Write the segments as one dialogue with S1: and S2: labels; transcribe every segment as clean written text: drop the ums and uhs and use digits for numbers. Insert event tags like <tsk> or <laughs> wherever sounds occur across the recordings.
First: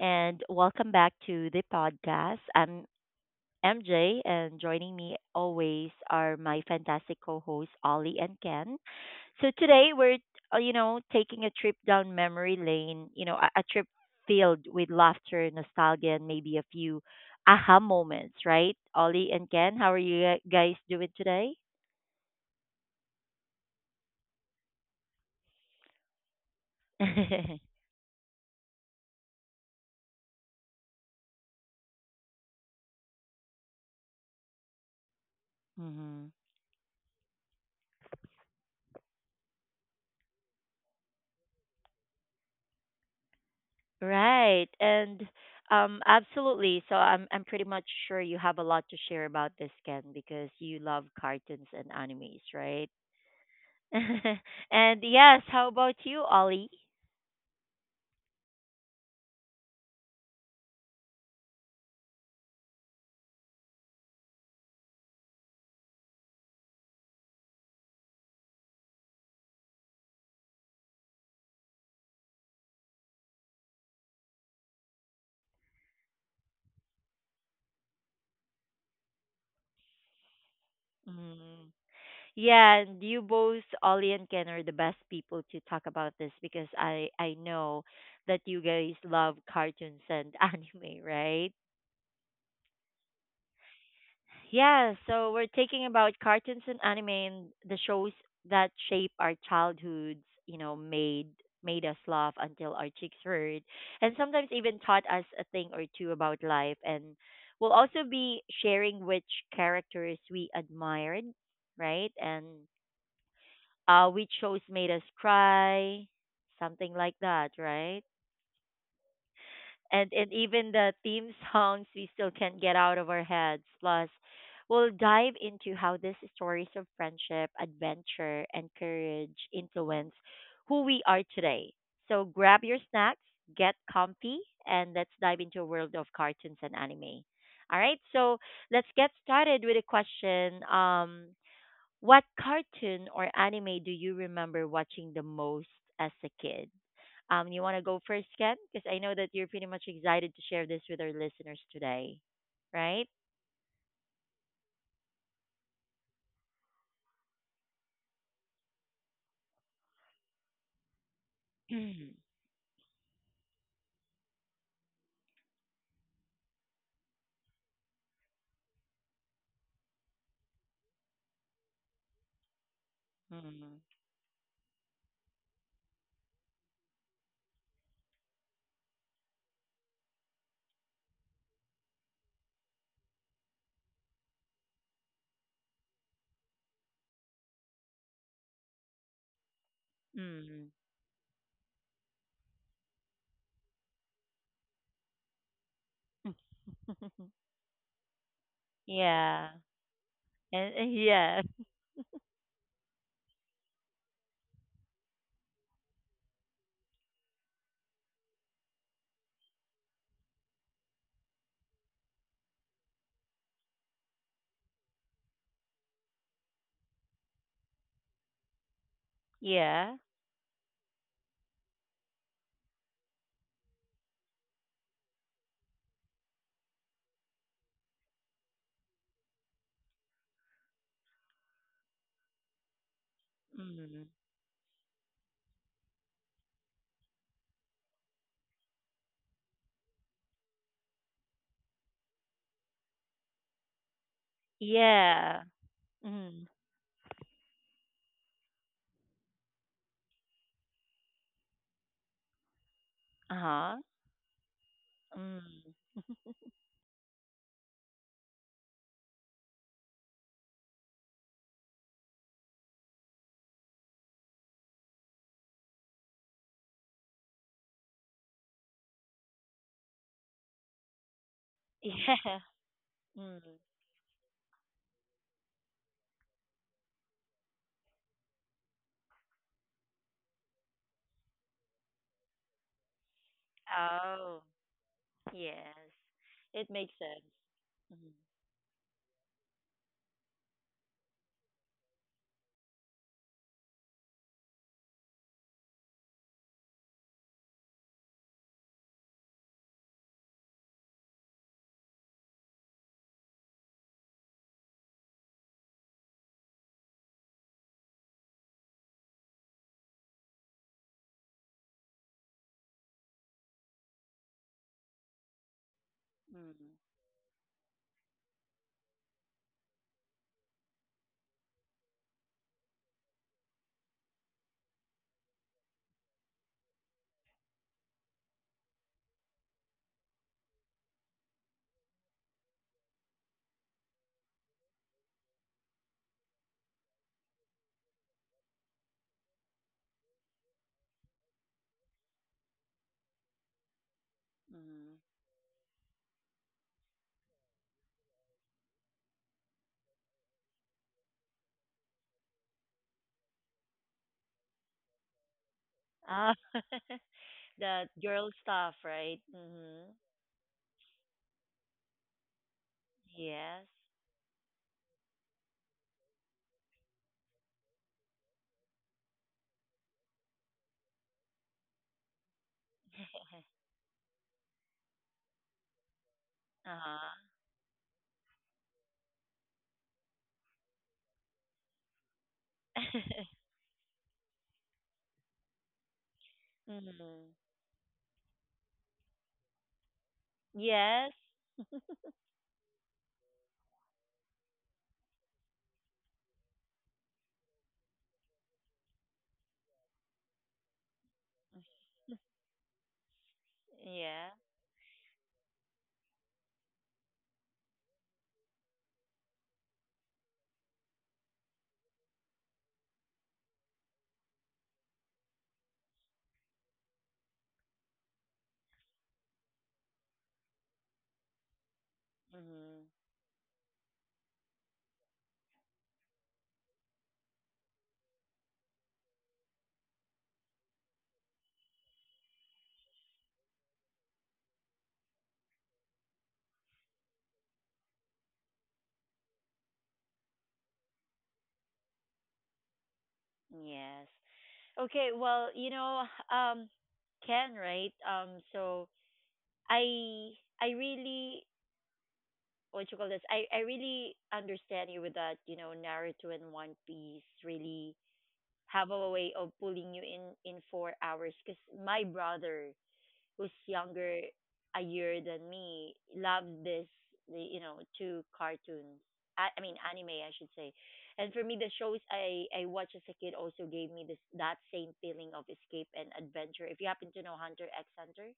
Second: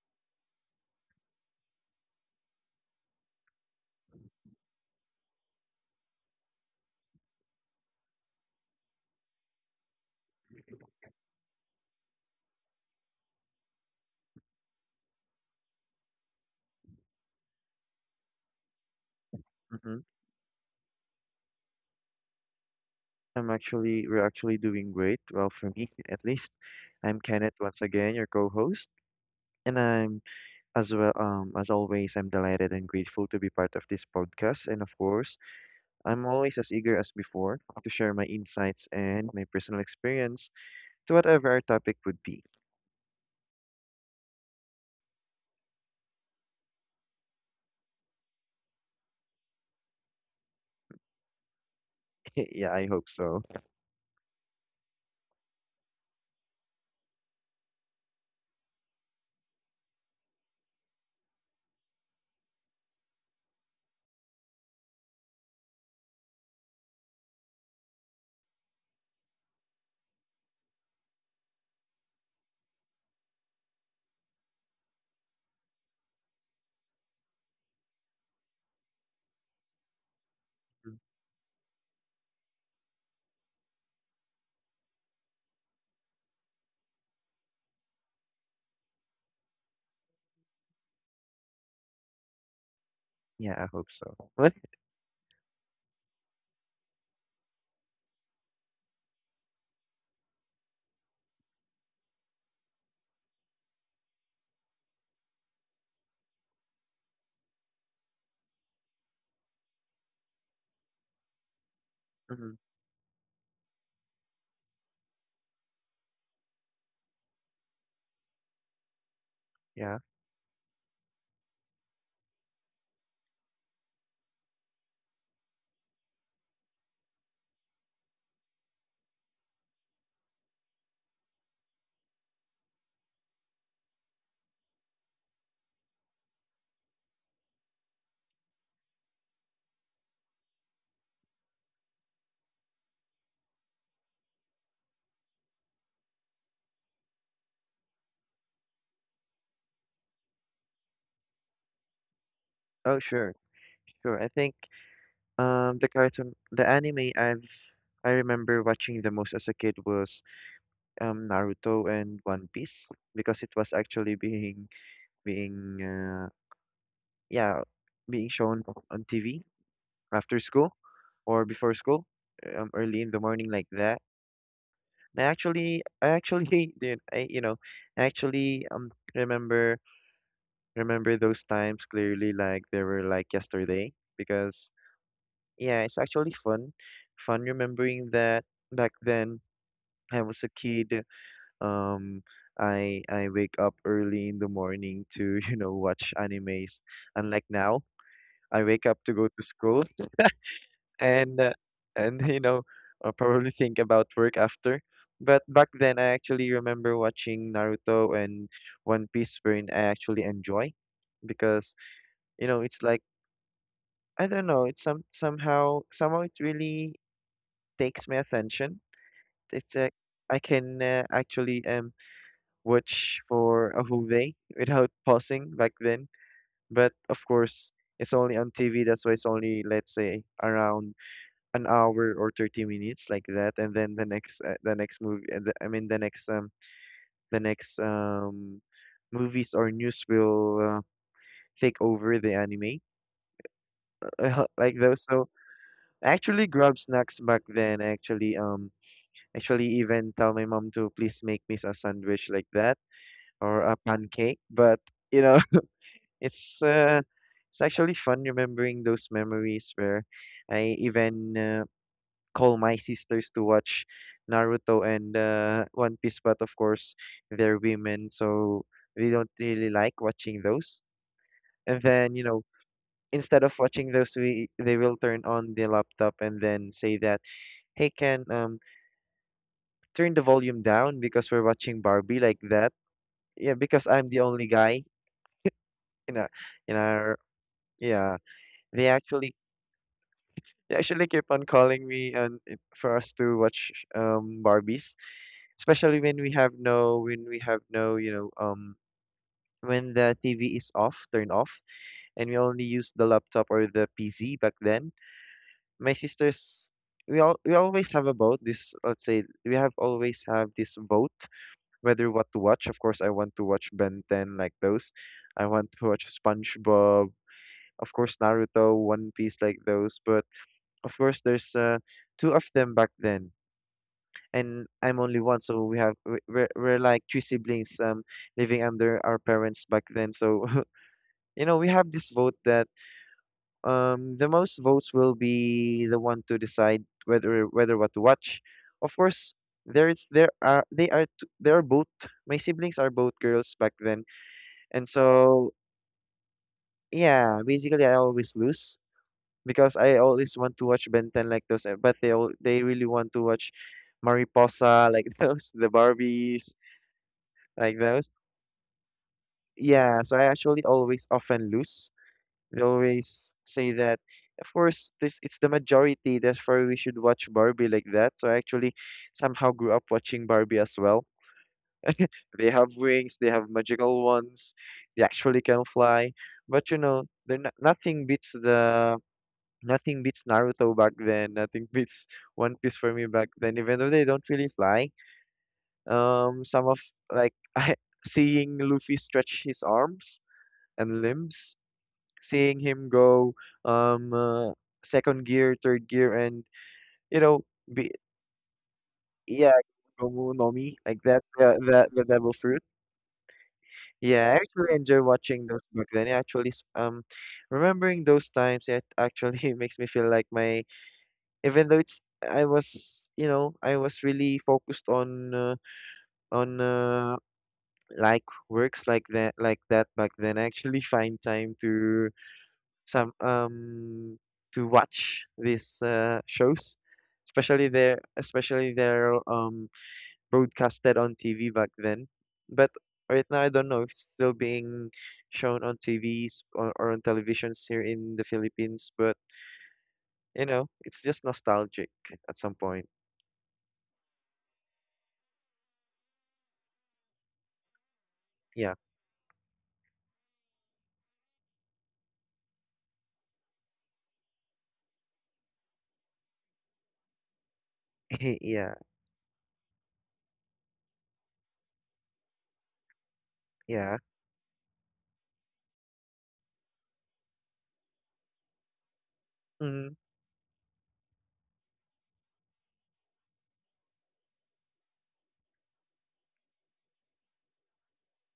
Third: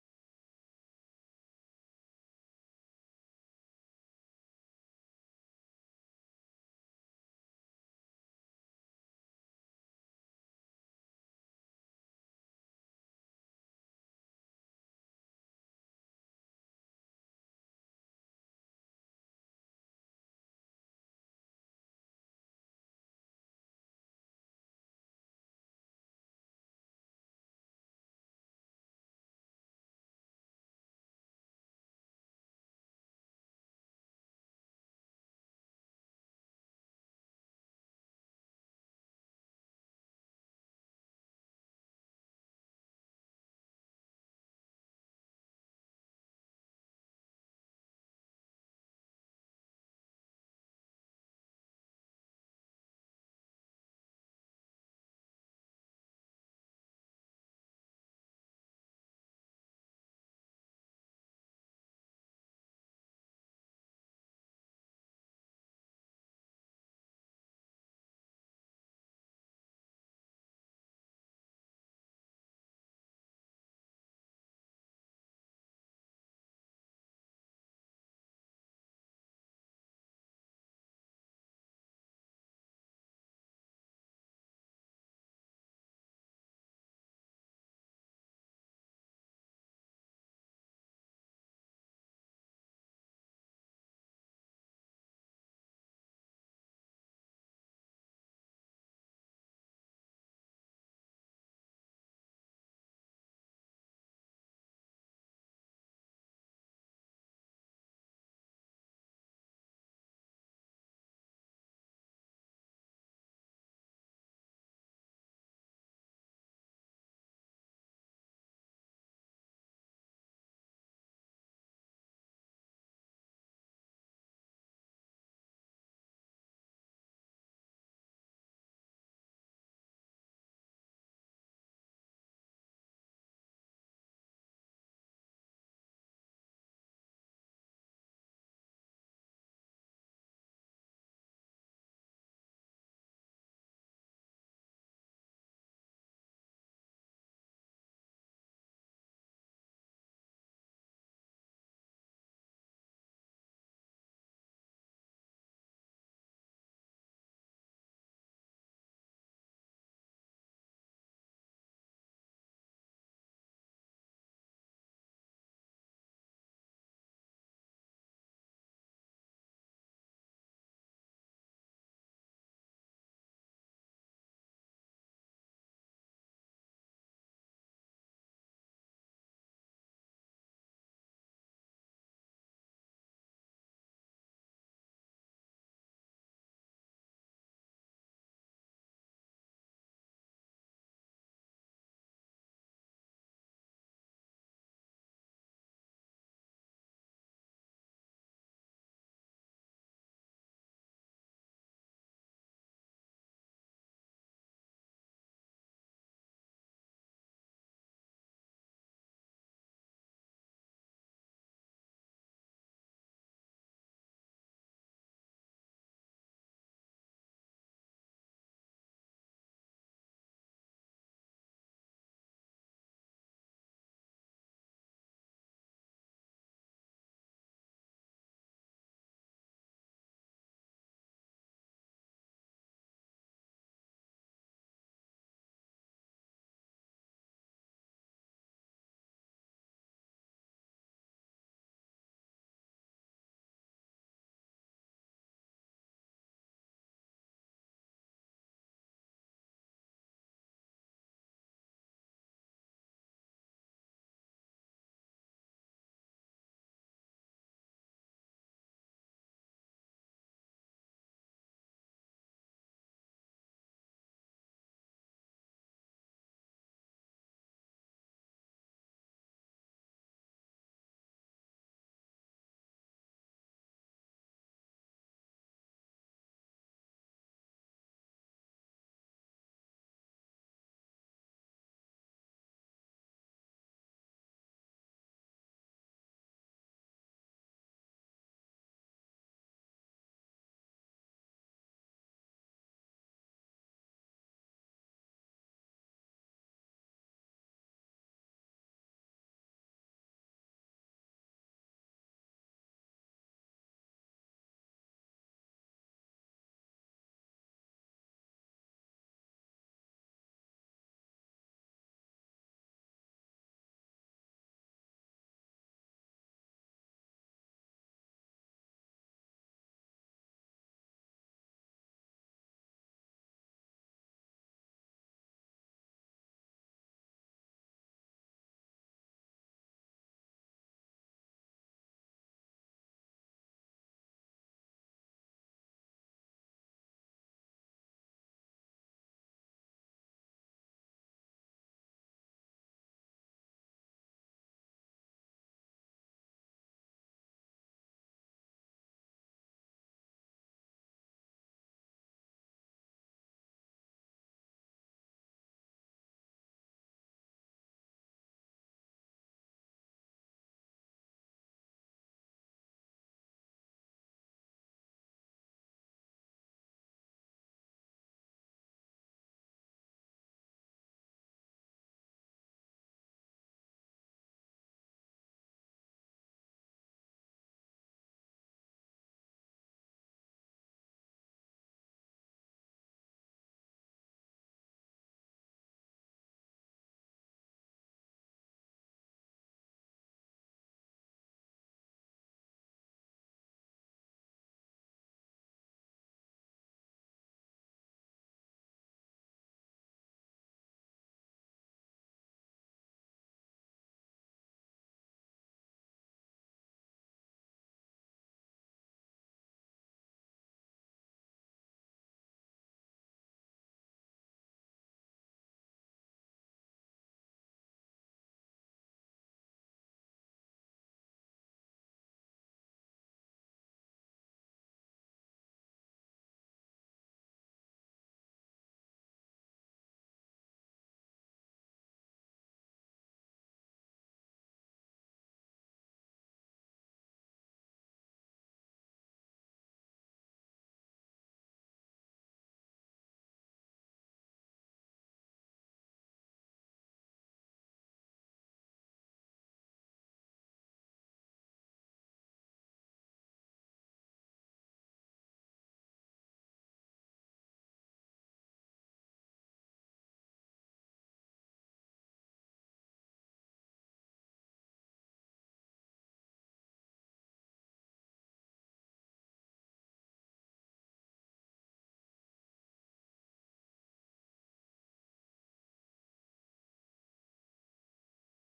S1: and welcome back to the podcast. I'm MJ, and joining me always are my fantastic co hosts, Ollie and Ken. So today we're taking a trip down memory lane, a trip filled with laughter, nostalgia, and maybe a few aha moments, right? Ollie and Ken, how are
S2: hmm
S1: you guys doing today?
S2: we're actually doing great. Well, for me, <laughs> at least. I'm Kenneth
S1: <laughs>
S2: once again, your co-host. And I'm as well, as always, I'm delighted and grateful to be part of this podcast, and of course
S1: hmm
S2: I'm always as eager as before to share my insights and my personal experience to whatever our topic would be.
S1: Right. And Absolutely. So I'm pretty much sure you have a lot to share about this, Ken, because you love cartoons and animes,
S2: <laughs> Yeah, I
S1: right?
S2: hope so.
S1: <laughs> And yes, how about you, Ollie?
S2: Mm.
S1: Mm. Yeah, and you both, Ollie and Ken, are the best people to talk about this because I know that you guys love cartoons and <laughs> anime, right?
S2: Yeah, I hope so. <laughs> What?
S1: Yeah, so we're talking about cartoons and anime and the shows that shape our childhoods, you know, made made us laugh until our cheeks hurt and sometimes even taught us a thing or two about life, and we'll also be sharing which characters we admired, right? And
S2: Mhm.
S1: which shows made us cry, something like that, right?
S2: Yeah.
S1: And even the theme songs we still can't get out of our heads. Plus, we'll dive into how these stories of friendship, adventure, and courage influence who we are today. So grab your snacks, get comfy, and let's dive into a world of cartoons and anime. All right, so let's get started with a question. What cartoon or anime do you remember watching the most as a kid? You want to go first, Ken? Because I know that you're pretty much excited to share this with our listeners today,
S2: Oh,
S1: right?
S2: sure. Sure. I think the anime I remember watching the most as a kid was
S1: <clears throat>
S2: Naruto
S1: mm
S2: and One Piece, because it was actually being being uh. yeah, being shown on TV after school or before school, early in the morning like that. And I actually <laughs> did, I actually remember those times clearly, like they were like yesterday, because yeah, it's actually fun remembering that back then I was a
S1: Mm.
S2: kid. Um, I wake up early in the morning to <laughs> you know watch animes, unlike
S1: <laughs>
S2: now. I wake up to go to
S1: Yeah.
S2: school
S1: And
S2: and
S1: yeah.
S2: uh, and <laughs> you know, probably think about work after. But back then, I actually remember watching Naruto and One Piece, wherein I actually enjoy because you know it's like, I don't know, it's somehow it really takes my attention. It's like
S1: Yeah.
S2: I can, actually watch for a whole day without <laughs> pausing back then. But of course, it's only on TV. That's why it's only, let's say, around an hour or 30 minutes like that, and then
S1: mm
S2: the next movie the, I mean the next movies or news will take over the anime <laughs> like those. So
S1: Yeah.
S2: I actually
S1: mm
S2: grab snacks back then, I actually actually even tell my mom to please make me a sandwich like that, or
S1: Uh-huh.
S2: a pancake, but you know
S1: mm
S2: <laughs> it's uh it's actually fun remembering those memories, where I even, call my sisters to watch Naruto and, One Piece, but of course they're women, so we don't really like watching those. And then,
S1: <laughs>
S2: you
S1: Yeah.
S2: know,
S1: mm
S2: instead of watching those, we they will turn on the laptop and then say that, "Hey, can turn the volume down because we're watching Barbie like that." Yeah, because I'm the
S1: Oh,
S2: only guy
S1: yes.
S2: in our,
S1: It
S2: in
S1: makes
S2: our
S1: sense. Mm
S2: yeah. They actually they actually keep on calling me and for us to watch Barbies, especially when we have when we have no, you know, when the TV is off turned off and we only use the laptop or the PC back then. My sisters, we always have a vote, this, let's say we have always have this vote whether what to watch. Of course I want to watch Ben 10 like those, I want to watch
S1: Mm.
S2: SpongeBob, of course Naruto, One Piece like those, but of course there's, two of them back then, and I'm only one, so we have, we're like three siblings living under our parents back then. So <laughs> you know, we have this vote that the most votes will be the one to decide whether what to watch. Of course, there is there are they are t- they are both, my siblings are both girls back then, and
S1: mm
S2: so yeah, basically I always lose because I always want to watch Ben 10 like those, but they really want to watch Mariposa like <laughs> those, the
S1: Ah,
S2: Barbies
S1: <laughs>
S2: like
S1: the
S2: those.
S1: girl stuff, right? Mm-hmm.
S2: Yeah, so I actually always often lose. They always
S1: Yes.
S2: say that, of course, this it's the majority, therefore we should watch Barbie like that. So I actually somehow grew up watching Barbie as well. They have wings, they have
S1: <laughs>
S2: magical ones, they actually can fly. But you know,
S1: Uh-huh.
S2: they're not, nothing beats the, nothing beats Naruto back then. Nothing <laughs> beats One Piece for me
S1: <laughs>
S2: back then. Even though they don't really fly, some of
S1: Mm-hmm.
S2: like <laughs> I, seeing Luffy stretch his arms and
S1: Yes.
S2: limbs, seeing him go um uh, second gear, third gear, and you know, be, yeah, Gomu no Mi, like that, the devil fruit.
S1: Yeah.
S2: Yeah, I actually enjoy watching those back then. It actually, remembering those times, it actually <laughs> makes me feel like my, even though it's, I was, you know, I was really focused on, on uh, like works like that, back then. I actually <laughs> find time to
S1: Mm-hmm.
S2: some to watch these, shows, especially they're broadcasted on TV back then. But right now I don't know if it's still being shown on TVs, or on televisions here in the Philippines, but you know, it's just nostalgic at some point.
S1: Yes. Okay, well, um, Ken, right? Um,
S2: Yeah.
S1: so I I really what you call this? I really understand you with that, you know, Naruto and One Piece really
S2: <laughs> Yeah.
S1: have a way of pulling you in 4 hours because my brother who's
S2: Yeah.
S1: younger a year than me loved this the you know two cartoons, I mean
S2: Mm.
S1: anime I should say. And for me, the shows I watched as a kid also gave me this that same feeling of escape and adventure. If you happen to know Hunter x Hunter,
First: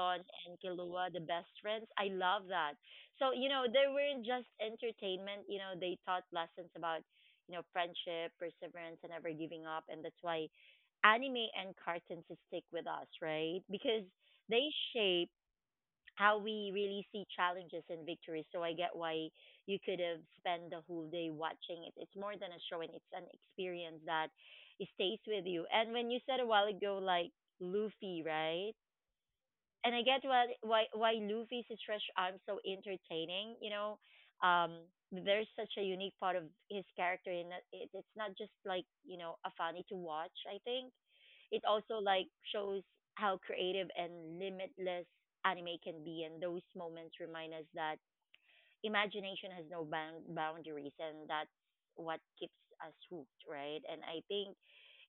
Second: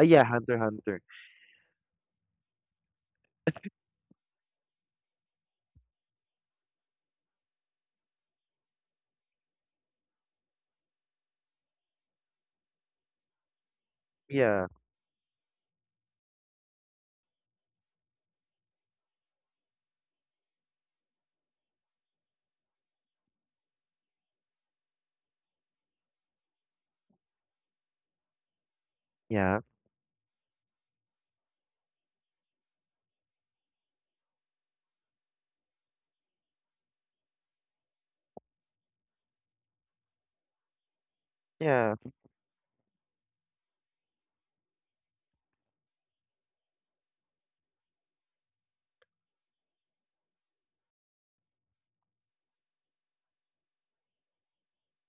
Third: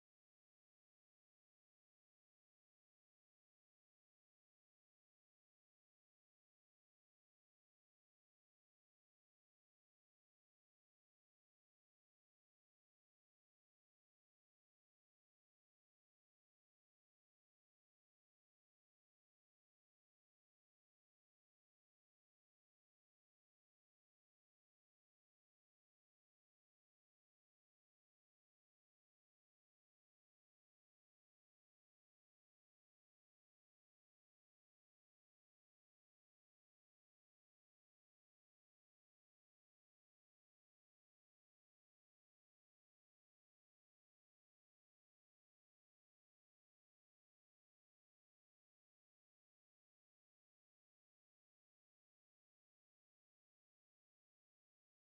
S2: Yeah,
S1: and
S2: Hunter x Hunter.
S1: Kilua, the best friends. I love that. So, you know, they weren't just entertainment, you know, they taught lessons about, you know, friendship, perseverance, and never giving up. And that's why anime and cartoons stick with us, right? Because
S2: Yeah.
S1: they shape how we really see challenges and victories. So I get why you could have spent the whole day watching it. It's more than a show, and it's an experience that it stays with you. And when you said a while ago, like Luffy, right?
S2: Yeah.
S1: And I get why Luffy's stretch arms so entertaining. You know, um, there's such a unique part of his character, and it's not just like you know a funny to watch. I think it
S2: Yeah.
S1: also like shows how creative and limitless anime can be, and those moments remind us that imagination has no boundaries, and that's what keeps us hooked, right? And I think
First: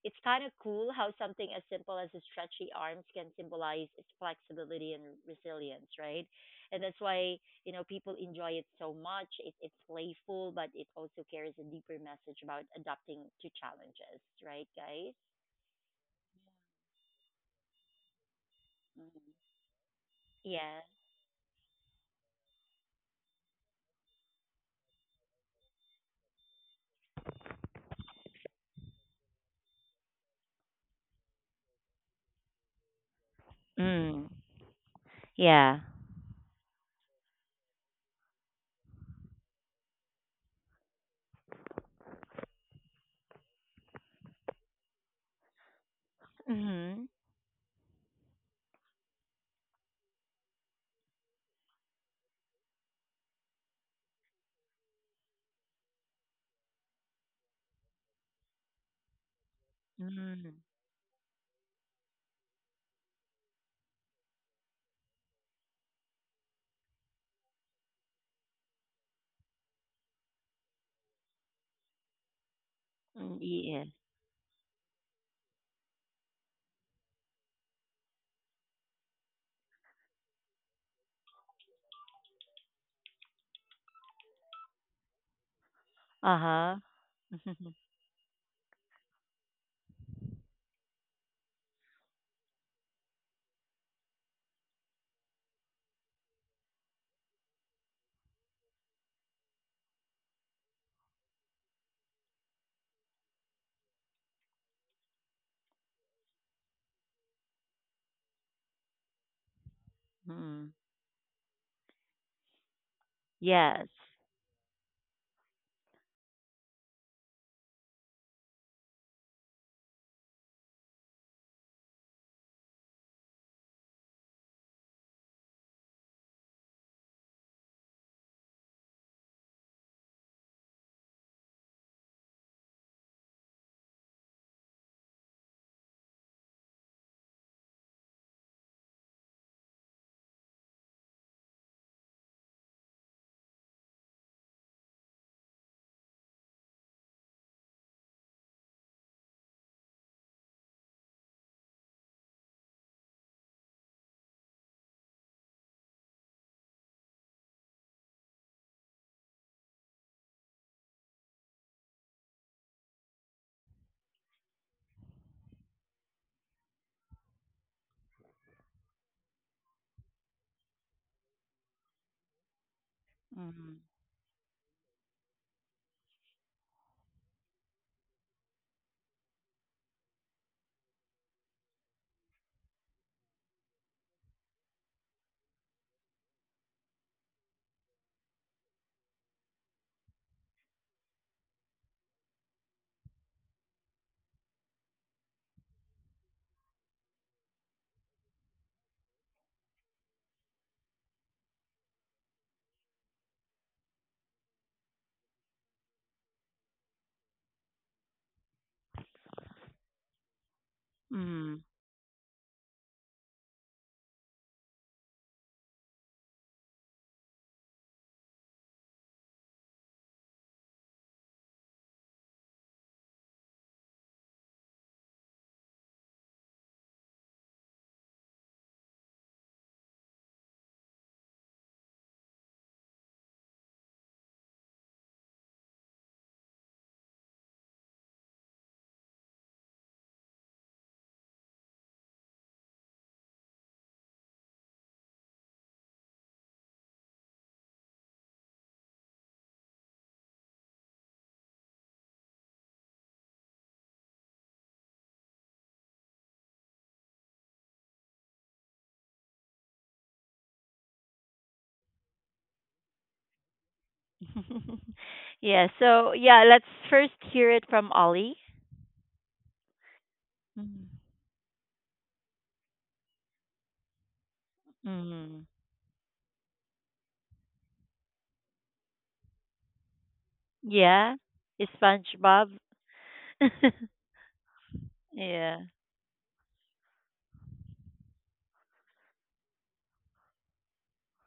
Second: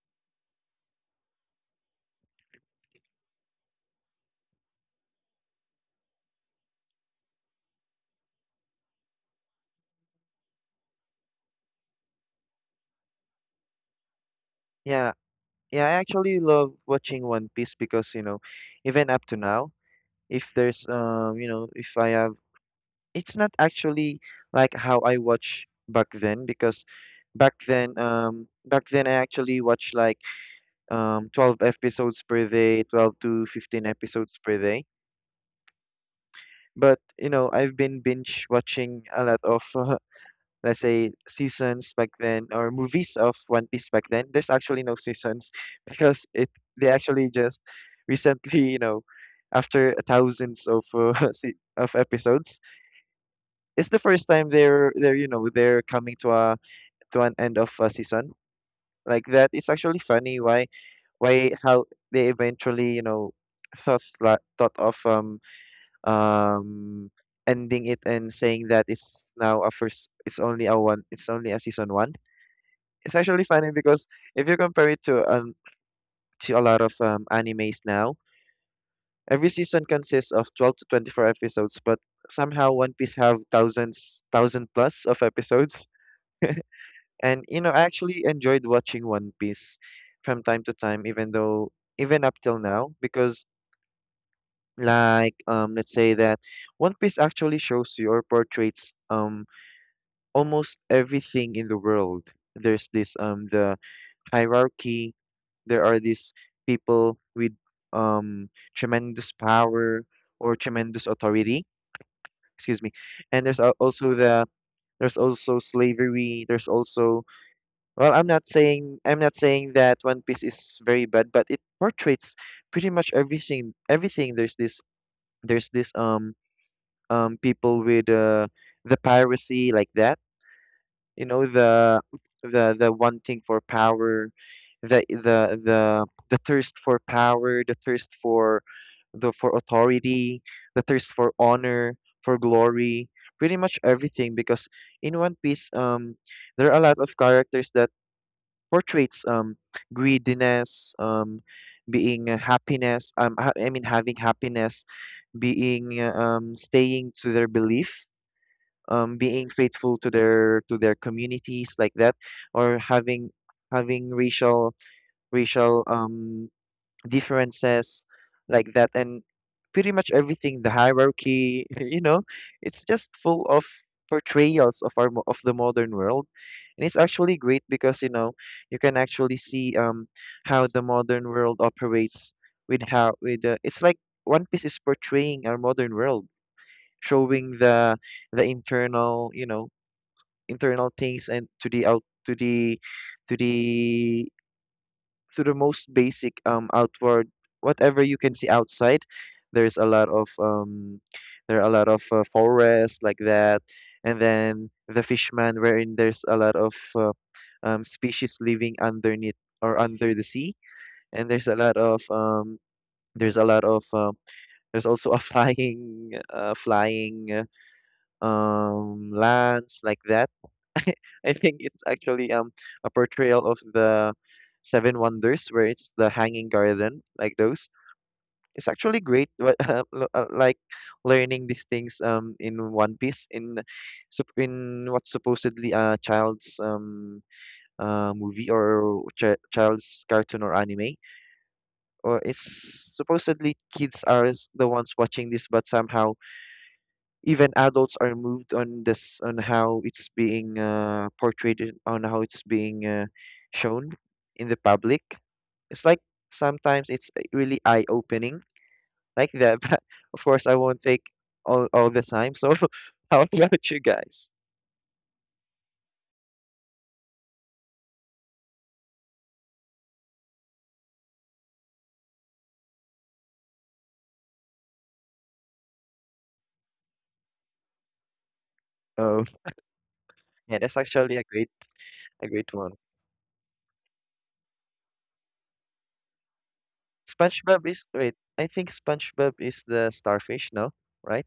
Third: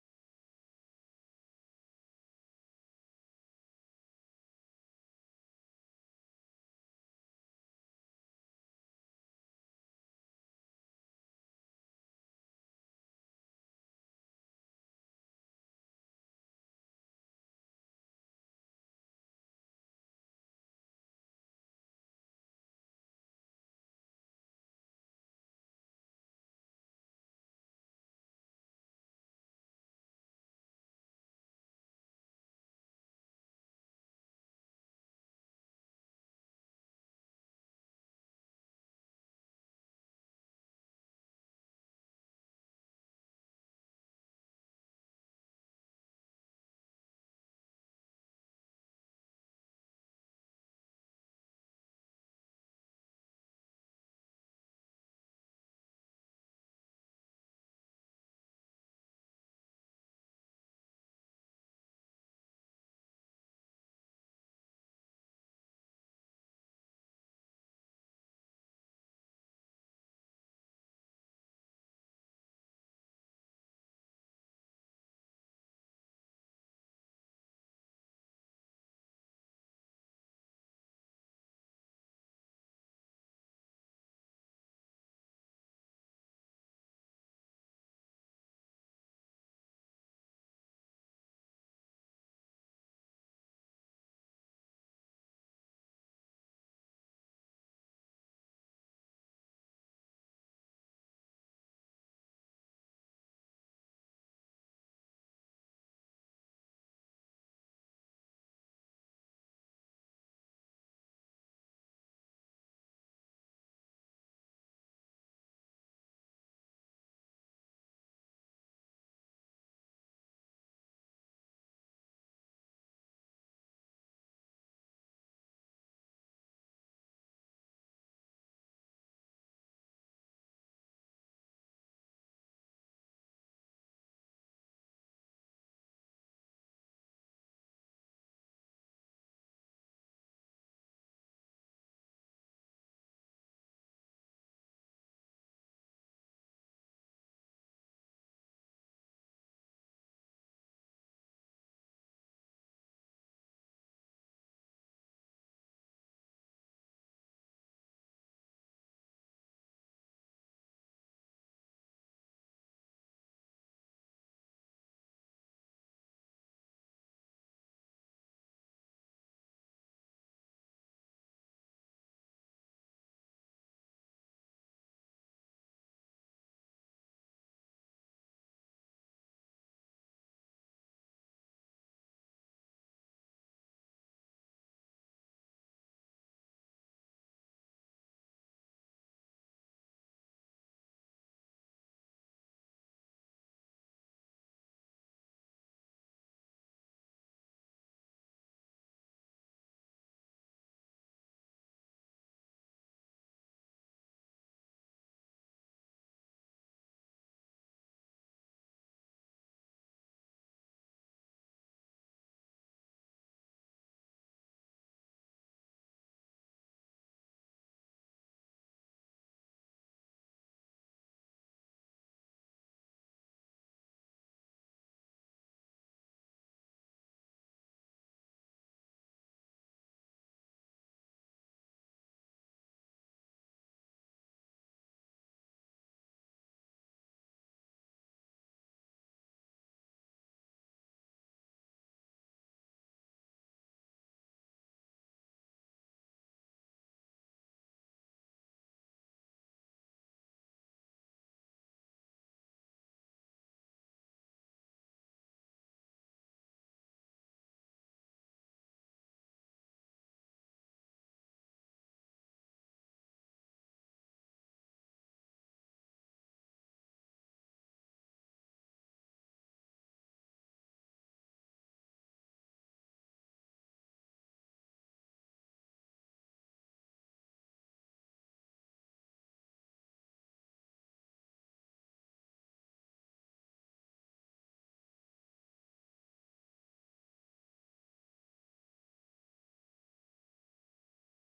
S1: it's kind of cool how something as simple as a stretchy arms can symbolize its flexibility and resilience, right? And that's why, you know, people enjoy it so much. It's playful, but it also carries a deeper message about adapting to challenges, right,
S2: Yeah.
S1: guys?
S2: Yeah, I actually love watching One Piece because, you know, even up
S1: Mm.
S2: to now, if
S1: Yeah.
S2: there's you know if I have, it's not actually like how I watch back then, because back then I actually watched like 12 episodes per day, 12 to 15
S1: Mm.
S2: episodes per day,
S1: Yeah.
S2: but you know I've been binge watching a lot of, <laughs> let's say seasons back then, or movies of One Piece back then. There's actually no seasons, <laughs> because it they
S1: Mm-hmm.
S2: actually just recently, you know, after thousands of, <laughs> se- of episodes, it's the first time they're you know they're coming to a to an end of a season like that. It's actually funny
S1: Mm.
S2: why how they eventually, you know, thought of um ending it and saying that it's now a first it's only a one it's only a season one. It's
S1: Mm.
S2: actually funny
S1: Yeah.
S2: because if you compare it to, to a lot of animes now, every season consists of 12 to 24 episodes, but somehow one piece have thousand plus of episodes.
S1: Uh-huh.
S2: And you know, I actually enjoyed watching One Piece from time to time, even though, even up till now, because let's say that One Piece actually shows you, or portrays, almost everything in the world. There's this, the hierarchy, there are these people with um tremendous power, or
S1: Hmm. <laughs>
S2: tremendous authority, excuse me. And
S1: Yes.
S2: also the, there's also slavery, there's also, well, I'm not saying that One Piece is very bad, but it portrays pretty much everything. Everything, there's this people with, the piracy like that. You know, the wanting for power, the thirst for power, the thirst for, the for authority, the thirst for honor, for glory, pretty much everything. Because in One Piece, there are a lot of characters that portraits greediness, being happiness, having happiness, being, staying to their belief, being faithful to their communities like that, or having, racial, racial um differences like that, and pretty much everything, the hierarchy. <laughs> You know, it's just full of
S1: Mm.
S2: portrayals of our, of the modern world, and it's actually great because you know you can actually see how the modern world operates with, how with it's like One Piece is portraying our modern world, showing the, internal, you know, internal things, and to the to the, most basic, outward, whatever you can see outside. There's a lot of, there are a lot of, forests like that, and then the fishman, wherein there's a lot of, species living underneath or under the sea, and there's a
S1: Mm.
S2: lot of, there's a lot of um, there's also a <laughs> flying, lands like that. <laughs> I think it's actually a portrayal of the Seven Wonders, where it's the Hanging Garden, like those. It's actually great, but <laughs> like learning these things in One Piece, in what's supposedly a child's, movie, or child's cartoon or anime, or it's supposedly kids are, the ones watching this, but somehow even adults are moved on this, on how it's being, on how it's being, shown in the public. It's like sometimes it's, really eye opening like that. <laughs> But of course I won't take all the time, so <laughs> how about you guys?
S1: <laughs> Yeah. So yeah, let's first hear it from Ollie. Mm. Mm.
S2: Oh yeah, that's
S1: Yeah.
S2: actually a great,
S1: It's
S2: a great
S1: SpongeBob.
S2: one.
S1: <laughs> Yeah.
S2: SpongeBob is, wait, I think SpongeBob is the starfish, no, right?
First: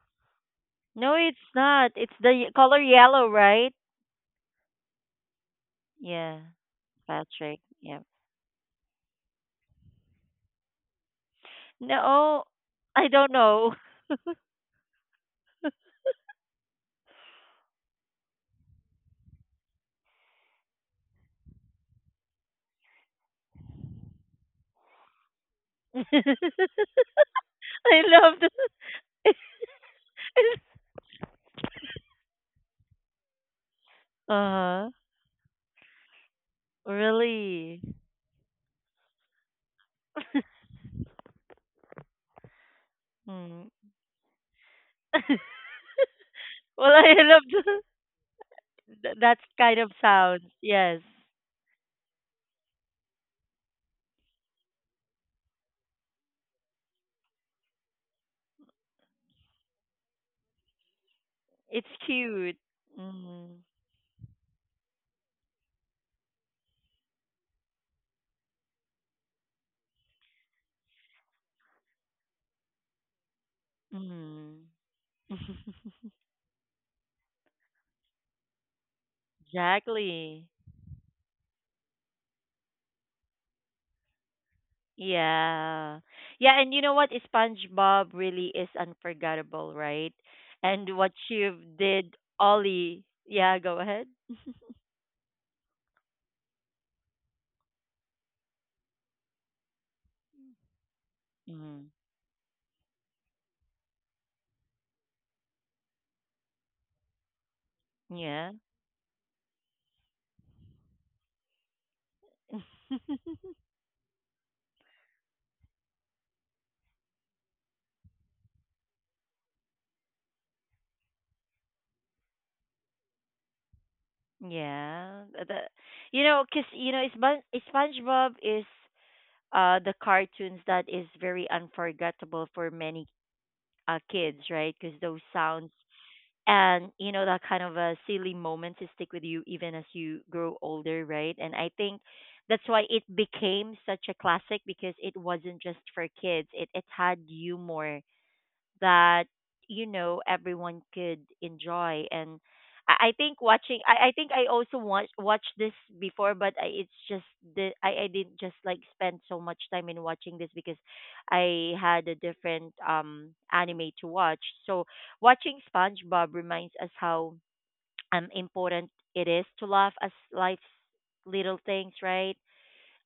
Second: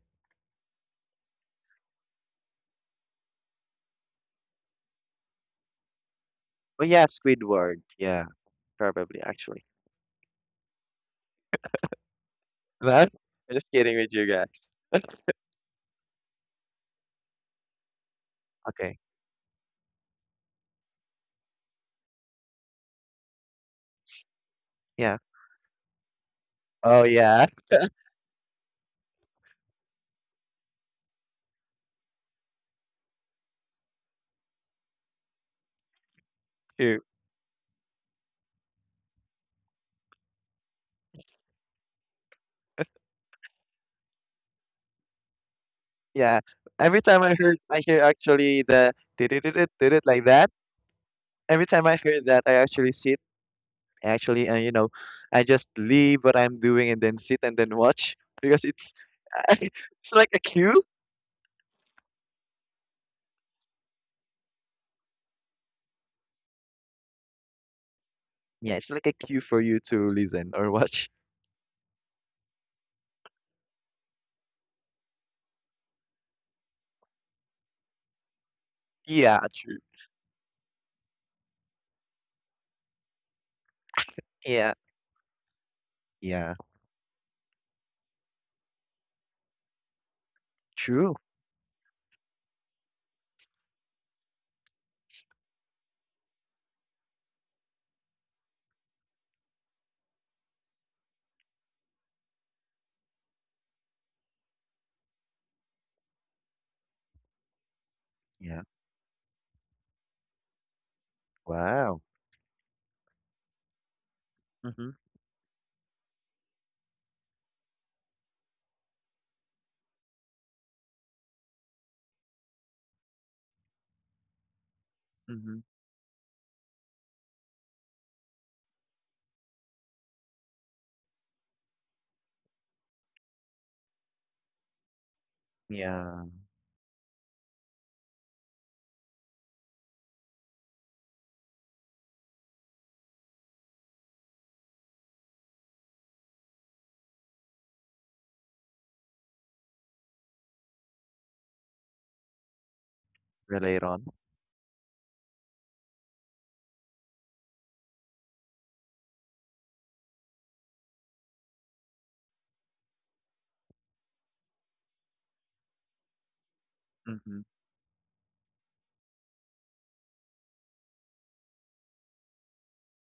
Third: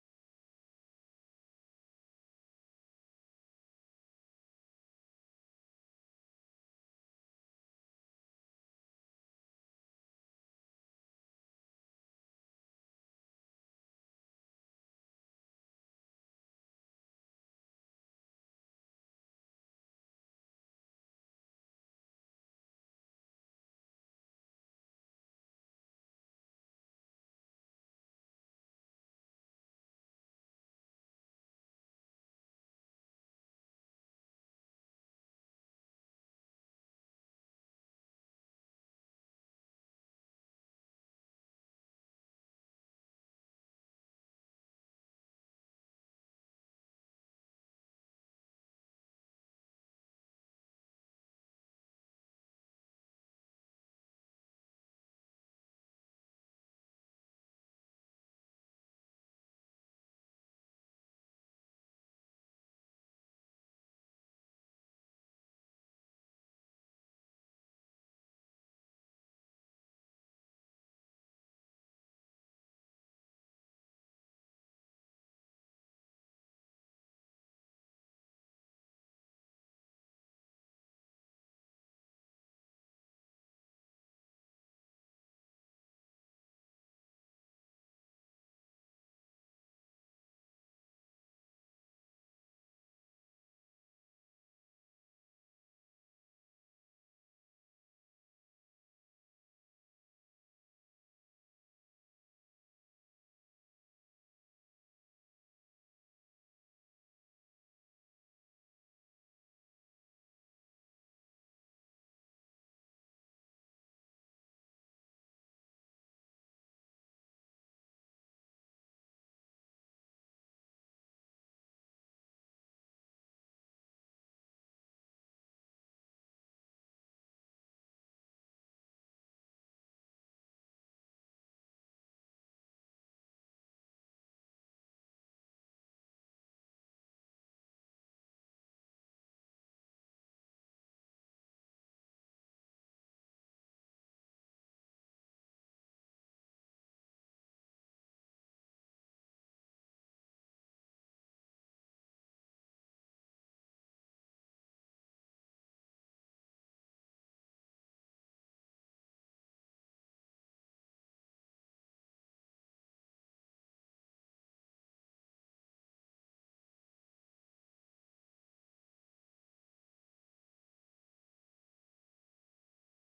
S1: No, it's not. It's the ye- color yellow, right? Yeah,
S2: Oh yeah,
S1: Patrick.
S2: Squidward,
S1: Yeah.
S2: yeah, probably, actually,
S1: No, I
S2: but <laughs>
S1: don't
S2: I'm just
S1: know.
S2: kidding with you guys. Okay. Yeah.
S1: <laughs> I
S2: Oh yeah, that's
S1: love. Uh huh.
S2: true.
S1: Really. Hmm. <laughs>
S2: Yeah.
S1: Well,
S2: Every
S1: I
S2: time I
S1: love
S2: heard I
S1: the
S2: hear actually the
S1: th-
S2: did
S1: that
S2: it did it
S1: kind
S2: did
S1: of
S2: it like
S1: sound.
S2: that.
S1: Yes,
S2: Every time I hear that I actually sit actually and I just leave what I'm doing and then sit and then watch because it's <laughs> it's like a cue.
S1: it's cute. Mm.
S2: Yeah, it's like a cue for you to listen or watch.
S1: Mm.
S2: Yeah, true.
S1: Exactly.
S2: Yeah.
S1: Yeah.
S2: Yeah.
S1: Yeah, and you know what? SpongeBob really is unforgettable, right? And what
S2: True.
S1: you did, Ollie. Yeah, go ahead. Mm. Yeah.
S2: Yeah. Wow. Mhm.
S1: Yeah. The,
S2: Mhm.
S1: you know, cause you know, Spon- SpongeBob is the cartoons that is very unforgettable for many kids, right? Cause those sounds,
S2: Yeah.
S1: and you know that kind of a silly moment to stick with you even as you grow older, right? And I think that's why it became such a classic, because it wasn't just for kids, it had humor that, you know, everyone could enjoy. And I think watching,
S2: Relate on.
S1: I think I also watched this before, but it's just the I didn't just like spend so much time in watching this because I had a different anime to watch. So watching SpongeBob reminds us how
S2: Mhm.
S1: important it is to laugh at life's little things, right?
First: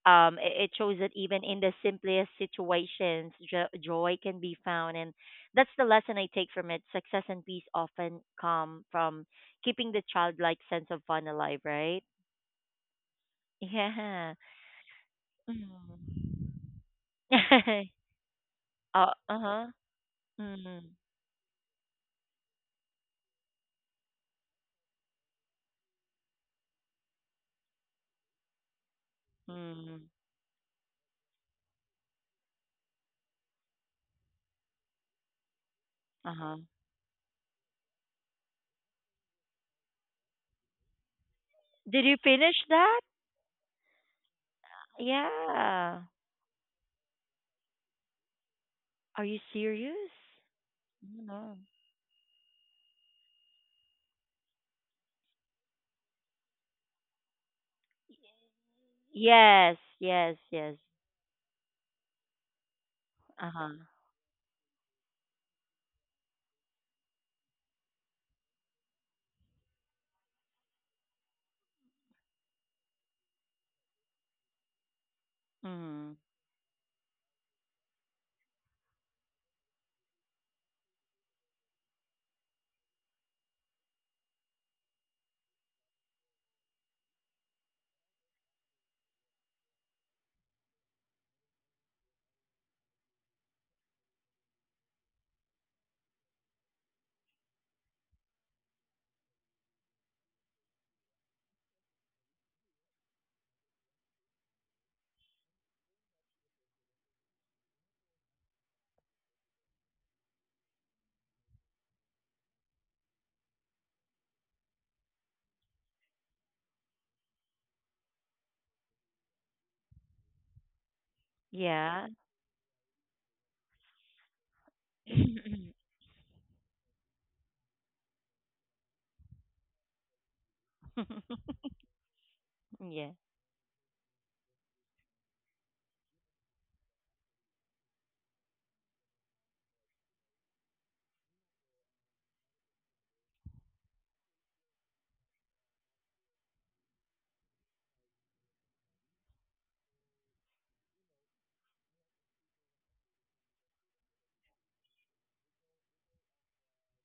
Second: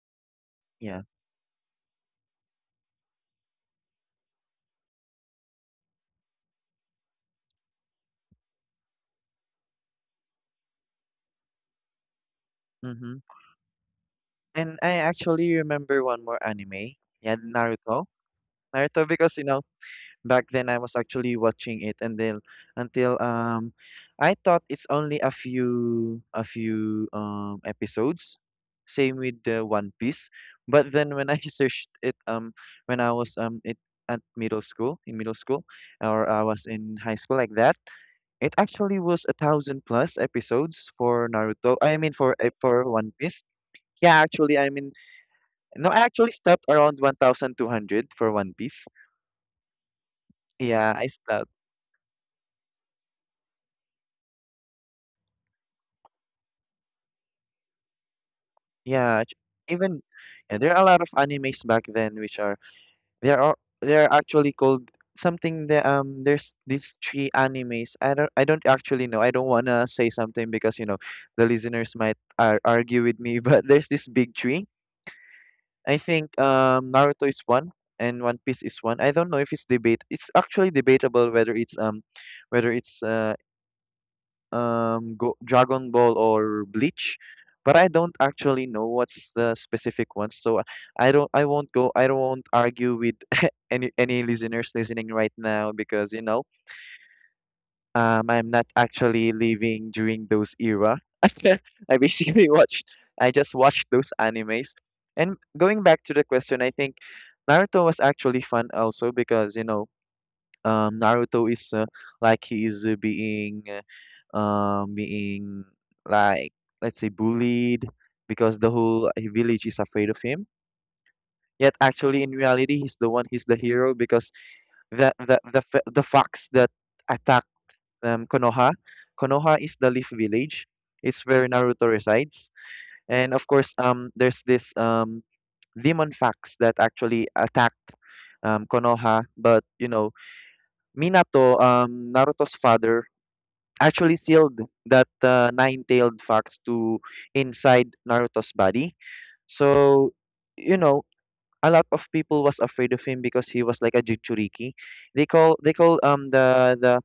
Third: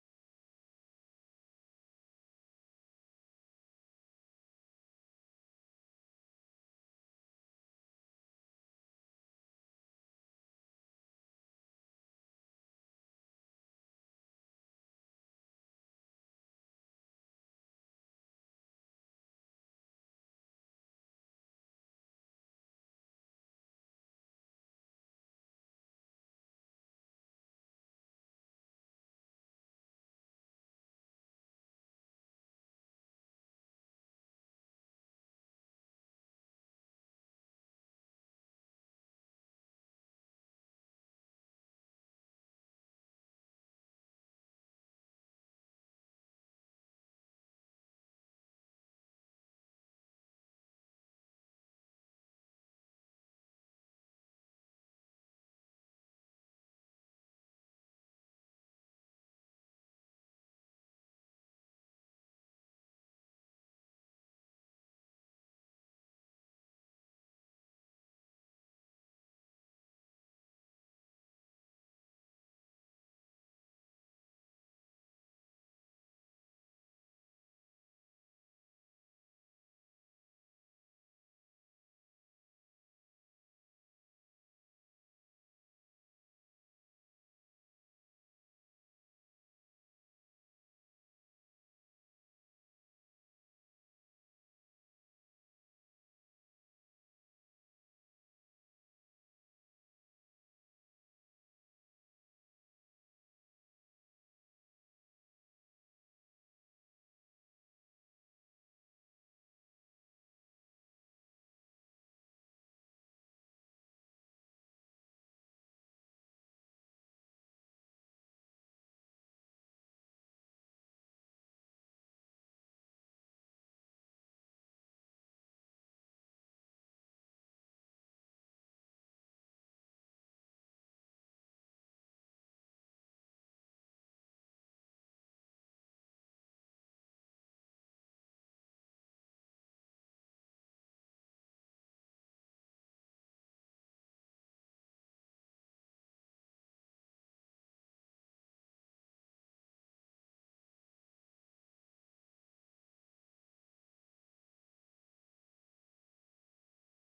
S1: It shows
S2: Yeah.
S1: that even in the simplest situations, joy can be found. And that's the lesson I take from it. Success and peace often come from keeping the childlike sense of fun alive, right?
S2: Mhm.
S1: Yeah.
S2: And I actually remember one
S1: Mm.
S2: more anime, yeah, Naruto.
S1: <laughs>
S2: Naruto
S1: Uh,
S2: because
S1: huh.
S2: back then I
S1: Mm.
S2: was actually watching it and then until I thought it's only a few episodes. Same with the One
S1: Mm. <laughs>
S2: Piece. But then when I <laughs> searched it when I was it at middle school in middle school or I
S1: Uh-huh.
S2: was in high school like that, it actually was a thousand plus episodes for Naruto. I
S1: Did
S2: mean
S1: you finish
S2: for
S1: that?
S2: One Piece. Yeah, actually, I mean no, I
S1: Yeah.
S2: actually stopped around 1,200 for One Piece.
S1: Are you serious?
S2: Yeah, I stopped.
S1: No.
S2: Yeah, ch-
S1: Yes,
S2: even
S1: yes,
S2: yeah, there
S1: yes.
S2: are a lot of animes back then which are there are
S1: Uh-huh.
S2: they are actually called something that there's these three animes. I don't actually know. I don't wanna say something because the listeners might ar argue with me. <laughs> But there's this big three. I
S1: Mm.
S2: think Naruto is one and One Piece is one. I don't know if it's debate. It's actually debatable whether it's Go Dragon Ball or Bleach, but I don't actually know what's the specific ones. So I won't argue with <laughs> any listeners listening right now because I'm not actually living during those era. <laughs> I basically watched I just watched those animes. And going back to the question, I think Naruto was actually fun also because Naruto is like he is being being like let's say bullied because the whole village is afraid of him. Yet
S1: Yeah.
S2: actually in reality he's the hero because the fox that attacked Konoha, Konoha is the leaf village. It's where Naruto resides.
S1: Yeah.
S2: And of course there's this demon fox that actually attacked Konoha, but Minato, Naruto's father, actually sealed that nine-tailed fox to inside Naruto's body. So, you know, a lot of people was afraid of him because he was like a Jinchuriki. They call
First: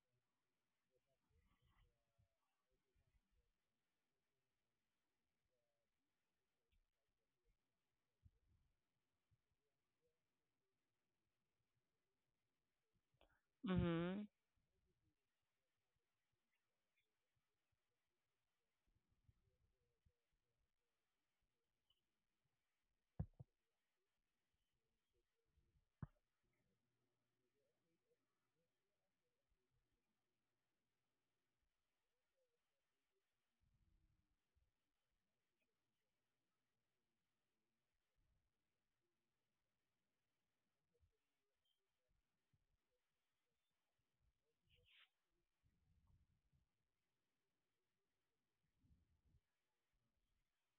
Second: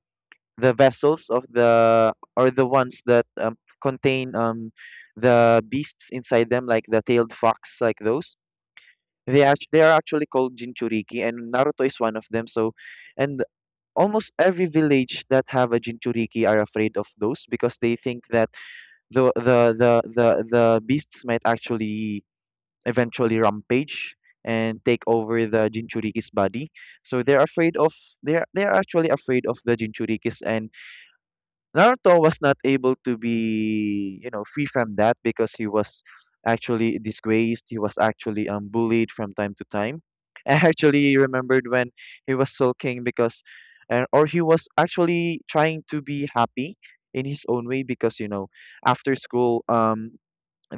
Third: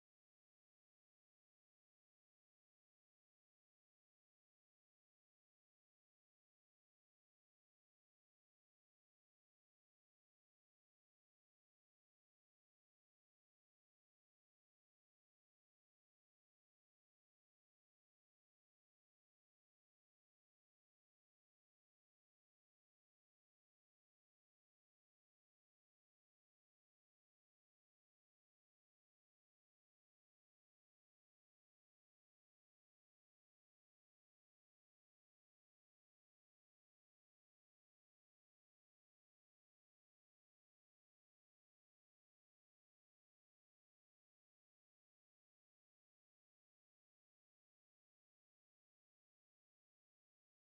S2: the vessels of the, or the ones that contain the beasts inside them, like the tailed fox like those. They are actually called Jinchuriki, and Naruto is one of them. So, and
S1: Mm-hmm.
S2: almost every village that have a Jinchuriki are afraid of those because they think that the beasts might actually eventually rampage and take over the Jinchuriki's body. So they're actually afraid of the Jinchurikis, and Naruto was not able to be, you know, free from that because he was actually disgraced. He was actually bullied from time to time. <laughs> I actually remembered when he was sulking because, or he was actually trying to be happy in his own way because you know, after school,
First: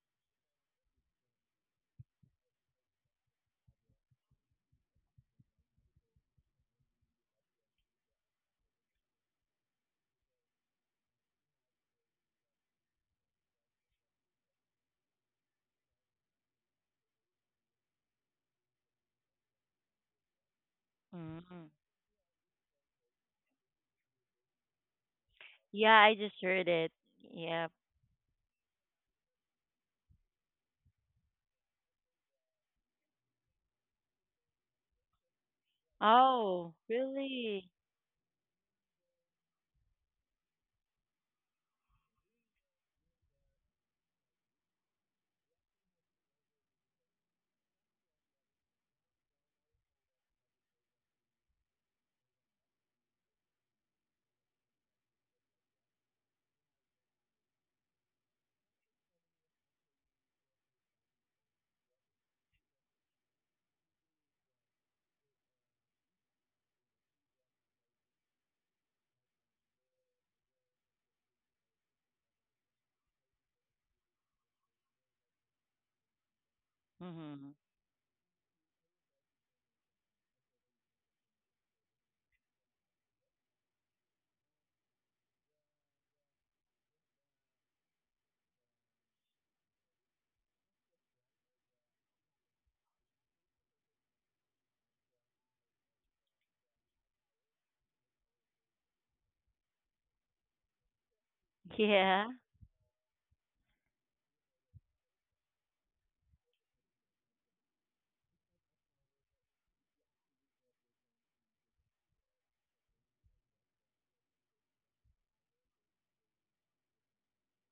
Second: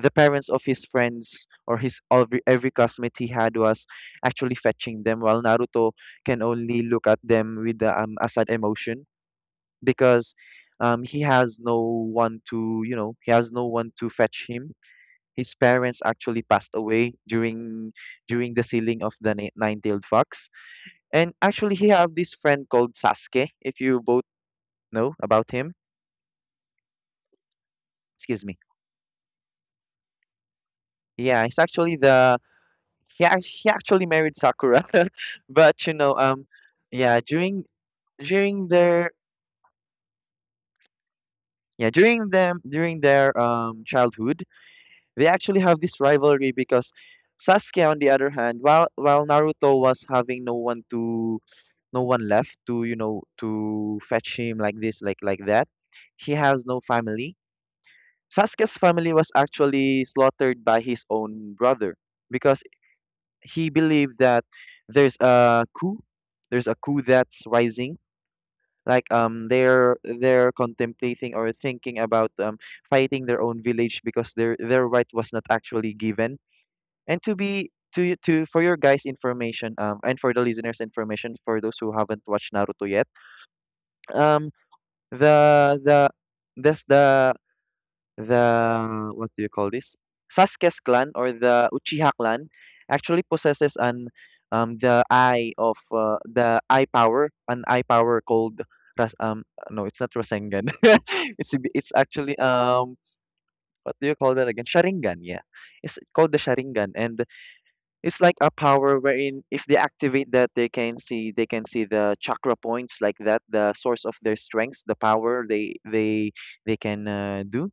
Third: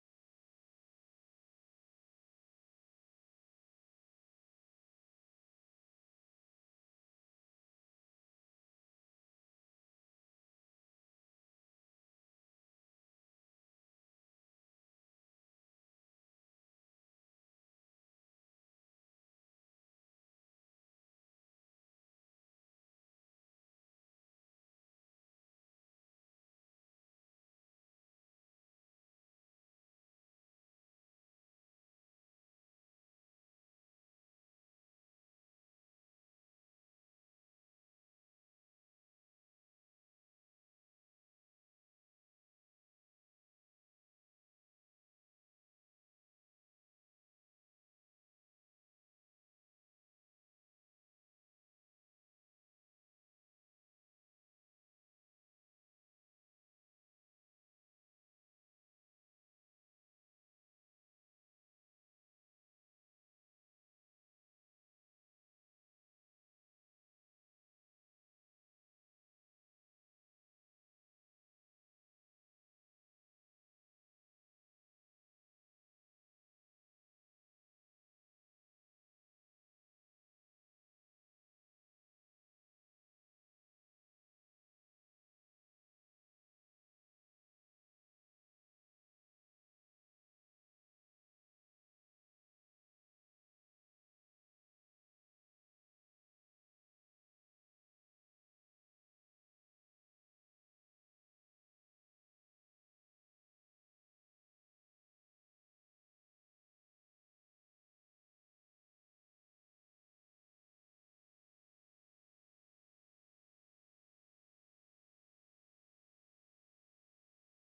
S2: the parents of his friends, or his every classmate he had, was actually fetching them, while Naruto can only look at them with the a sad emotion because he has no one to, you know, he has no one to fetch him. His parents actually passed away during the sealing of the nine-tailed fox. And
S1: Mm.
S2: actually, he have this friend called Sasuke. If you both know about him,
S1: Yeah, I just heard it. Yeah.
S2: excuse me. Yeah, he's actually the he actually married Sakura, <laughs> but you know,
S1: Oh,
S2: yeah,
S1: really?
S2: during their yeah during them during their childhood. They actually have this rivalry because Sasuke, on the other hand, while Naruto was having no one to no one left to, you know, to fetch him like this like that, he has no family. Sasuke's family was actually slaughtered by his own brother because he believed that there's a coup, there's a coup that's rising. Like they're contemplating or thinking about fighting their own village because their right was not actually given. And to
S1: Mm-hmm.
S2: be to for your guys' information, and for the listeners' information, for those who haven't watched Naruto yet, um, the this the what do you call this? Sasuke's clan, or the Uchiha clan, actually possesses an the eye of, the eye power, an eye power called Ras, no, it's not Rasengan. <laughs> it's
S1: <laughs>
S2: it's
S1: Yeah.
S2: actually what do you call that again? Sharingan, yeah. It's called the Sharingan. And it's like a power wherein if they activate that, they can see the chakra points like that, the source of their strengths, the power they can, do.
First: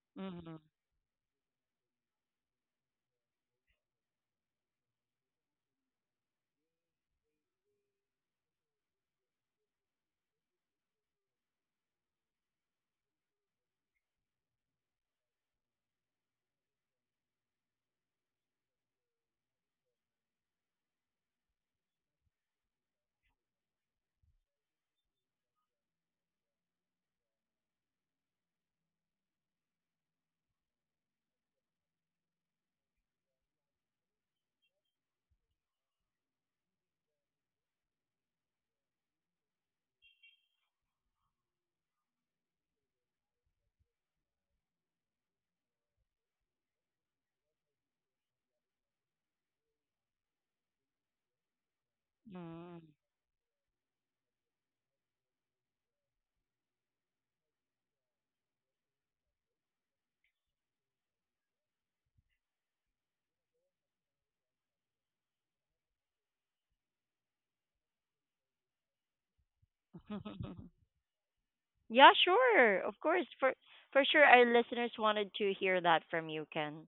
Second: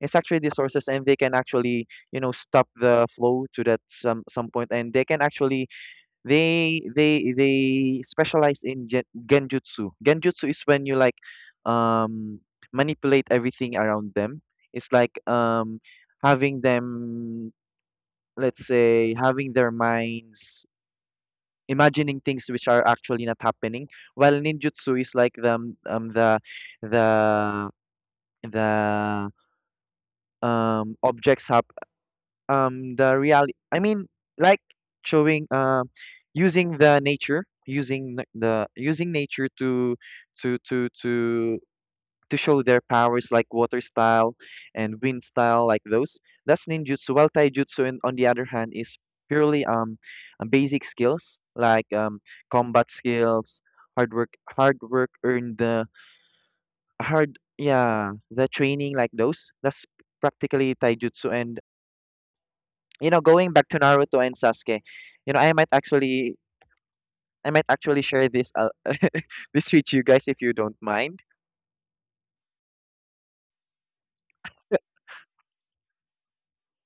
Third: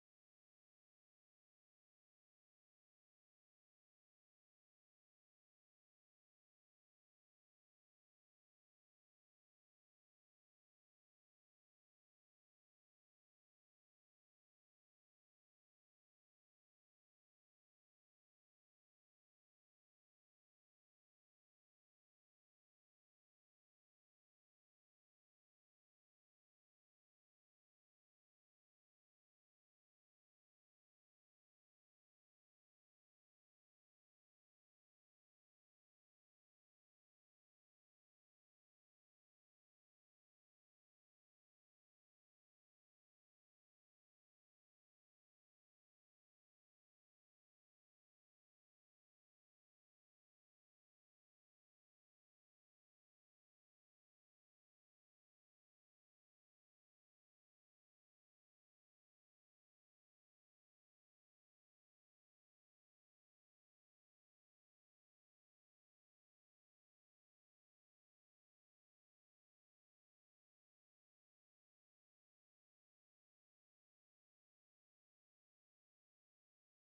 S2: It's actually the
S1: Mm-hmm.
S2: sources, and they can actually you know stop the flow to that some point, and they can actually they specialize in genjutsu. Genjutsu is when you like um manipulate everything around them. It's like having them, let's say, having their minds imagining things which are actually not happening, while ninjutsu is like the the objects have the reality. I mean, like, showing using the nature, using n- the using nature to to to to to show their powers, like water style and wind style like those. That's ninjutsu. While taijutsu, and on the other hand, is purely basic skills like combat
S1: Mm-hmm.
S2: skills, hard work earned the hard, yeah, the training like those. That's practically taijutsu. And you know, going back to Naruto and Sasuke. You know, I might actually share this <laughs> this with you guys if you don't
S1: <laughs>
S2: mind.
S1: Yeah, sure. Of course. For sure our listeners wanted to hear that from you, Ken.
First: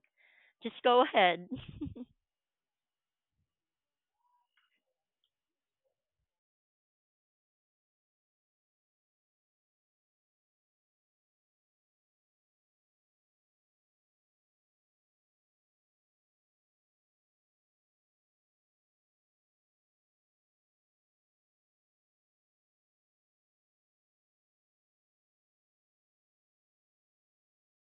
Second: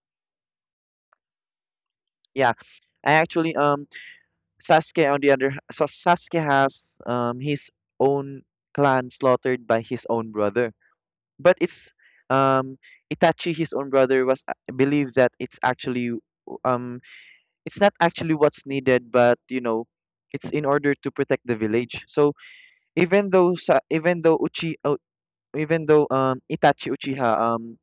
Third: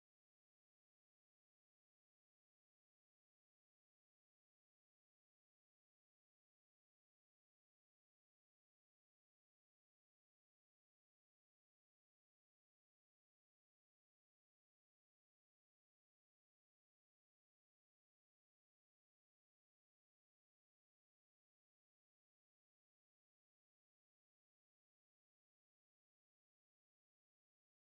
S1: Just go ahead. <laughs>
S2: Yeah, I actually Sasuke on the other so Sasuke has his own clan slaughtered by his own brother. But it's um Itachi, his own brother, was, believed that it's actually um it's not actually what's needed, but you know it's in order to protect the village. So even though Sa- even though Uchi uh, even though Itachi Uchiha, um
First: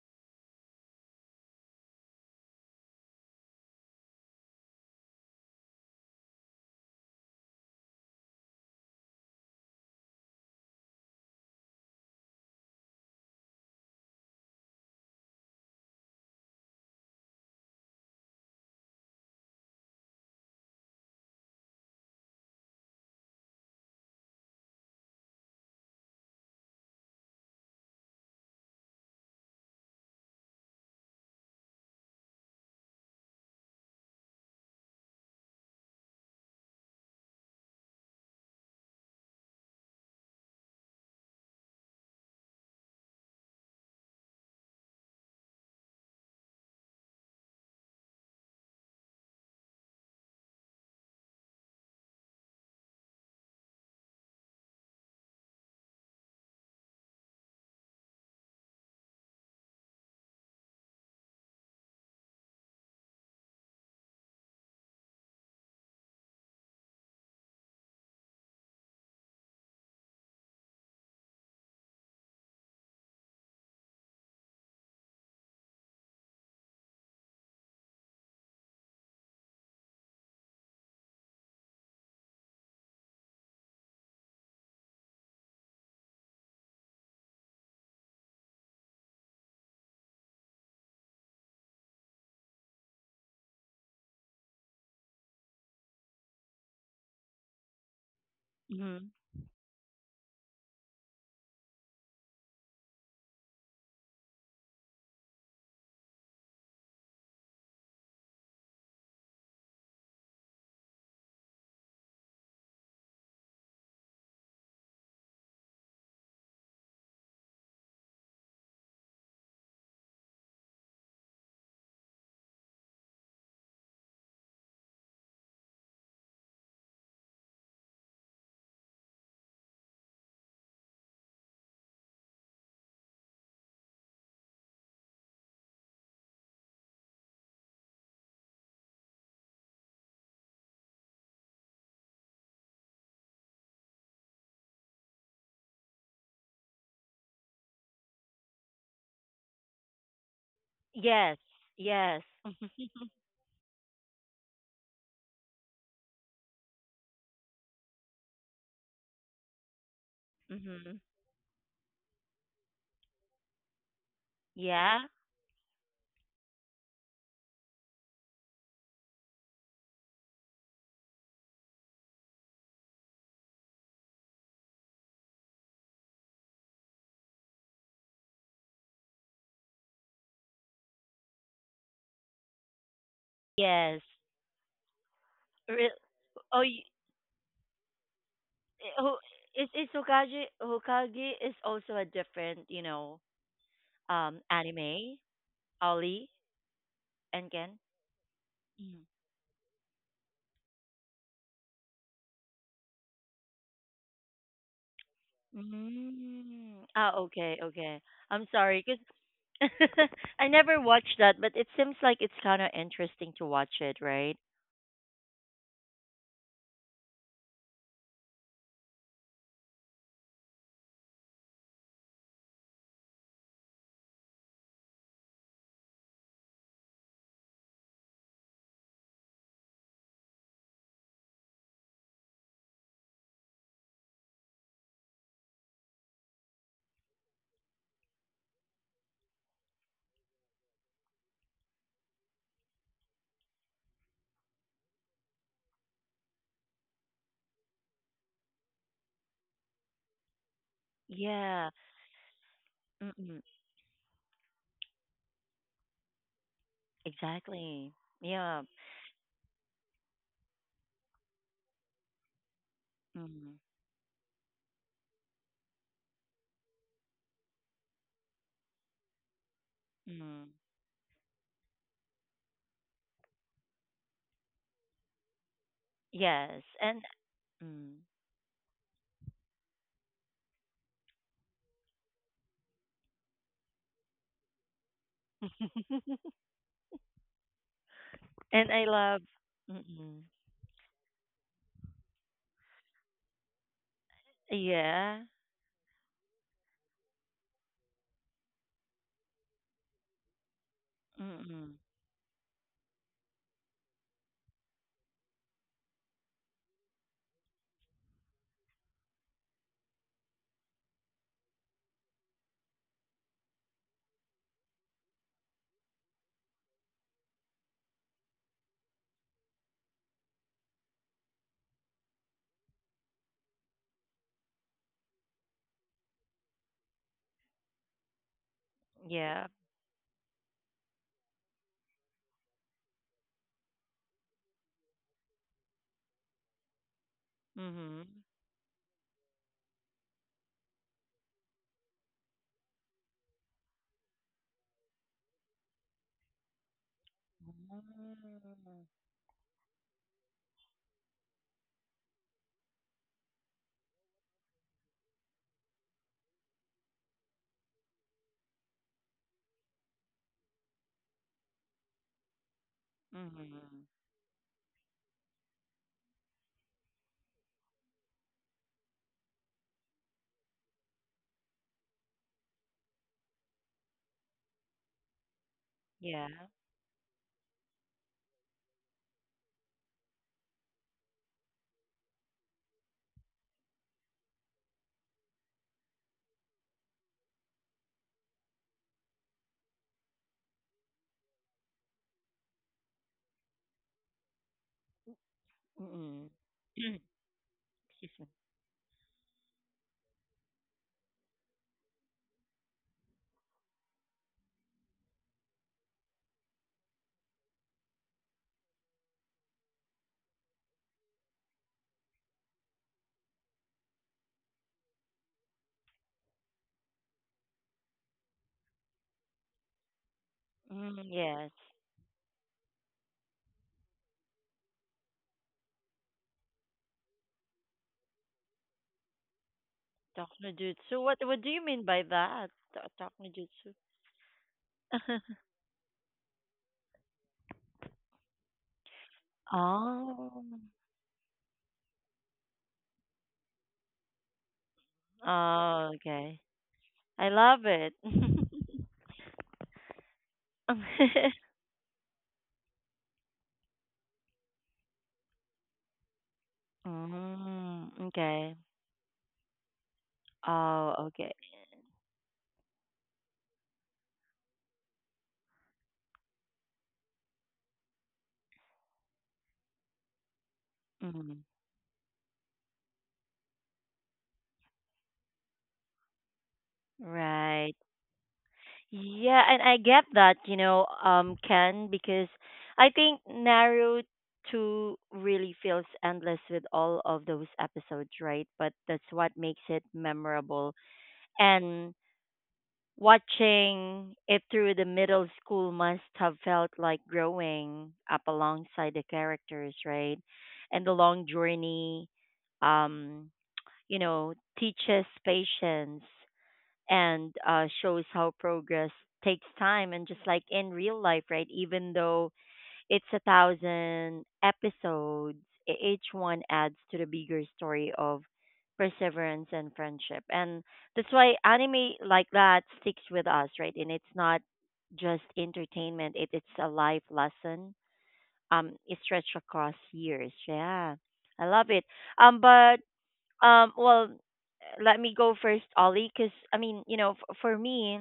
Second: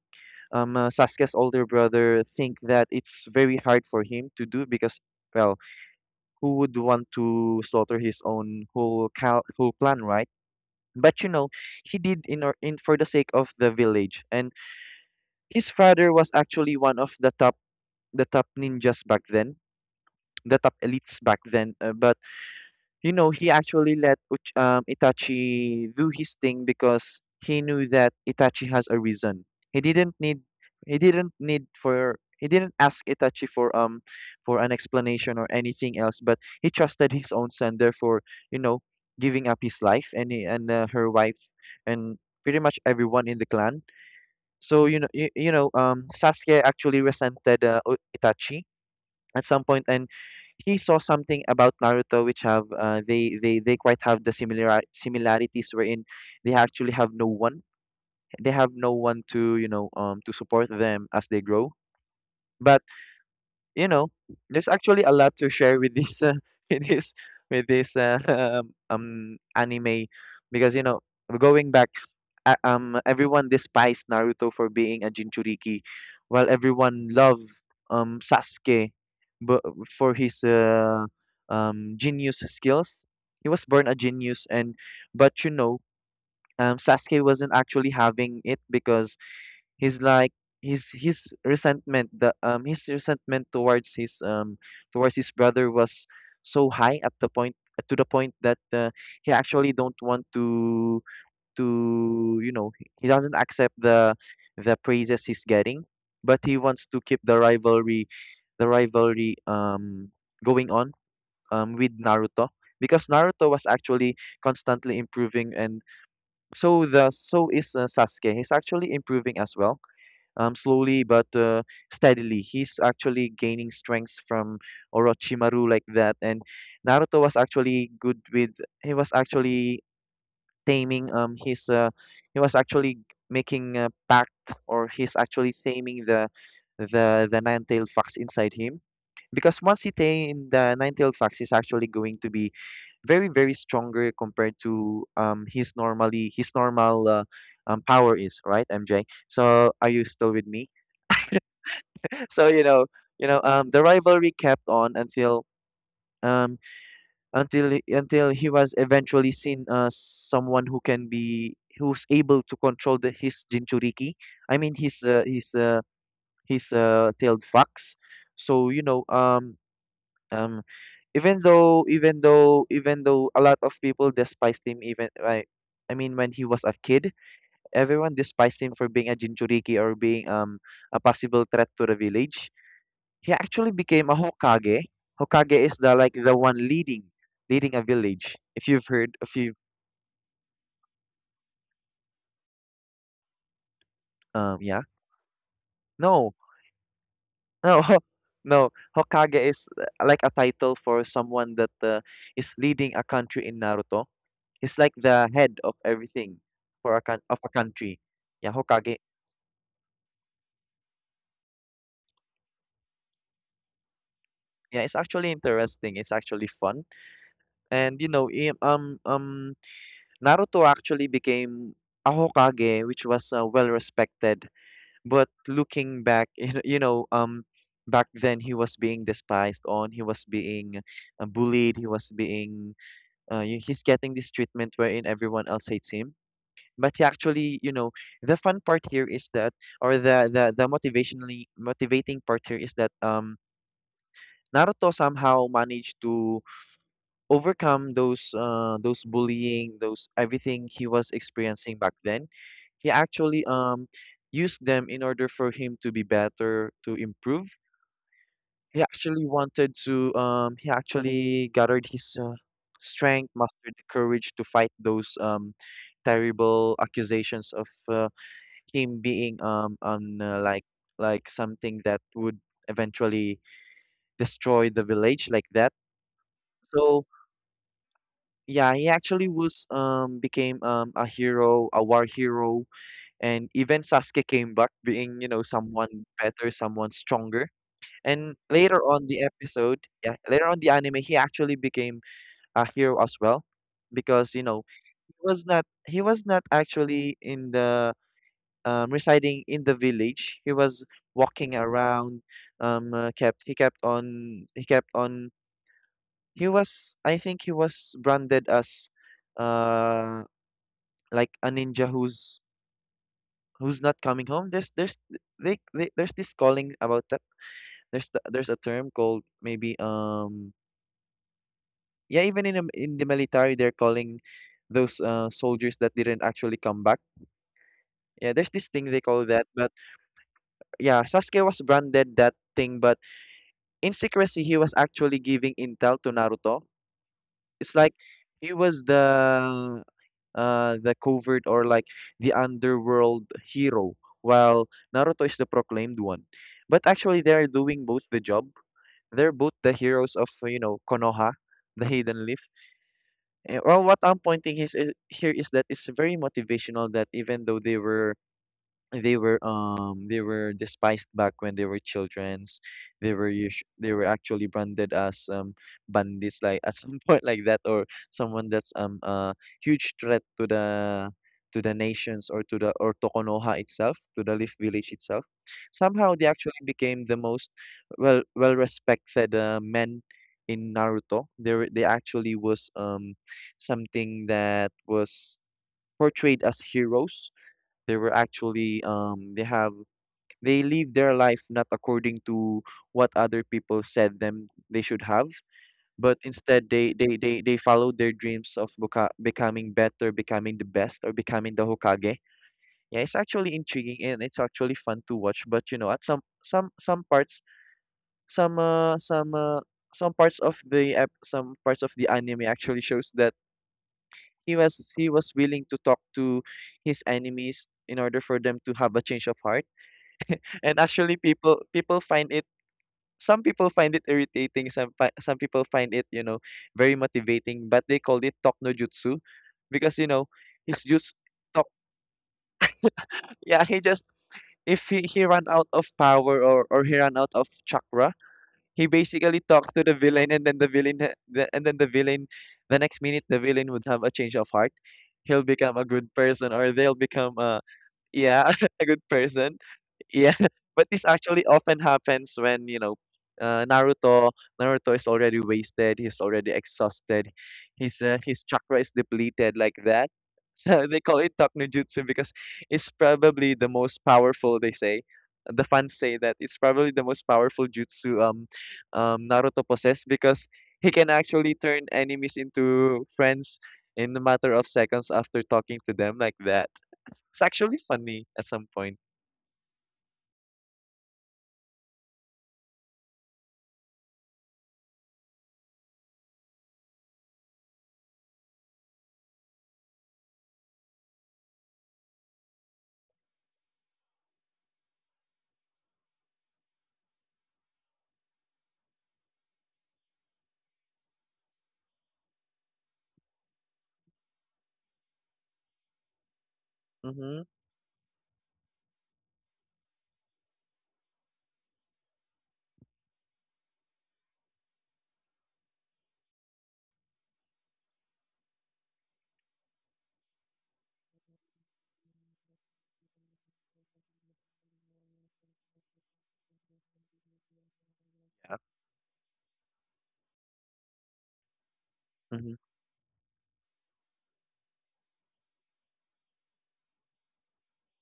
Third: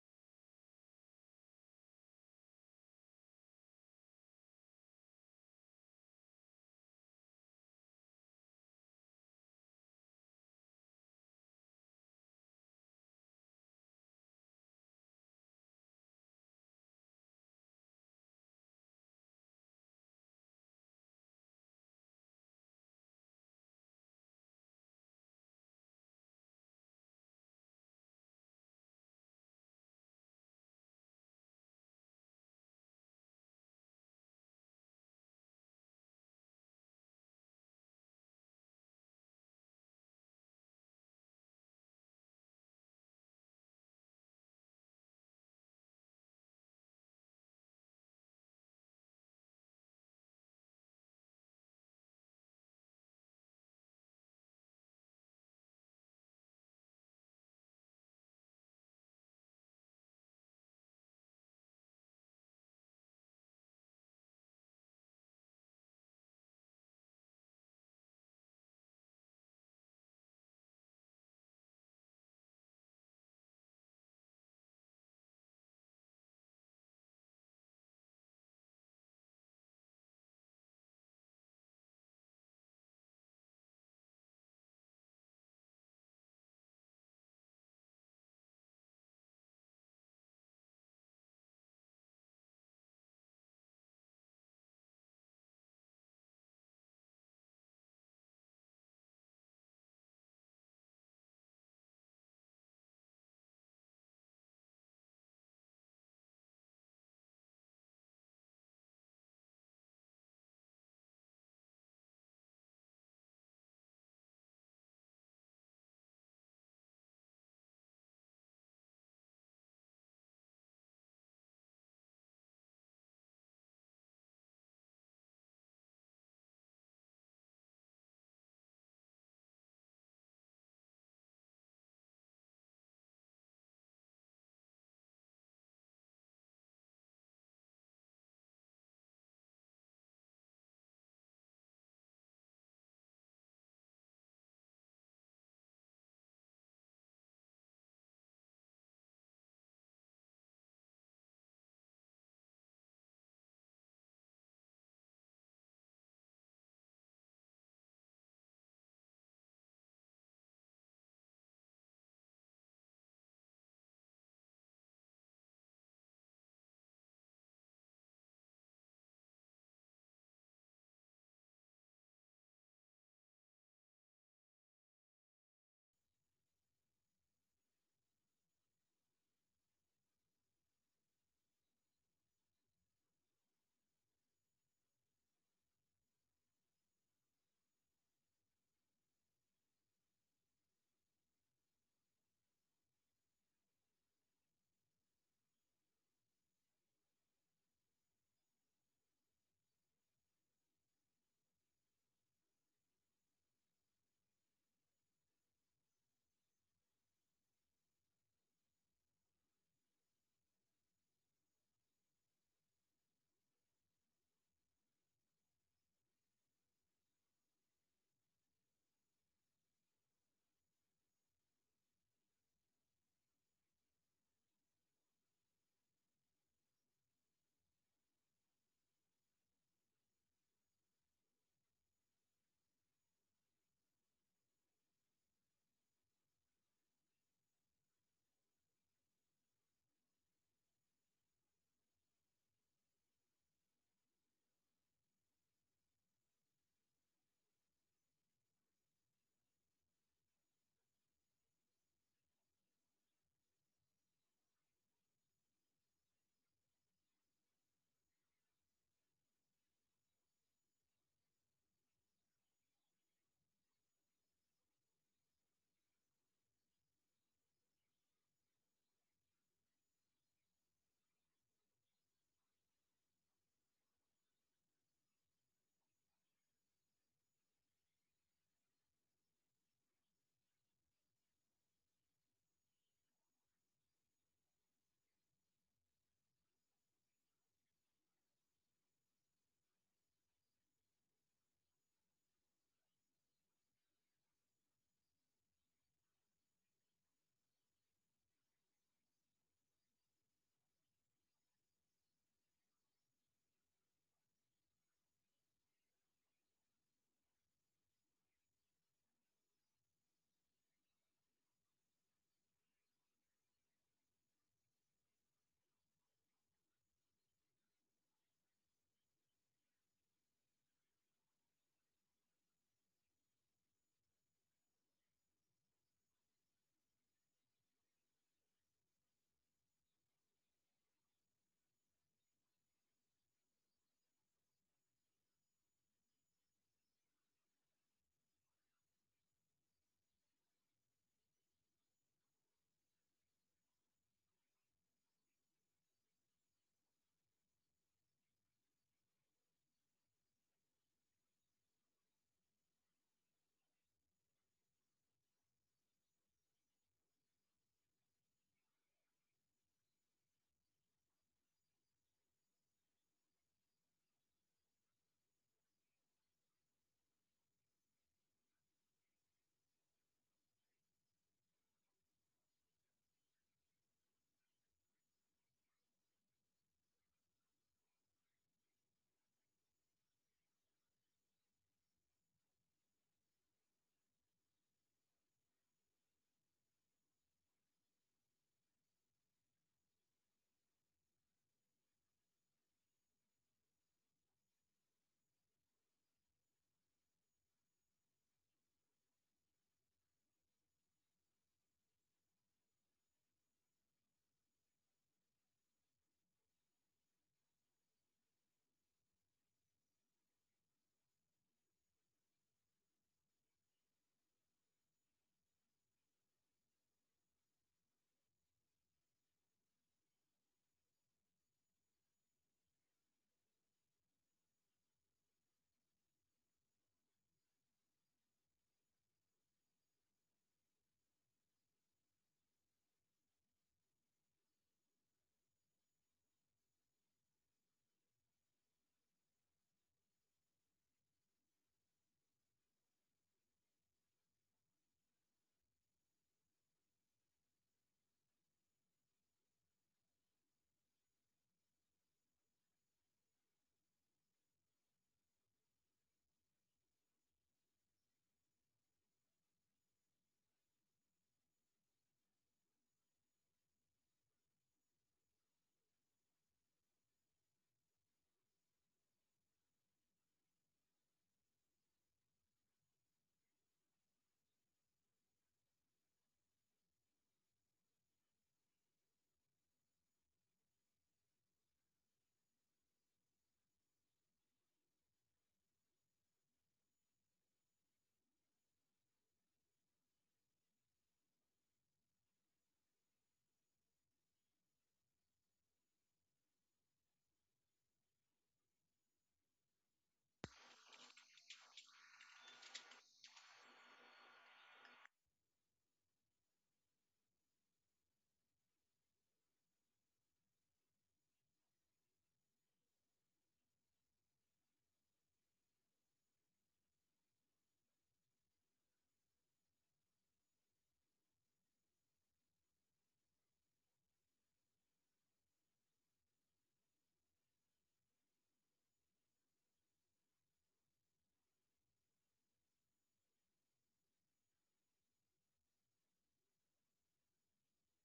S2: um uh, Sasuke's older brother, think that it's very hard for him to do because well, who would want to slaughter his own whole clan, right? But you know, he did in or in for the sake of the village. And his father was actually one of the top ninjas back then, the top elites back then. But you know, he actually let Itachi do his thing because he knew that Itachi has a reason. He didn't need he didn't ask Itachi for an explanation or anything else, but he trusted his own son. Therefore, you know, giving up his life, and her wife, and pretty much everyone in the clan. So you know, you know Sasuke actually resented, Itachi at some point. And he saw something about Naruto which have, they quite have the similar similarities, wherein they actually have no one, they have no one to, you know, to support them as they grow. But you know, there's actually a lot to share with this, <laughs> with this, with this <laughs> anime, because you know, going back, everyone despised Naruto for being a Jinchuriki, while everyone loved Sasuke, but for his genius skills. He was born a genius, and but Sasuke wasn't actually having it because he's like his resentment the his resentment towards his brother was so high at the point to the point that
S1: Mm-hmm.
S2: he actually don't want to he doesn't accept the praises he's getting, but he wants to keep the rivalry, the rivalry going on with Naruto, because Naruto was actually constantly improving, and so the so is Sasuke, he's actually improving as well, slowly but steadily, he's actually gaining strengths from Orochimaru like that. And Naruto was actually good with, he was actually taming his he was actually making a pact, or he's actually taming the the nine-tailed fox inside him, because once he tame the nine-tailed fox, he's actually going to be very, very stronger compared to his normally his normal power is right. MJ, so are you still with me?
S1: Yes. Yes.
S2: <laughs> so you
S1: <laughs>
S2: know you know um the rivalry kept on um until until he was eventually seen as someone who
S1: Mm-hmm.
S2: can be who's able to control the, his jinchuriki, I mean
S1: Yeah.
S2: his tailed fox. So you know um um even though a lot of people despised him, even I mean when he was a kid, everyone despised him for being a jinchuriki or being a possible threat to the village, he actually
S1: Yes.
S2: became a Hokage. Hokage is
S1: Re-
S2: the like the one
S1: oh, y-
S2: leading, leading a village. If you've
S1: oh,
S2: heard, if you
S1: is Hokage, Hokage is also a different, you know,
S2: yeah.
S1: anime, Ollie
S2: No.
S1: and Ken.
S2: No. <laughs> No.
S1: Mm.
S2: Hokage is like a title for someone that is leading a country in Naruto. He's like the head of everything
S1: Mm.
S2: for a
S1: Ah,
S2: of a
S1: okay,
S2: country.
S1: okay. I'm
S2: Yeah,
S1: sorry,
S2: Hokage.
S1: 'cause <laughs> I never watched that, but it seems like it's kind of interesting to watch it, right?
S2: Yeah, it's actually interesting. It's actually fun. And you know, Naruto actually became a Hokage which was well respected, but looking back <laughs> back then, he was being despised on, he was being bullied, he was being he's getting this treatment wherein everyone else hates him. But he actually, you know, the fun part here is that, or the the motivationally motivating part here is that Naruto somehow managed to overcome those bullying, those everything he was
S1: Yeah.
S2: experiencing back then. He
S1: Mm-mm.
S2: actually used them in order for him to be better, to improve.
S1: Exactly. Yeah.
S2: He actually wanted to um, he actually gathered his strength,
S1: Mm.
S2: mustered the courage to fight those terrible accusations of him being on
S1: Mm.
S2: like something that would eventually destroy the village like that.
S1: Yes, and
S2: So
S1: mm.
S2: yeah, he actually was um, became um, a hero, a war hero. And even Sasuke came back being, you know, someone better, someone stronger. And
S1: And
S2: later
S1: I
S2: on
S1: love.
S2: the episode, yeah,
S1: Mm-mm.
S2: later on the anime, he actually became a hero as well, because you know,
S1: Yeah.
S2: he was not actually in the residing in the village. He was walking
S1: Mm-mm.
S2: around. Kept, he kept on, he kept on, he was, I think he was branded as uh like a ninja who's not coming home. There's they there's this calling about that. There's a term called, maybe, yeah, even in in the military, they're calling those soldiers that didn't actually come back. Yeah, there's this thing they call that.
S1: Yeah.
S2: But yeah, Sasuke was branded that thing, but in secrecy he was actually giving intel to Naruto. It's like
S1: Mm-hmm.
S2: he was the covert, or like the underworld hero, while Naruto is the proclaimed one. But actually, they are doing both the job.
S1: Mm-hmm.
S2: They're both the heroes of you know, Konoha, the Hidden Leaf. Eh, well, what I'm pointing is, here is that it's very motivational that even though they were, they were um, they were despised back when they were childrens, they were
S1: Mm-hmm.
S2: they were actually branded as bandits like at some <laughs> point like that, or someone that's um, a huge threat to the nations, or to the or to Konoha itself, to the Leaf Village itself, somehow
S1: Yeah.
S2: they actually became the most well, well respected men in Naruto. They they actually was um, something that was portrayed as heroes. They were actually um, they have, they live their life not according to what other people said them they should have, but
S1: Mm-mm.
S2: instead, they followed their dreams of becoming better, becoming the best, or becoming the Hokage. Yeah, it's actually intriguing and it's actually fun to watch. But you know, at some parts, some uh some uh some parts of the some parts of the anime actually shows that he was willing to talk to his enemies in order for them to have a change of heart. And
S1: Mm,
S2: actually,
S1: yes.
S2: people find it, some people find it irritating, some some people find it, you know, very motivating. But they called it talk no jutsu, because you know,
S1: Talk no
S2: he's
S1: jutsu.
S2: just
S1: What do you
S2: talk.
S1: mean by that? Ta- Talk no
S2: Yeah,
S1: jutsu.
S2: he just, if he
S1: <laughs>
S2: ran out of power, or he ran out of chakra, he basically talks to the villain,
S1: Oh.
S2: and then the villain, the next minute the villain would have a change of heart, he'll become a
S1: Oh,
S2: good
S1: okay.
S2: person, or they'll
S1: I
S2: become a,
S1: love it.
S2: yeah,
S1: <laughs>
S2: <laughs> a good person. Yeah, <laughs> but this actually often happens when, you know, uh, Naruto Naruto is already wasted, he's already exhausted,
S1: Mm,
S2: his
S1: okay.
S2: chakra is depleted like that. <laughs> So
S1: Oh,
S2: they call
S1: okay.
S2: it jutsu because it's probably the most powerful. They say, the fans say that it's probably the most powerful jutsu, Naruto possess, because he can
S1: Mm,
S2: actually turn enemies into friends in a matter of seconds after talking to them like that. It's
S1: right.
S2: actually funny at some point.
S1: Yeah, and I get that, you know, Ken, because I think Naruto two really feels endless with all of those episodes, right? But that's what makes it memorable. And watching it through the middle school must have felt like growing up alongside the characters, right? And the long journey, um, you know, teaches patience and
S2: Mm-hmm.
S1: uh shows how progress takes time. And just like in real life, right? Even though it's a thousand episodes. E- Each one adds to the bigger story of perseverance and friendship. And that's why anime like that sticks with us, right? And it's not just entertainment, it's a life lesson. It stretched across years. Yeah. I love it.
S2: Yeah.
S1: But Well, let me go first, Ollie, because I mean, you know, f- for me,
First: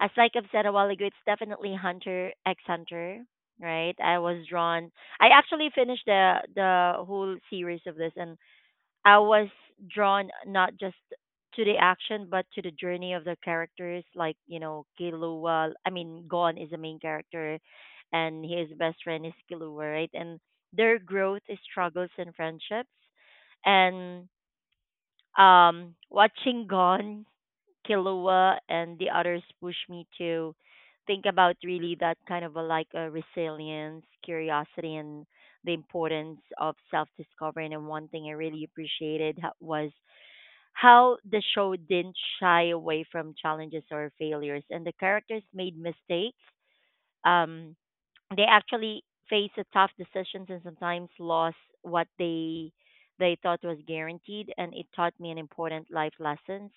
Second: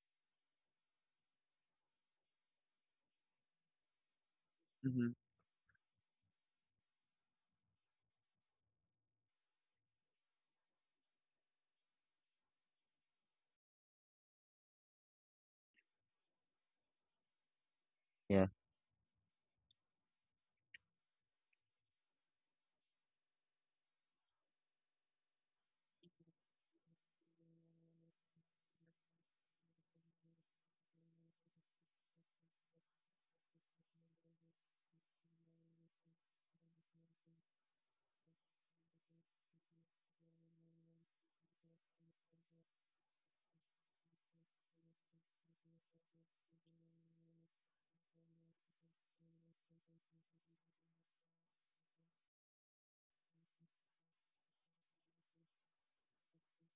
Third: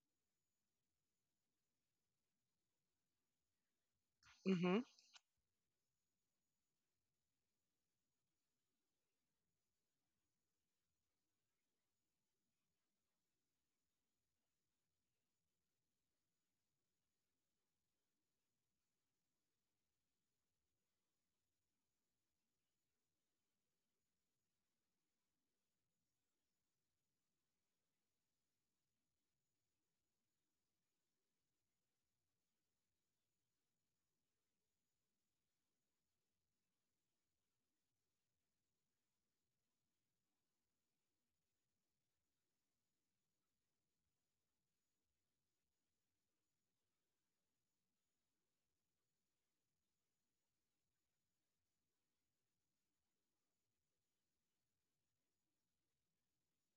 S1: as like I've said a while ago, it's definitely Hunter X Hunter, right? I was
S3: Mm-hmm.
S1: drawn.
S2: Mhm.
S1: I actually finished the whole series of this, and I was drawn not just to the action, but to the journey of the characters. Like you know, Killua. I mean, Gon is the main character, and
S2: Yeah,
S1: his best friend is Killua, right? And their growth, struggles, and friendships, and watching Gon, Kilua, and the others push me to think about really that kind of a like a resilience, curiosity, and the importance of self discovery. And one thing I really appreciated ho- was how the show didn't shy away from challenges or failures, and the characters made mistakes. Um, they actually face a tough decisions and sometimes lost what they thought was guaranteed, and it taught me an important life lessons.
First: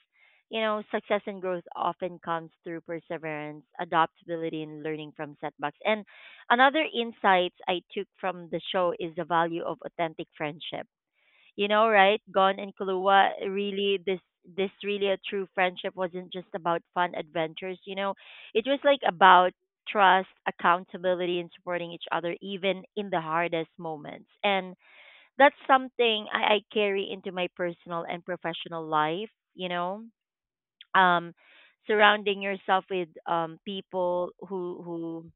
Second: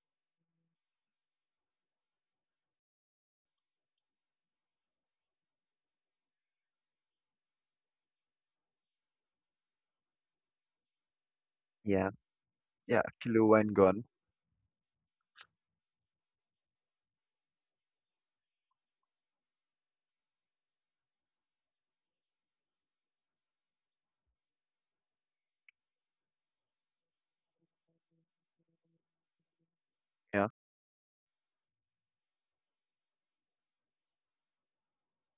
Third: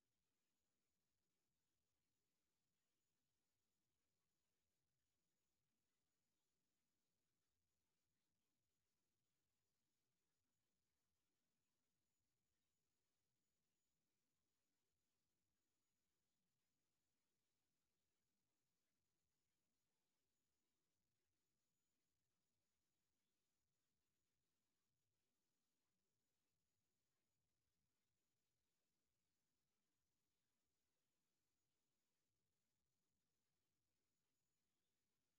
S1: You know, success and growth often comes through perseverance, adaptability, and learning from setbacks. And another insights I took from the show is the value of authentic friendship, you know,
S2: yeah,
S1: right? Gon and
S2: yeah.
S1: Kalua
S2: Actually, one
S1: really
S2: gone.
S1: this this really a true friendship wasn't just about fun adventures, you know. It was like about trust, accountability, and supporting each other even in the hardest moments. And that's something I carry into my personal and professional life, you know.
S2: Yeah,
S1: Um Surrounding yourself with people who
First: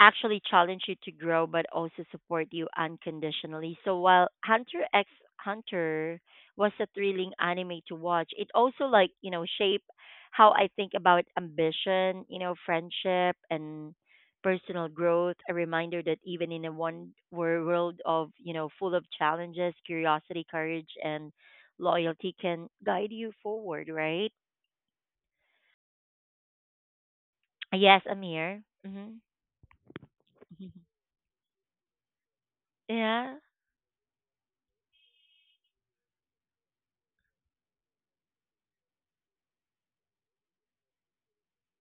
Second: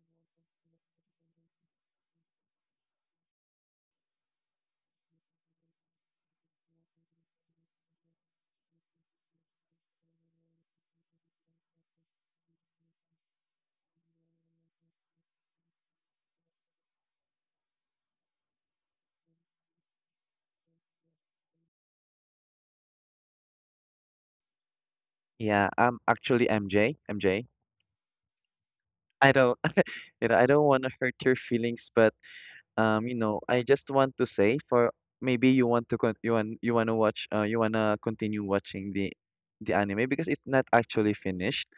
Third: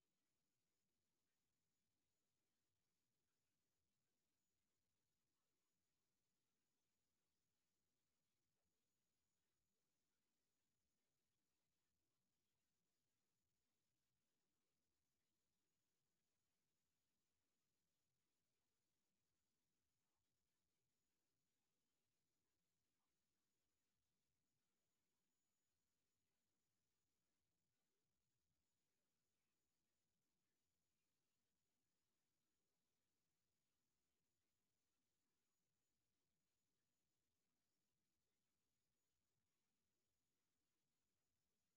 S1: actually challenge you to grow but also support you unconditionally. So while Hunter X Hunter was a thrilling anime to watch, it also like, you know, shaped how I think about ambition, you know, friendship, and personal growth, a reminder that even in a one world of, you know, full of challenges, curiosity, courage, and loyalty can guide you forward, right?
S2: yeah. Actually, MJ, MJ,
S1: Yes, I'm here. Hmm.
S2: I don't, <laughs> you know, I don't want
S1: <laughs>
S2: to hurt your feelings, but you
S1: Yeah.
S2: know, I just want to say for, maybe you want to con you want, you want to watch you wanna continue watching the anime, because it's not actually finished.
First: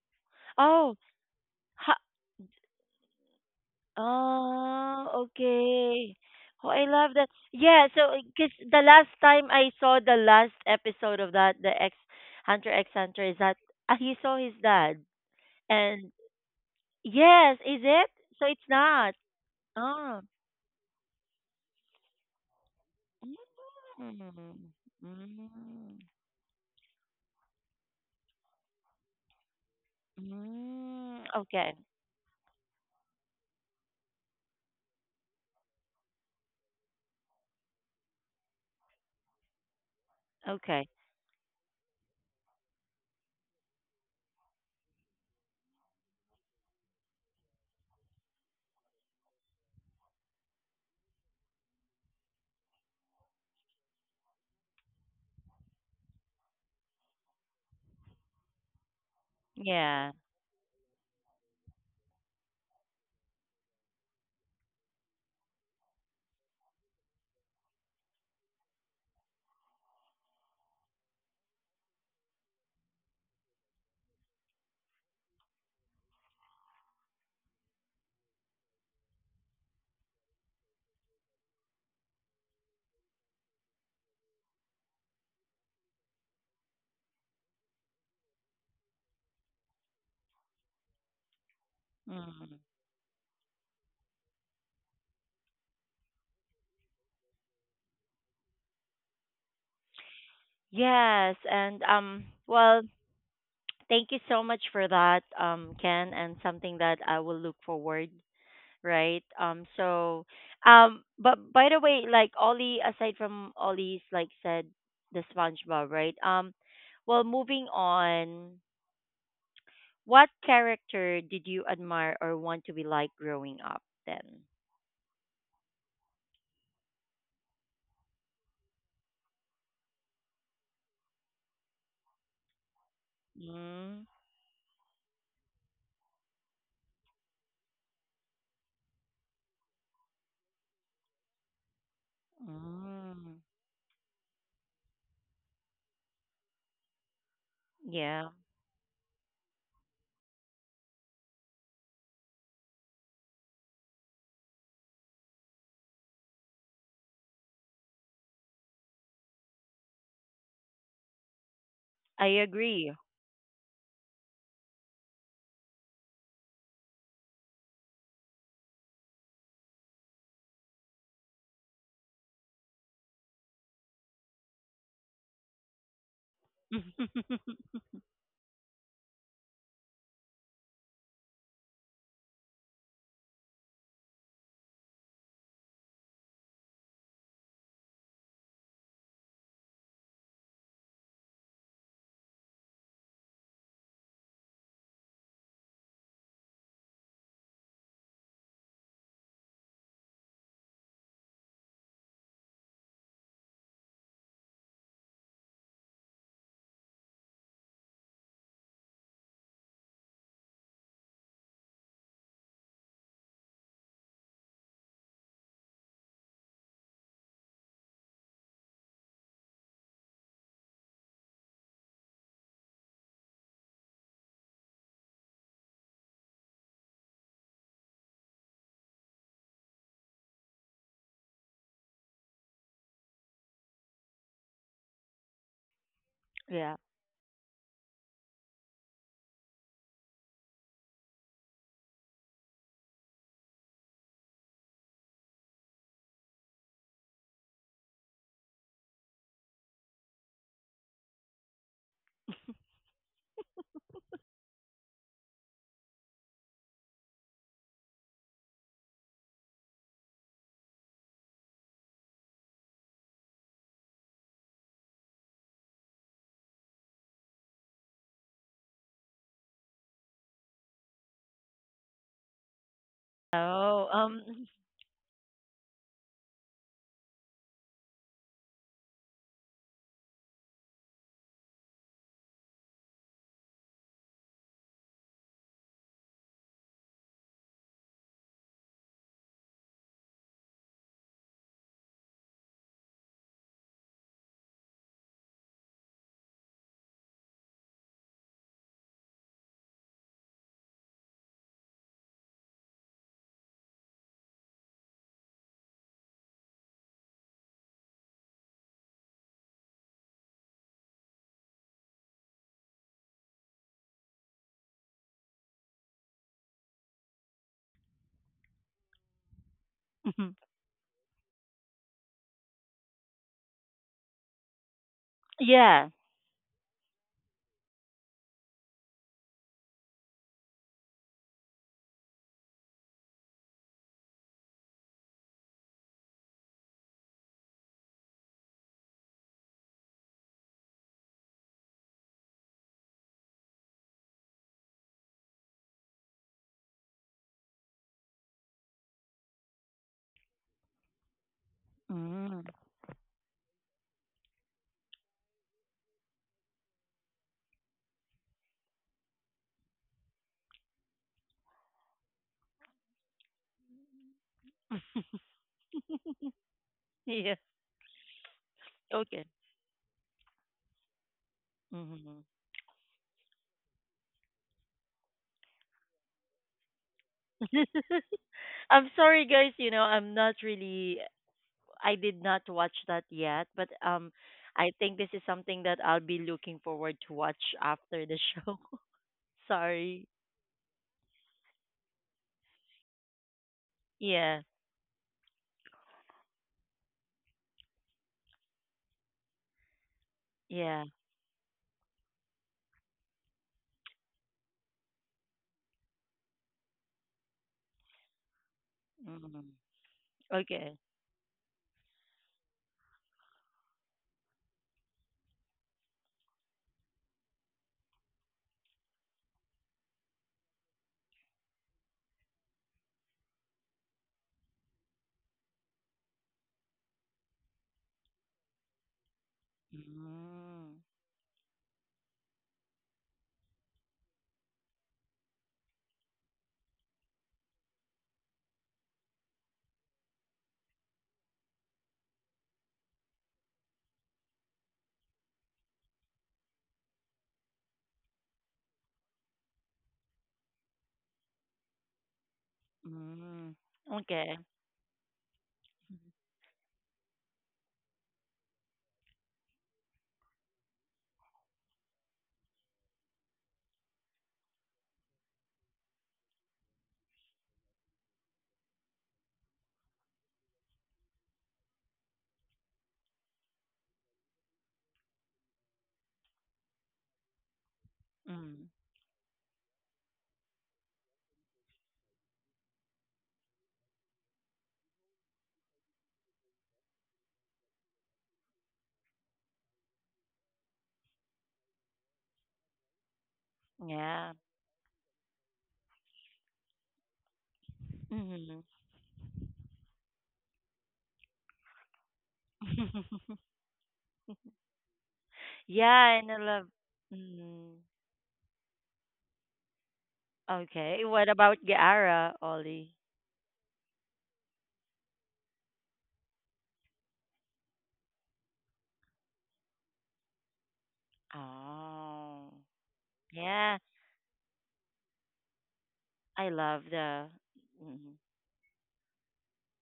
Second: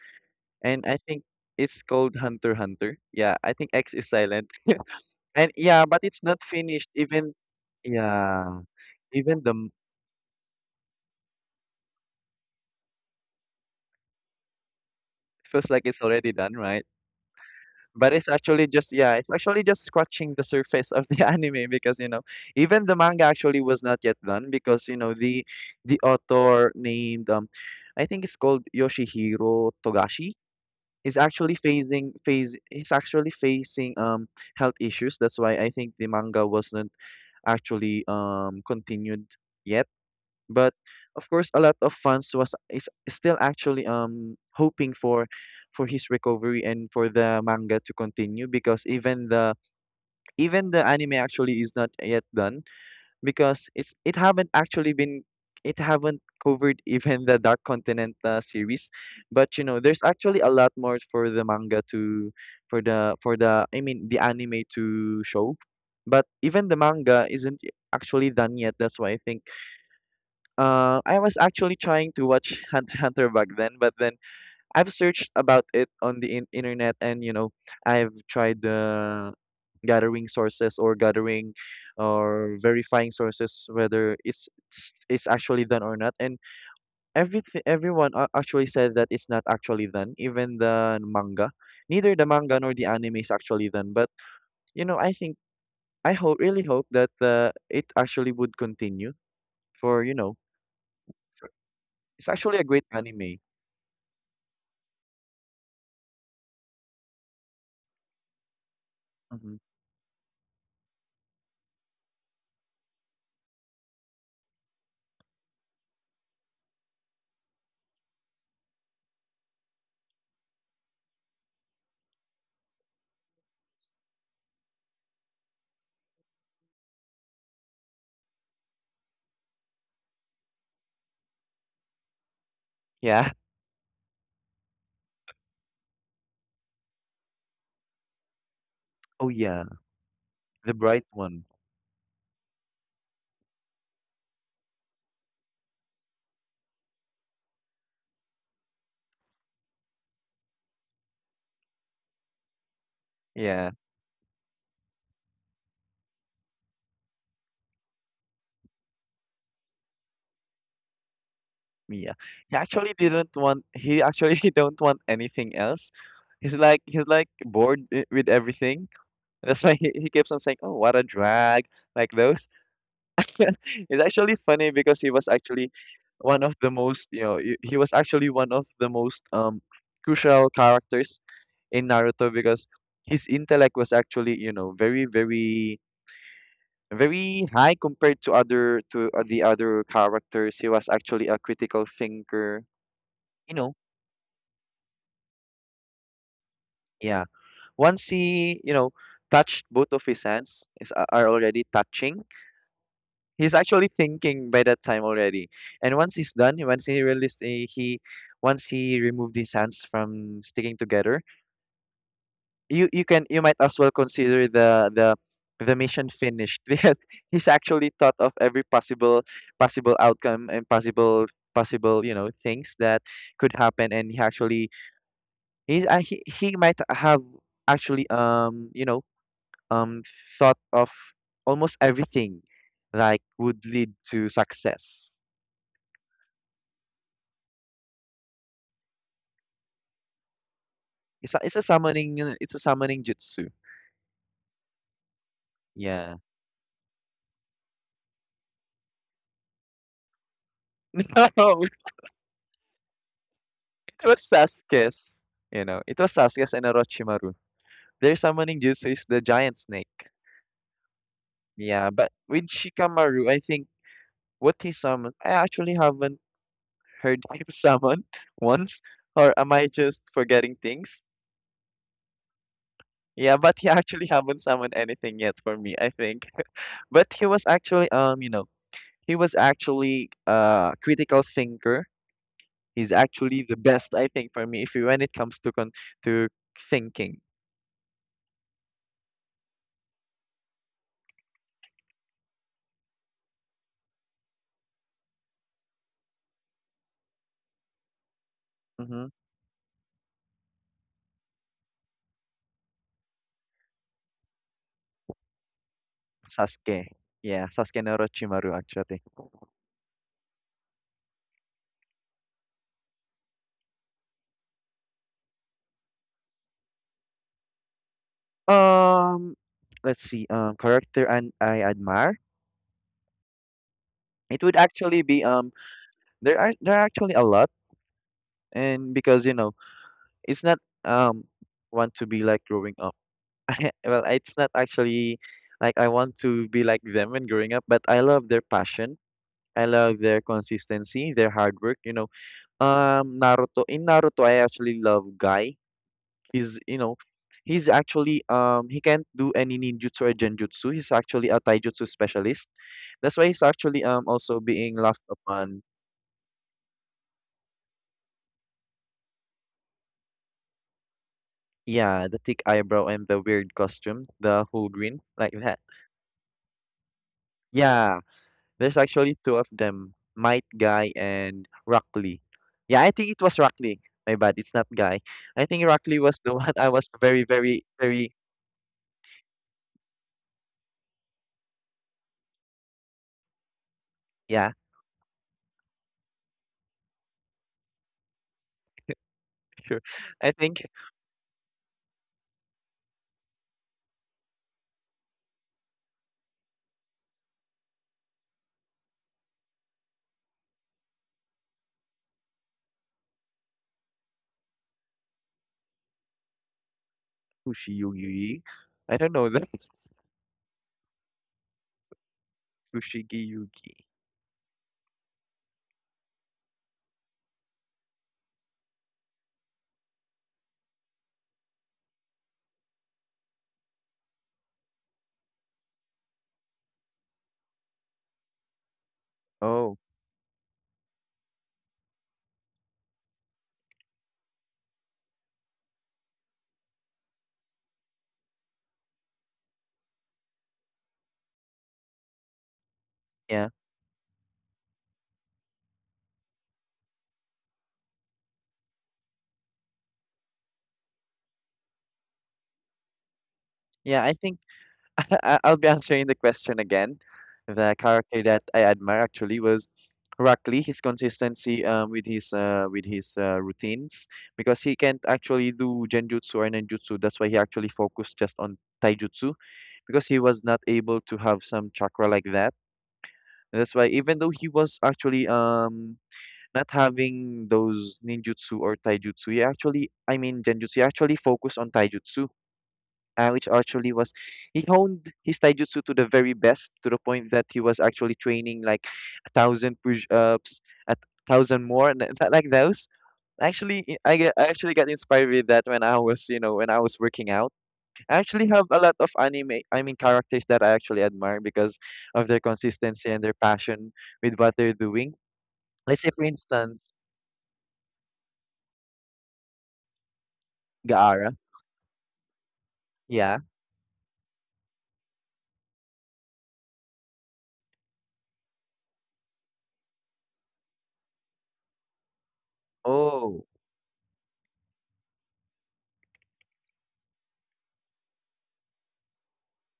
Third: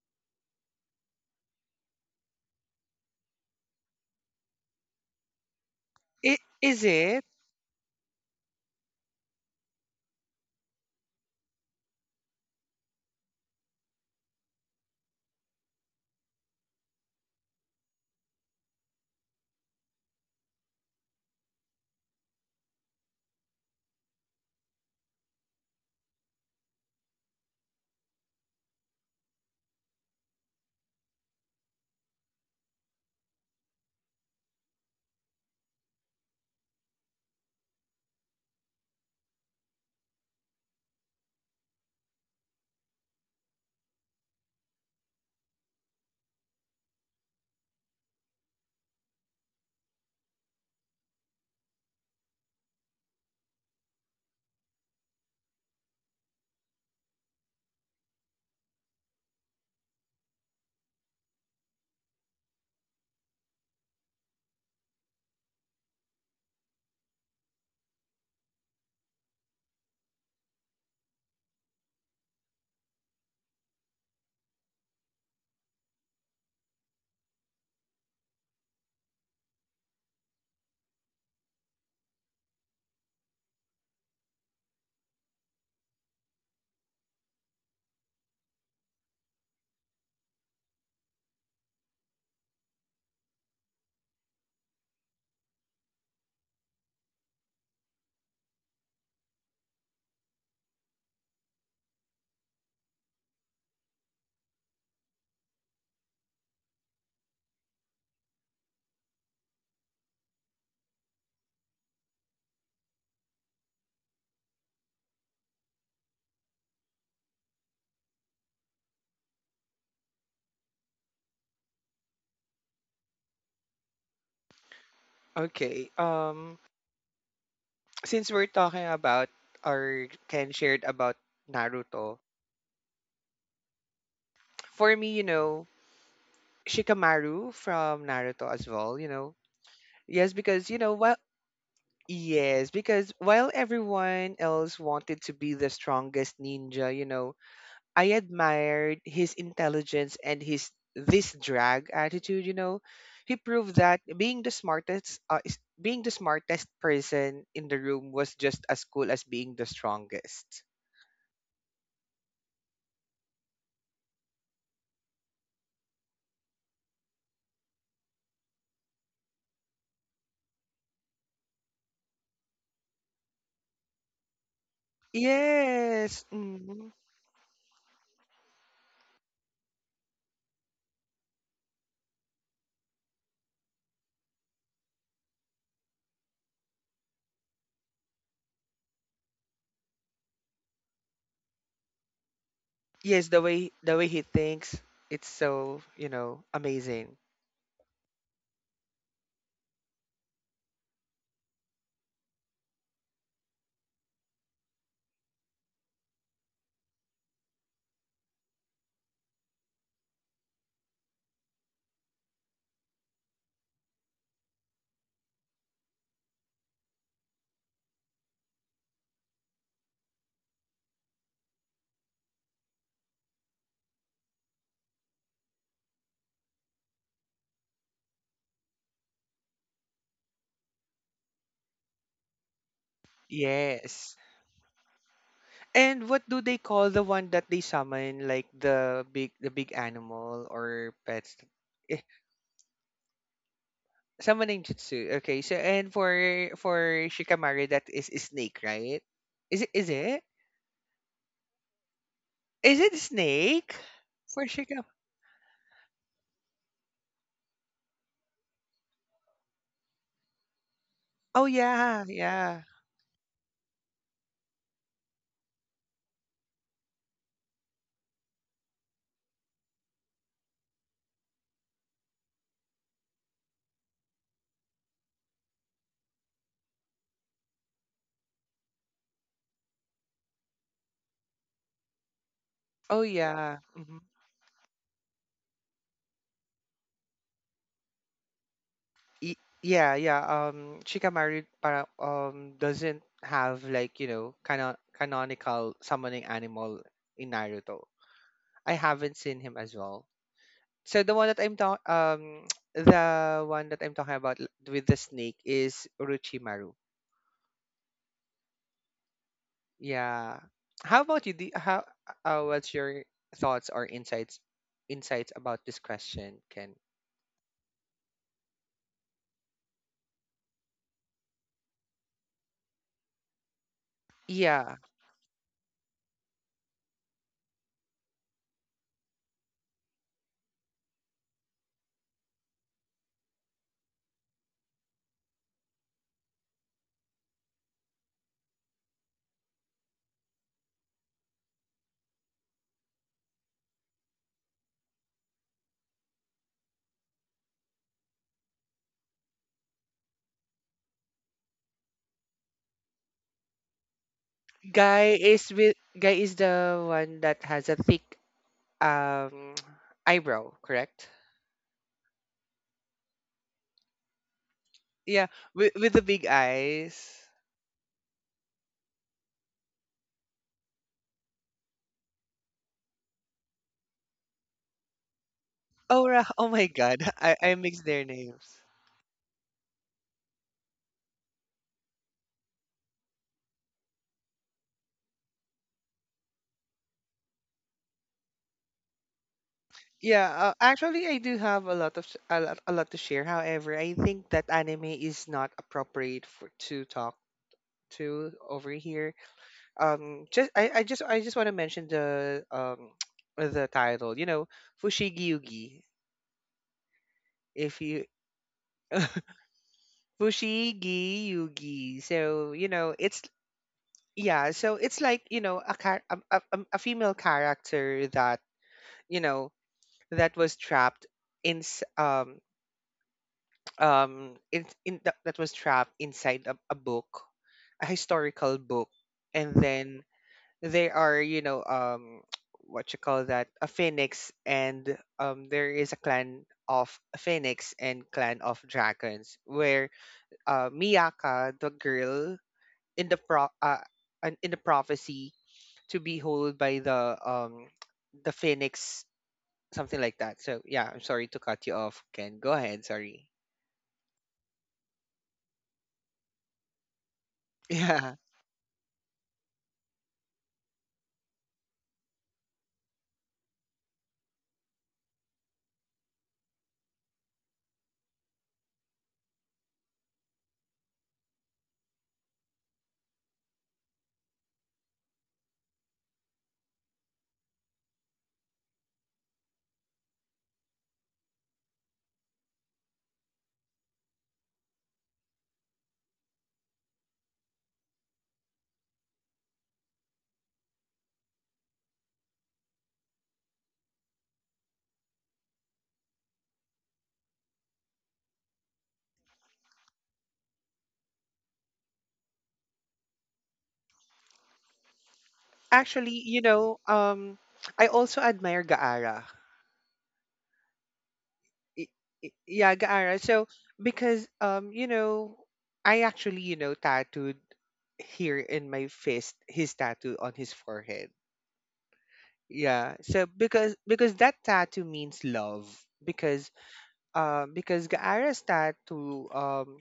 S2: And I
S1: Oh.
S2: think it's called Hunter x Hunter. Yeah, I think X is silent, <laughs>
S1: Oh,
S2: and yeah, but
S1: okay.
S2: it's
S3: It,
S2: not
S1: Oh,
S3: is
S1: I
S2: finished.
S1: love
S3: it?
S1: that.
S2: Even
S1: Yeah, so because
S2: yeah,
S1: the last
S2: even
S1: time
S2: the
S1: I saw the last episode of that, the X Hunter X Hunter, is that uh he saw his dad.
S2: it feels like it's
S1: And
S2: already done, right?
S1: yes, is it?
S2: But it's
S1: So
S2: actually
S1: it's
S2: just, yeah,
S1: not.
S2: it's actually just
S1: Oh.
S2: scratching the surface of the <laughs> anime, because you know, even the manga actually was not yet done.
S1: Mm.
S2: Because you know, the
S1: Mm.
S2: author named, I think it's called Yoshihiro Togashi, is
S1: Mm.
S2: actually
S1: Okay.
S2: facing phase he's actually facing health issues. That's why I think the manga wasn't actually um, continued yet. But
S1: Okay.
S2: of course, a lot of fans was is still actually um, hoping for his recovery, and for the manga to continue, because even the, even the anime actually is not yet done, because it haven't actually been, it haven't covered <laughs> even the Dark Continent series. But you know, there's
S1: Yeah.
S2: actually a lot more for the manga to, for the, for the, I mean the anime to show, but even the manga isn't actually done yet. That's why I think I was actually trying to watch Hunter back then, but then I've searched about it on the internet, and you know, I've tried gathering sources, or gathering, or verifying sources whether it's actually done or not. And everything, everyone actually said that it's not actually done, even the manga. Neither the manga
S1: Mm.
S2: nor the anime is actually done. But you know, I think, I hope, really hope that it actually would continue, for you know,
S1: Yes, and
S2: it's actually a great anime.
S1: thank you so much for that, Ken, and something that I will look forward right?
S2: Mm-hmm.
S1: But by the way, like Ollie, aside from Ollie's, like said, the SpongeBob, right? Well, moving on, what character did you admire or want to be like growing up then?
S3: Okay. Since we're talking about or Ken shared about Naruto,
S2: Yeah.
S1: Mm,
S3: for me, you know, Shikamaru from Naruto as well, you
S2: Oh
S3: know.
S2: yeah,
S3: Yes, because
S2: the
S3: you know
S2: bright
S3: what,
S2: one.
S3: yes, because
S1: mm,
S3: while everyone else wanted to be the strongest ninja, you know, I
S1: yeah,
S3: admired his intelligence and his this drag attitude, you know. He
S2: Yeah,
S3: proved that being the smartest being the smartest person in the room was just as cool as being the strongest.
S2: Mia.
S1: I
S2: He actually
S1: agree.
S2: didn't want. He actually <laughs> don't want anything else. He's like bored with everything. That's why he keeps on saying, "Oh, what a drag!" Like those. <laughs> It's actually funny because he was actually
S3: Yes.
S2: one of the
S3: Mhm.
S2: most, you know, he was actually one of the most crucial characters in Naruto, because his intellect was actually, you know, very, very, very high compared to other to the other characters. He was actually a critical thinker.
S3: Yes,
S2: You know,
S3: the way he thinks, it's so, you know, amazing.
S2: yeah. Once he, you know, touched both of his hands, are already touching, he's actually thinking by that time already. And once he's done, once he released, he once he removed his hands from sticking together, you can, you might as well consider the the mission finished, <laughs> because he's actually thought of every possible, possible outcome, and possible, possible, you know, things that could happen. And he actually, he might have actually um thought of almost everything like would lead
S3: Yes.
S2: to success.
S3: And what do they
S1: Yeah.
S3: call the one that they summon, like the big animal or
S2: It's
S3: pets?
S2: a, it's a summoning jutsu.
S3: Summoning Jutsu. Okay. So and
S2: Yeah,
S3: for Shikamaru that is a snake, right? Is it, is it?
S2: <laughs> no,
S3: Is it snake?
S2: it was
S3: For Shikam.
S2: Sasuke's, you know, it was Sasuke's and Orochimaru. Their summoning jutsu is the giant snake.
S3: Oh
S2: Yeah,
S3: yeah,
S2: but with
S3: yeah.
S2: Shikamaru, I think what he summoned, I actually haven't heard him <laughs> summon once, or am I just forgetting things? Yeah, but he
S1: Oh,
S2: actually haven't
S1: um,
S2: summoned anything yet for me, I think. But he was actually, you know, he was actually a critical thinker. He's
S3: Oh
S2: actually the
S3: yeah.
S2: best,
S3: Hmm.
S2: I think, for me, if you, when it comes to con to thinking.
S3: Yeah, yeah. Shikamaru para doesn't have, like, you know, canon canonical summoning animal in Naruto. I
S2: Mm-hmm.
S3: haven't seen him as well. So the one that I'm talking <tsk> the one that I'm talking about with the snake is Orochimaru.
S2: Sasuke. Yeah, Sasuke and Orochimaru actually.
S3: Yeah. How about you? Do how what's your thoughts or insights insights about this question, Ken?
S2: Um, let's see.
S1: <laughs>
S2: Character and I admire. It would
S3: Yeah.
S2: actually be um,
S1: yeah.
S2: there are actually a lot, and because you know, it's not um want to be like growing up. <laughs> Well, it's not actually like I want to be like them when growing up, but I love their passion. I love their consistency, their hard work. You know, Naruto in Naruto, I actually love Guy. He's, you know, he's actually um, he can't do any ninjutsu or genjutsu. He's actually a taijutsu
S1: Mm,
S2: specialist. That's why he's actually also being laughed
S3: Guy is
S2: upon.
S3: with guy is the one that has a thick um <tsk> eyebrow, correct?
S2: Yeah, the thick eyebrow and the weird costume, the whole green
S3: Yeah,
S2: like that.
S3: with the big eyes.
S1: yeah.
S2: Yeah, there's actually
S1: Okay.
S2: two of them, Might Guy and
S1: hmm
S2: Rockley. Yeah, I think it was Rockley. My bad, it's not Guy. I think Rockley
S3: Oh,
S2: was the <laughs>
S3: <laughs> oh
S2: one
S3: my
S2: I was
S3: God. <laughs>
S2: very,
S3: I
S2: very,
S3: mixed their
S2: very.
S1: <laughs>
S3: names.
S1: I'm sorry, guys. You know, I did not watch that yet, but
S2: Yeah,
S1: I think this is something that I'll be looking forward to watch after the show. <laughs>
S2: sure.
S1: Sorry.
S3: Yeah,
S2: I think
S3: actually, I do have a lot of a lot to share. However, I think
S1: Yeah.
S3: that anime is not appropriate for to talk to over here. Just
S1: Yeah.
S3: I just want to mention the <tsk> the title, you know, Fushigi Yugi. If you
S2: Kushiyugi. I don't know that
S1: Mm.
S2: <laughs>
S1: Okay.
S3: Fushigi Yugi. So, you know,
S2: Kushigi.
S3: it's yeah, so it's like, you know, a char- a female character that, you know, that was trapped in <tsk> in, that was trapped inside a book, a historical book. And
S2: Oh,
S3: then
S1: Mm.
S3: they are, you know, <tsk> what you call that, a phoenix, and there is a clan of phoenix and clan of dragons where, uh, Miyaka, the girl in the
S2: yeah.
S3: pro uh, in the prophecy to be held by the <tsk> the phoenix, something like that. So yeah, I'm sorry to cut you off, Ken. Go ahead. Sorry.
S1: Mm.
S2: Yeah, I
S1: Okay.
S2: think <laughs> I'll be answering the question again.
S3: <laughs>
S2: The
S3: Yeah,
S2: character that I admire actually was Rock Lee, his consistency, with his routines, because he can't actually do genjutsu or ninjutsu. That's why he actually focused just on taijutsu, because he was not able to have some chakra like that. And that's why even though he was actually not having those ninjutsu
S1: Mm.
S2: or taijutsu, he actually I mean genjutsu, he actually focused on taijutsu, which actually was, he honed his taijutsu to the very best to the point that he was actually training like 1,000 push-ups, 1,000 more, and like those. Actually, I I
S1: Yeah.
S2: get I actually got inspired with that when I was, you know, when I was working out. I actually
S1: Mm.
S2: have a lot of anime, I mean characters that I actually admire because of their consistency and their passion with what they're doing. Let's say
S3: actually,
S1: Yeah,
S2: for
S1: and I
S3: you
S1: love.
S2: instance,
S3: know, um,
S1: Mm.
S3: I also admire Gaara.
S1: Okay. What
S2: Gaara.
S1: about
S3: Y-
S1: Gaara,
S3: Yeah,
S1: Ollie?
S3: Gaara.
S2: Yeah.
S3: So because, you know, I actually, you know, tattooed here in my fist his tattoo on his forehead.
S1: Oh.
S3: Yeah. So
S2: Oh.
S1: Yeah.
S3: because that tattoo means love.
S1: I
S3: Because
S1: love the.
S3: because
S1: Mm.
S3: Gaara's tattoo,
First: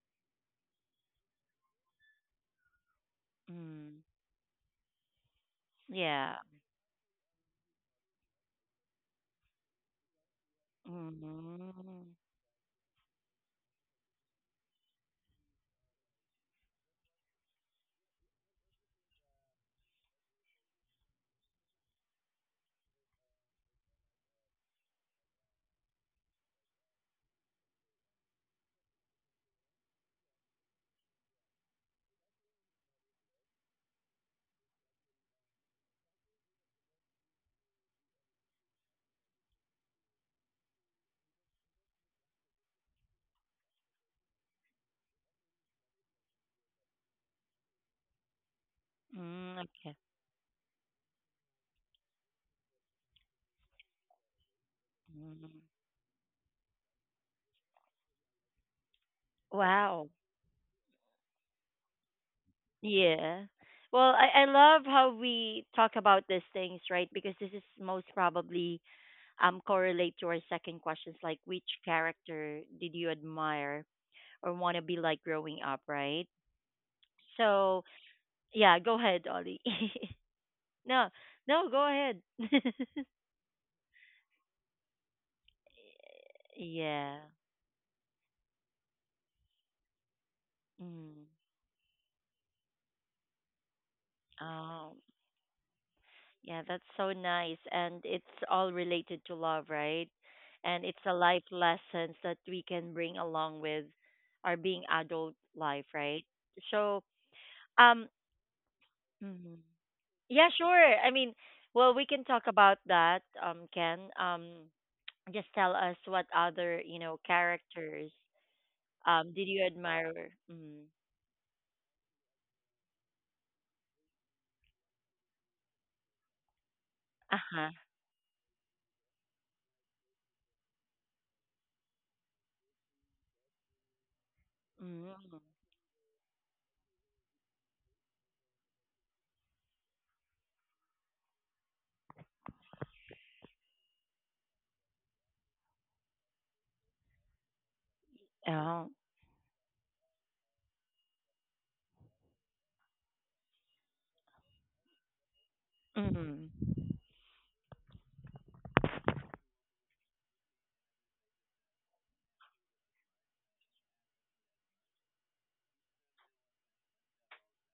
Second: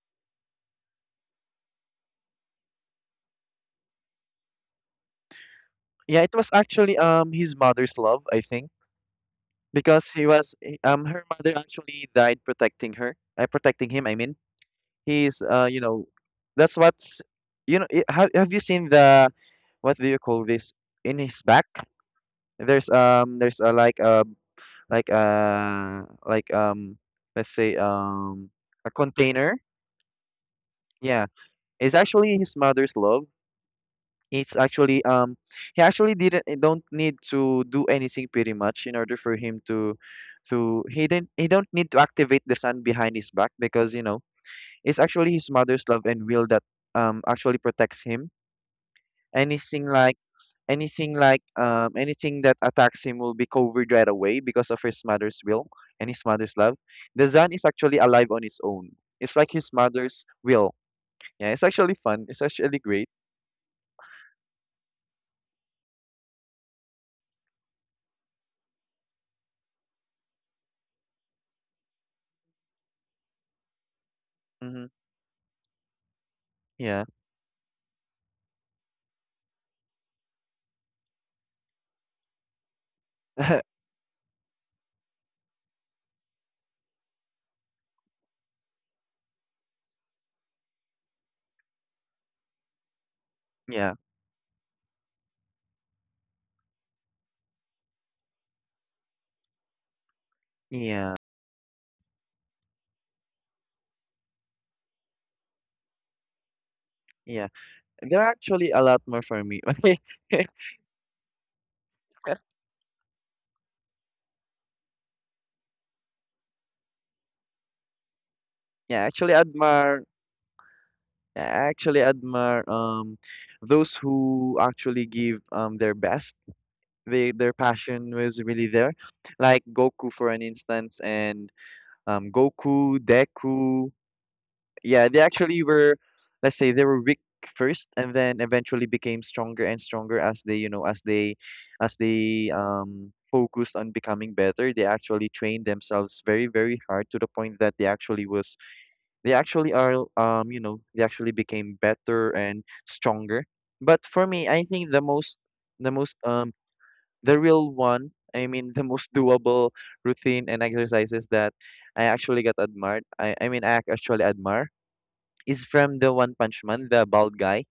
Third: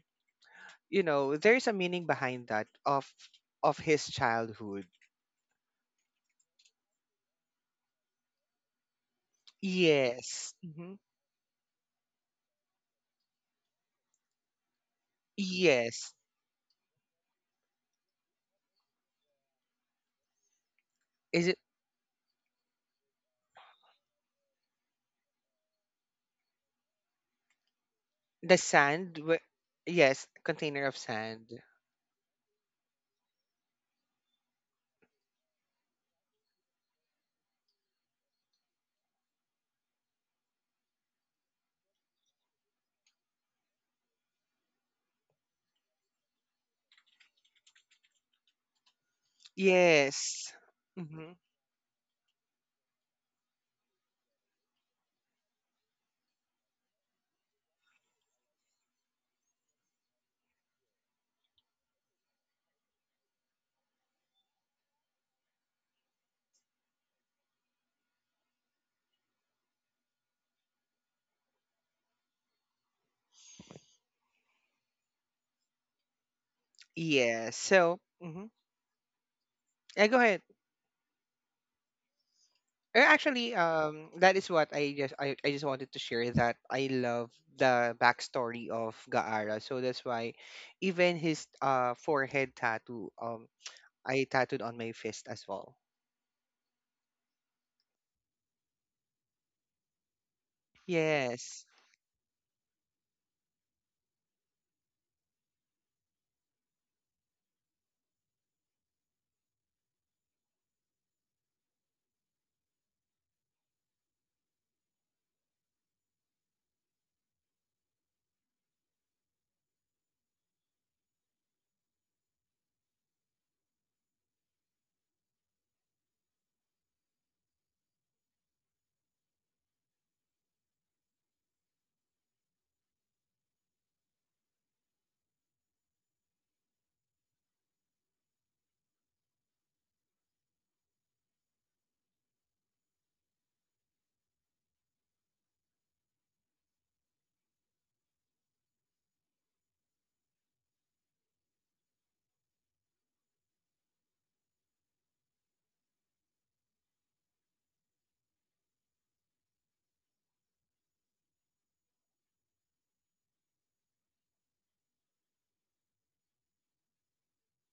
S3: you know, there's a meaning behind that of
S1: Mm.
S3: his childhood.
S2: Yeah, it
S1: Yeah.
S2: was actually his mother's love, I think, because
S3: Yes. Hmm.
S2: her mother actually
S1: Mm.
S2: died protecting her, protecting him, I mean, he's, uh, you know,
S3: Yes.
S2: that's what's, you know, it, have you seen the, what do you call this, in his
S3: Is it
S2: back, there's a like, like let's say,
S3: the
S2: a
S3: sand?
S2: container,
S3: Yes, container of
S2: yeah,
S3: sand.
S2: it's actually his mother's love, it's actually, he actually didn't don't need to do anything pretty much in order for him to, he didn't he don't need to activate the sun behind his back, because, you know, it's actually his mother's love and will that actually protects him,
S1: Mm,
S2: anything
S1: okay.
S2: like
S3: Yes.
S2: anything like, anything that attacks him will be covered right away because of his mother's
S1: Mm.
S2: will and his mother's love. The sun is actually alive on its own, it's like his
S1: Wow.
S2: mother's will. Yeah, it's actually fun, it's actually great.
S1: Yeah. Well, I love how we talk about these things, right? Because this is most probably correlate to our second questions, like which character did you admire or want to
S2: Mm-hmm.
S1: be like growing up, right?
S2: Yeah.
S3: Yeah.
S1: So
S3: So, hmm,
S1: yeah, go ahead, Ollie.
S3: yeah, go ahead.
S1: <laughs> No, no, go ahead.
S3: Actually,
S2: <laughs>
S3: that is what I just, I just wanted to share
S1: <laughs>
S3: that I
S1: Yeah.
S3: love the backstory of Gaara. So that's why even
S1: Mm.
S3: his forehead tattoo
S2: Yeah.
S3: I tattooed on my
S1: Oh,
S3: fist as well.
S1: yeah, that's so nice. And it's all related to love, right? And it's a
S2: Yeah.
S1: life
S3: Yes.
S1: lessons that we can bring along with our being adult life, right? So,
S2: Yeah.
S1: um,
S2: There are actually a lot more for
S1: mhm.
S2: me. <laughs>
S1: Yeah, sure. I mean, well, we can talk about that, Ken. Just tell us what other, you know, characters,
S2: Yeah, actually
S1: did you
S2: admire.
S1: admire? Mm.
S2: I actually admire those who actually give their best. They, their
S1: Uh-huh.
S2: passion was really there. Like Goku for an instance, and Goku, Deku. Yeah, they
S1: Mm.
S2: actually were, let's say they were weak first and then eventually became stronger and stronger as they, you know, as they, focused on becoming better. They actually trained themselves very, very hard to the point that they actually was,
S1: Oh.
S2: they actually are, you know, they actually became better and stronger. But for me, I think the most, the most
S1: Mm.
S2: um the real one, I mean the most <laughs> doable routine and exercises that I actually got admired. I actually admire is from the One Punch Man, the bald guy.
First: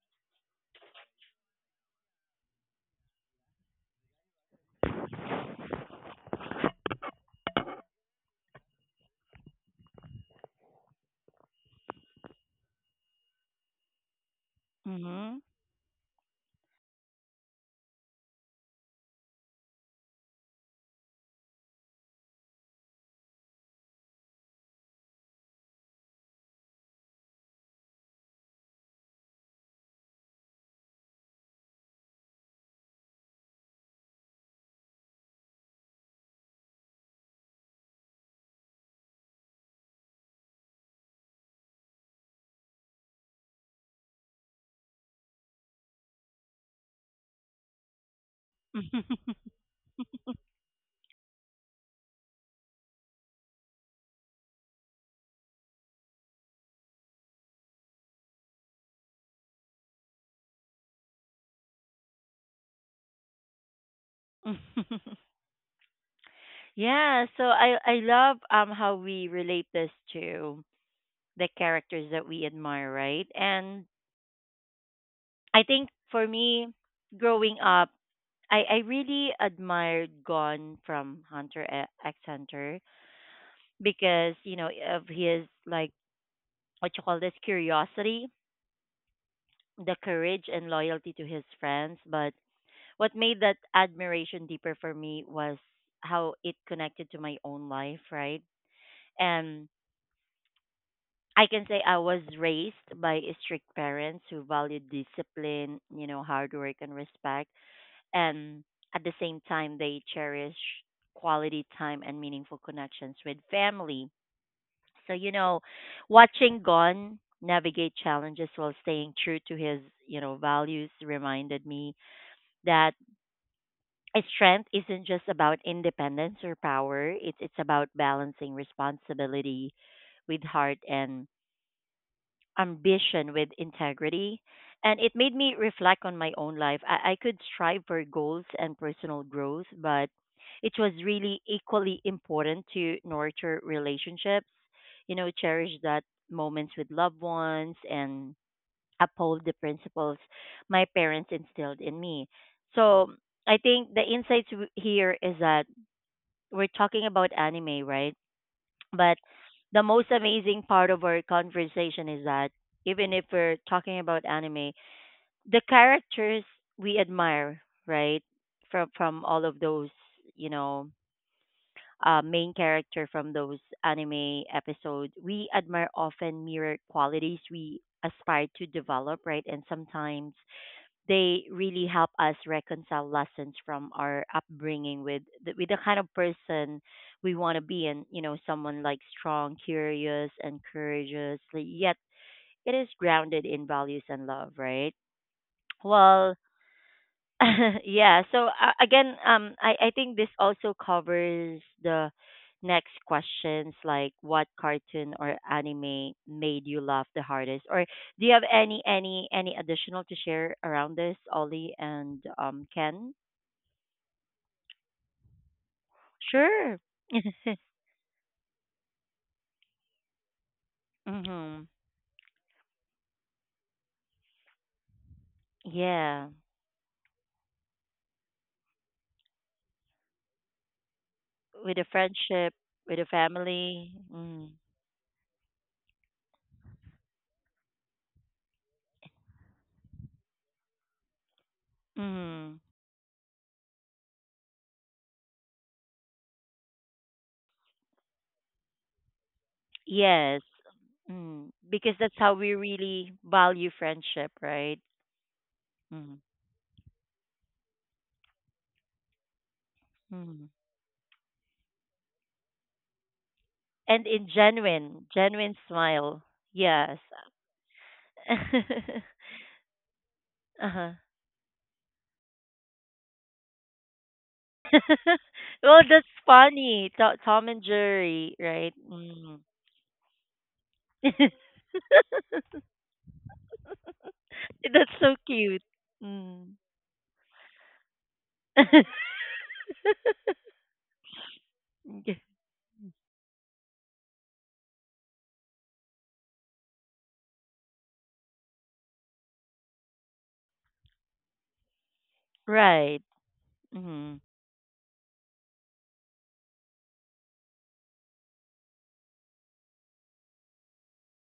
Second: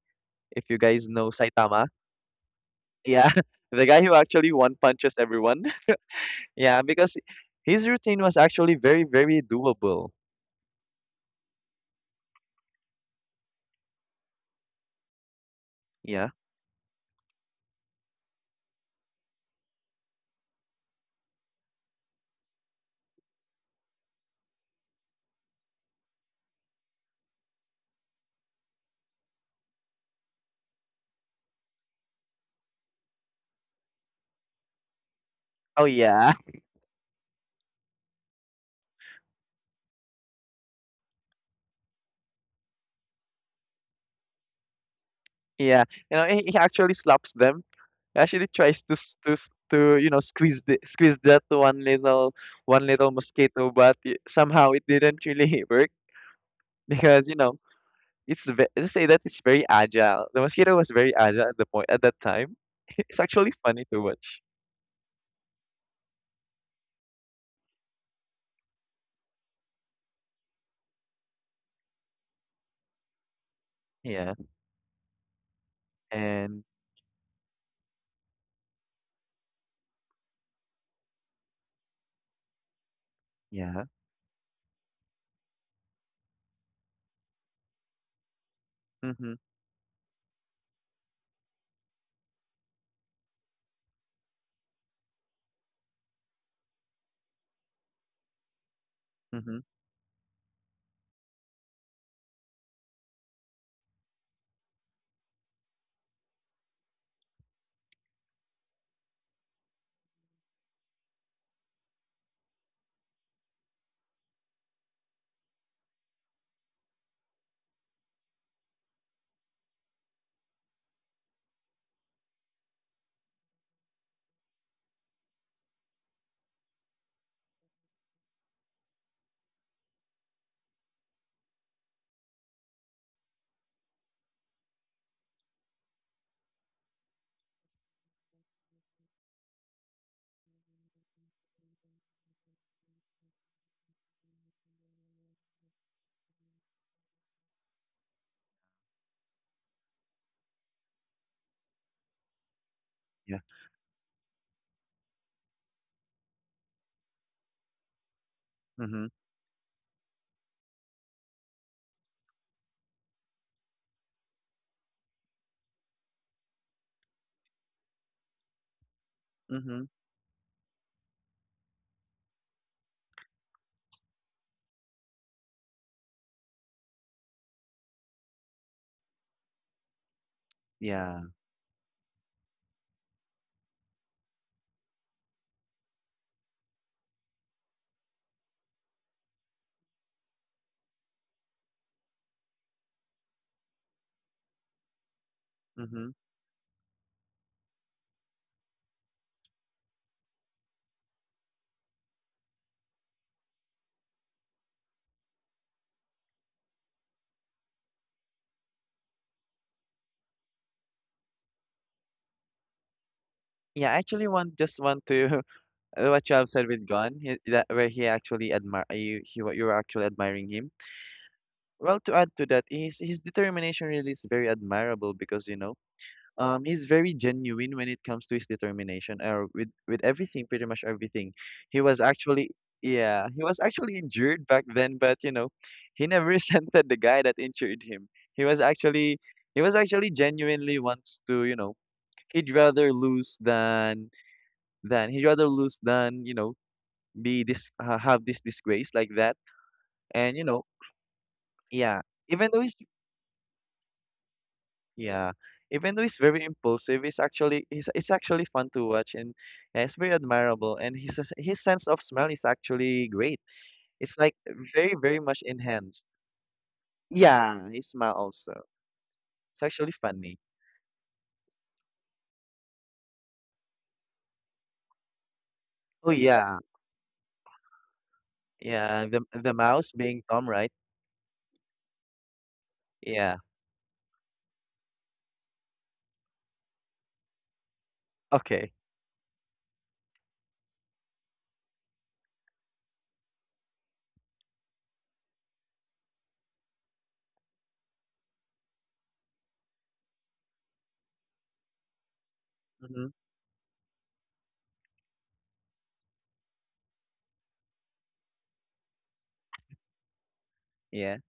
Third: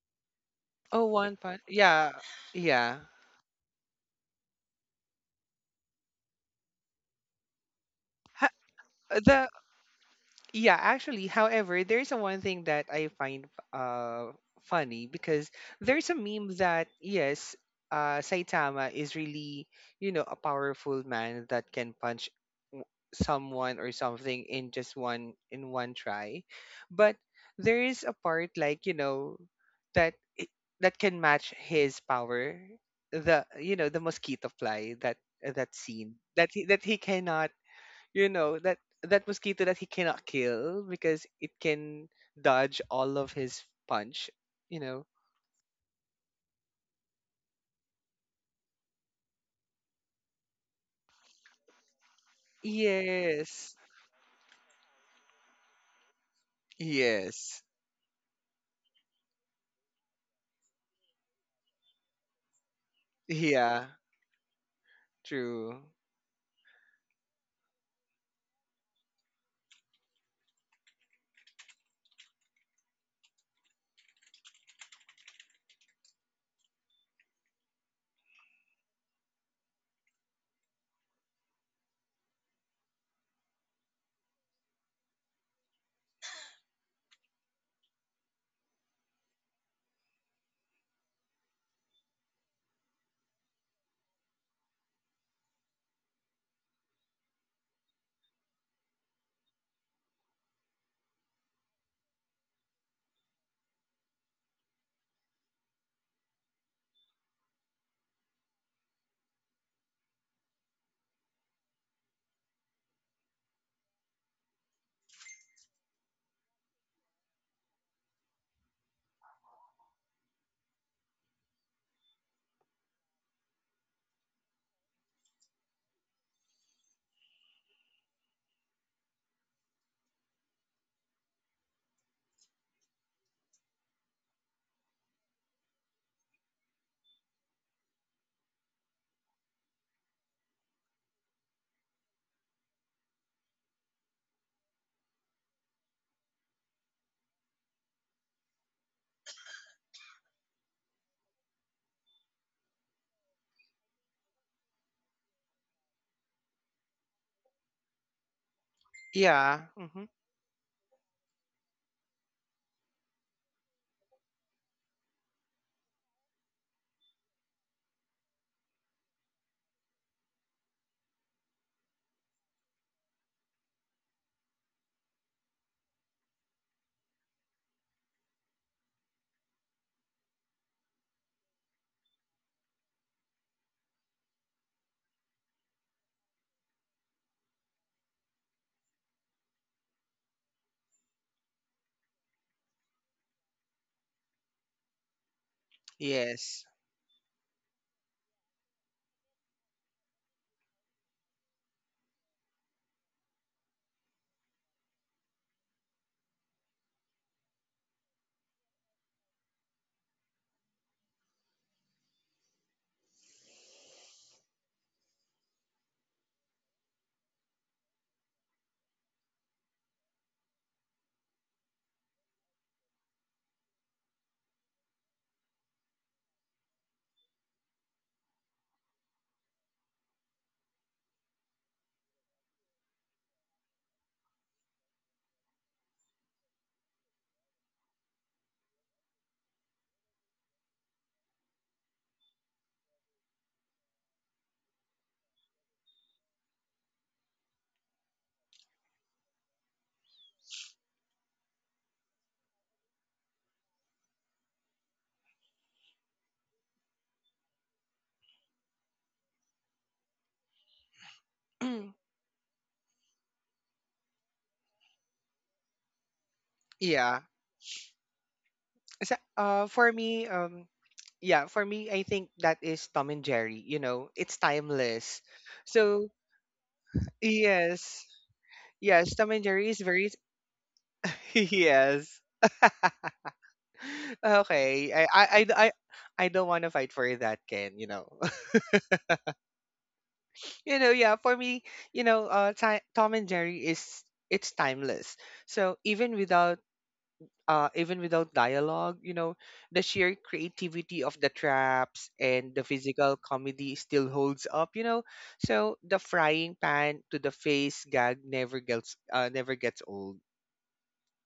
S2: If you
S3: Oh,
S2: guys know
S3: one punch.
S2: Saitama,
S3: Yeah. Yeah.
S2: yeah, <laughs> the guy who actually one punches everyone. <laughs> Yeah, because his routine was
S3: Ha-
S2: actually very, very
S3: the
S2: doable.
S3: Yeah, actually, however, there's a one thing that I find uh funny because there's a
S2: Yeah.
S3: meme that yes, Saitama is really, you know, a powerful man that can punch w- someone or something in just one try. But there is a part like, you know, that i- that can match his power, the, you know, the mosquito fly, that that
S2: Oh
S3: scene
S2: yeah,
S3: that that he cannot, you know, that that mosquito that he cannot kill because it can dodge all of his punch, you know.
S2: <laughs> yeah. You know, he actually slaps them. He actually tries to, you know, squeeze squeeze that one little, mosquito,
S3: Yes,
S2: but somehow it didn't really <laughs> work, because, you know,
S3: yes,
S2: let's say that it's very agile. The mosquito was very agile at the point at that time. <laughs> It's actually funny
S3: yeah,
S2: to watch.
S1: Mm-hmm. <laughs>
S3: true,
S1: Yeah, so I love how we relate this to the characters that we admire, right? And
S2: Yeah,
S1: I think for
S2: and
S1: me, growing up, I really admired Gon from X Hunter
S2: yeah.
S1: because you know of his like what you call this curiosity,
S2: Mhm.
S1: the courage and loyalty to his friends. But what made that admiration deeper for me was how it connected to my own life, right?
S2: Mhm.
S1: And I can say I was raised by strict parents who valued discipline, you know, hard work and respect. And at the same time, they cherish quality time and meaningful connections with family. So, you know, watching Gon navigate challenges while staying true to his, you know, values reminded me that strength isn't just about independence or power. It's about balancing responsibility with heart and ambition with integrity. And it made me reflect on my own life. I could strive for goals and personal growth, but it was really equally important to nurture relationships, you know, cherish that moments with loved ones and uphold the principles my parents instilled in me. So
S2: Yeah.
S1: I think the here is that we're talking about anime, right?
S2: Mhm.
S1: But
S3: yeah.
S1: the
S3: Hmm,
S1: most amazing part of our conversation is that even if we're talking about anime, the characters we admire, right? From all of
S2: Mhm.
S1: those, you know, main character from those anime episodes, we admire often mirror qualities we aspire to develop, right? And sometimes
S2: Yeah.
S1: they really help us reconcile lessons from our upbringing with the kind of person we want to be and you know someone like strong curious and courageous like, yet it is grounded in values and love right
S2: Mhm.
S1: well
S3: yes.
S1: <laughs> Yeah. So again, I think this also covers the next questions, like what cartoon or anime made you laugh the hardest, or do you have any additional to share around this, Ollie and Ken?
S2: Yeah, I actually want just want to <laughs> what you have said
S1: Sure.
S2: with Gon, he, that where he actually admire you, you were actually admiring him.
S1: Mm-hmm.
S2: Well, to add to that, his determination really is very admirable, because, you know,
S1: Yeah.
S2: he's very genuine when it comes to his determination, or with everything, pretty much everything he
S1: With a
S2: was actually,
S1: friendship, with a
S2: yeah, he was
S1: family.
S2: actually injured
S1: Mm.
S2: back then, but, you know, he never <laughs> resented the guy that injured him. He was actually, he was actually genuinely wants to, you know, he'd
S1: Mm.
S2: rather lose than, he'd rather lose than, you know, be this, have this disgrace like that. And, you
S1: Yes.
S2: know,
S1: Mm. Because
S2: yeah,
S1: that's how
S2: even
S1: we
S2: though he's,
S1: really value friendship, right?
S2: yeah, even though he's very impulsive, he's actually, he's it's actually fun to watch. And yeah, it's very
S1: Mm.
S2: admirable. And his sense of
S3: <clears throat>
S2: smell is actually great.
S1: And
S2: It's
S1: in
S2: like very,
S1: genuine,
S2: very much
S1: genuine
S2: enhanced.
S1: smile. Yes.
S3: Yeah,
S2: Yeah, his smile also.
S3: so,
S1: <laughs>
S2: It's
S3: uh,
S2: actually
S3: for me,
S2: funny.
S3: um,
S1: Uh-huh.
S3: yeah, for me, I think that is Tom and Jerry, you know, it's
S1: <laughs>
S3: timeless.
S1: Well, that's
S2: Oh
S3: So
S2: yeah,
S1: funny. To- Tom and
S3: yes,
S1: Jerry, right?
S2: yeah.
S3: yes, Tom
S1: Mm.
S3: and
S2: The
S3: Jerry is
S2: mouse
S3: very
S2: being Tom, right?
S1: <laughs> That's
S3: <laughs> yes.
S2: Yeah.
S3: Ah, okay.
S1: so cute.
S3: I don't
S1: Mm.
S3: want to fight for that, Ken, you know. <laughs>
S2: Okay.
S1: <laughs>
S3: You know, yeah, for me, you
S1: Y-
S3: know, Tom and Jerry is, it's timeless. So even without dialogue, you know, the sheer creativity of the traps and the
S1: right.
S2: Mm-hmm.
S3: physical comedy still
S1: Mm.
S3: holds up, you know. So the frying pan to the face gag never gets never gets old.
S2: Yeah.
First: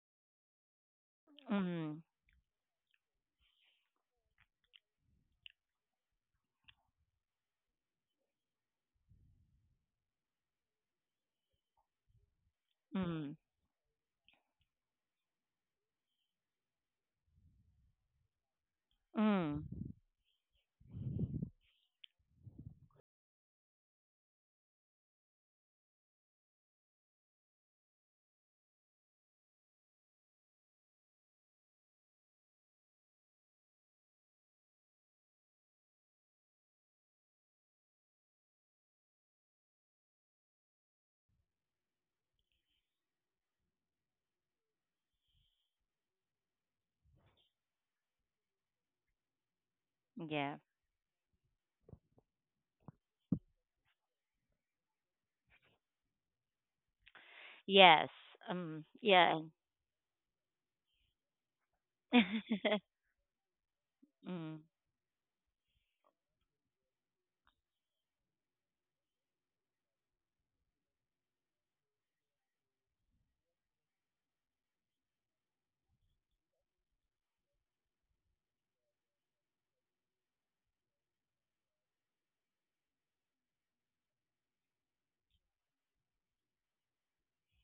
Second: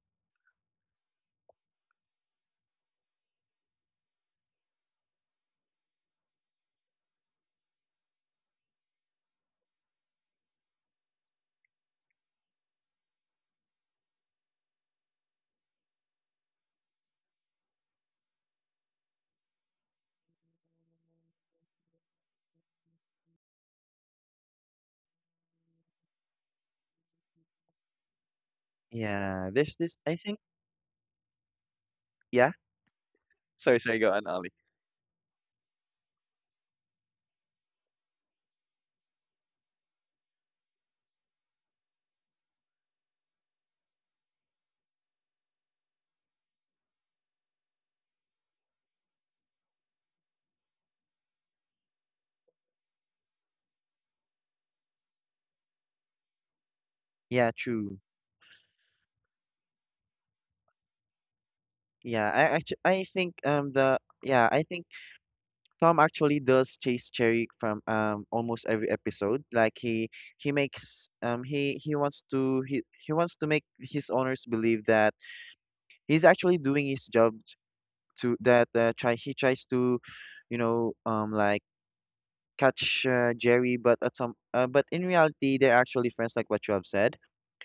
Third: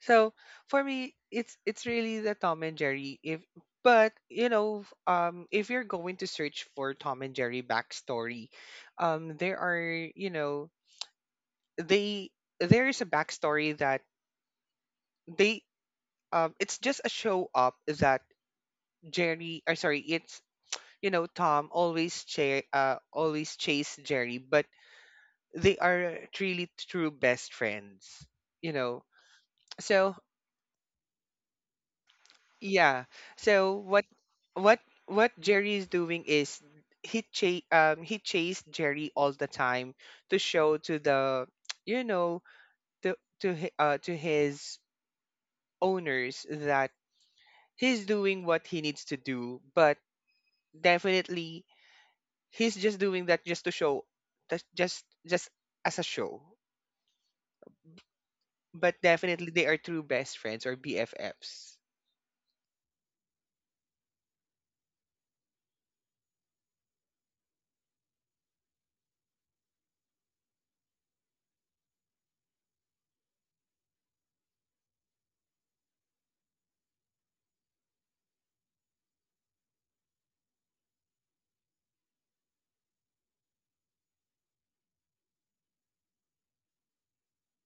S3: So for me, it's
S1: Mm.
S3: really the Tom and Jerry. If, but you know, if you're going to search for Tom and Jerry backstory, there are, you know, they there is a
S1: Mm.
S3: backstory that they, um, it's just a show up that Jerry
S1: Mm.
S3: or sorry it's you know, Tom always always chase Jerry, but they are truly true best friends. You know,
S2: Yeah. There's this,
S3: so
S2: I think. Yeah.
S3: yeah. So
S2: Sorry. Sorry. Go on, Ali.
S3: what Jerry is doing is he chased Jerry all the time to show to the <tsk> you know, to to his owners that he's doing what he needs to do, but
S1: Yeah.
S3: definitely he's just doing that just to show that, just as a show.
S2: Yeah. True.
S1: Yes.
S3: But
S1: Yeah.
S3: definitely they are true best friends or BFFs.
S2: Yeah. I
S1: <laughs>
S2: actually I think, the yeah
S1: Mm.
S2: I think Tom actually does chase Cherry from almost every episode. Like he makes he wants to make his owners believe that he's actually doing his job, to that, try he tries to, you know, like catch, Jerry, but at some but in reality they're actually friends, like what you have said,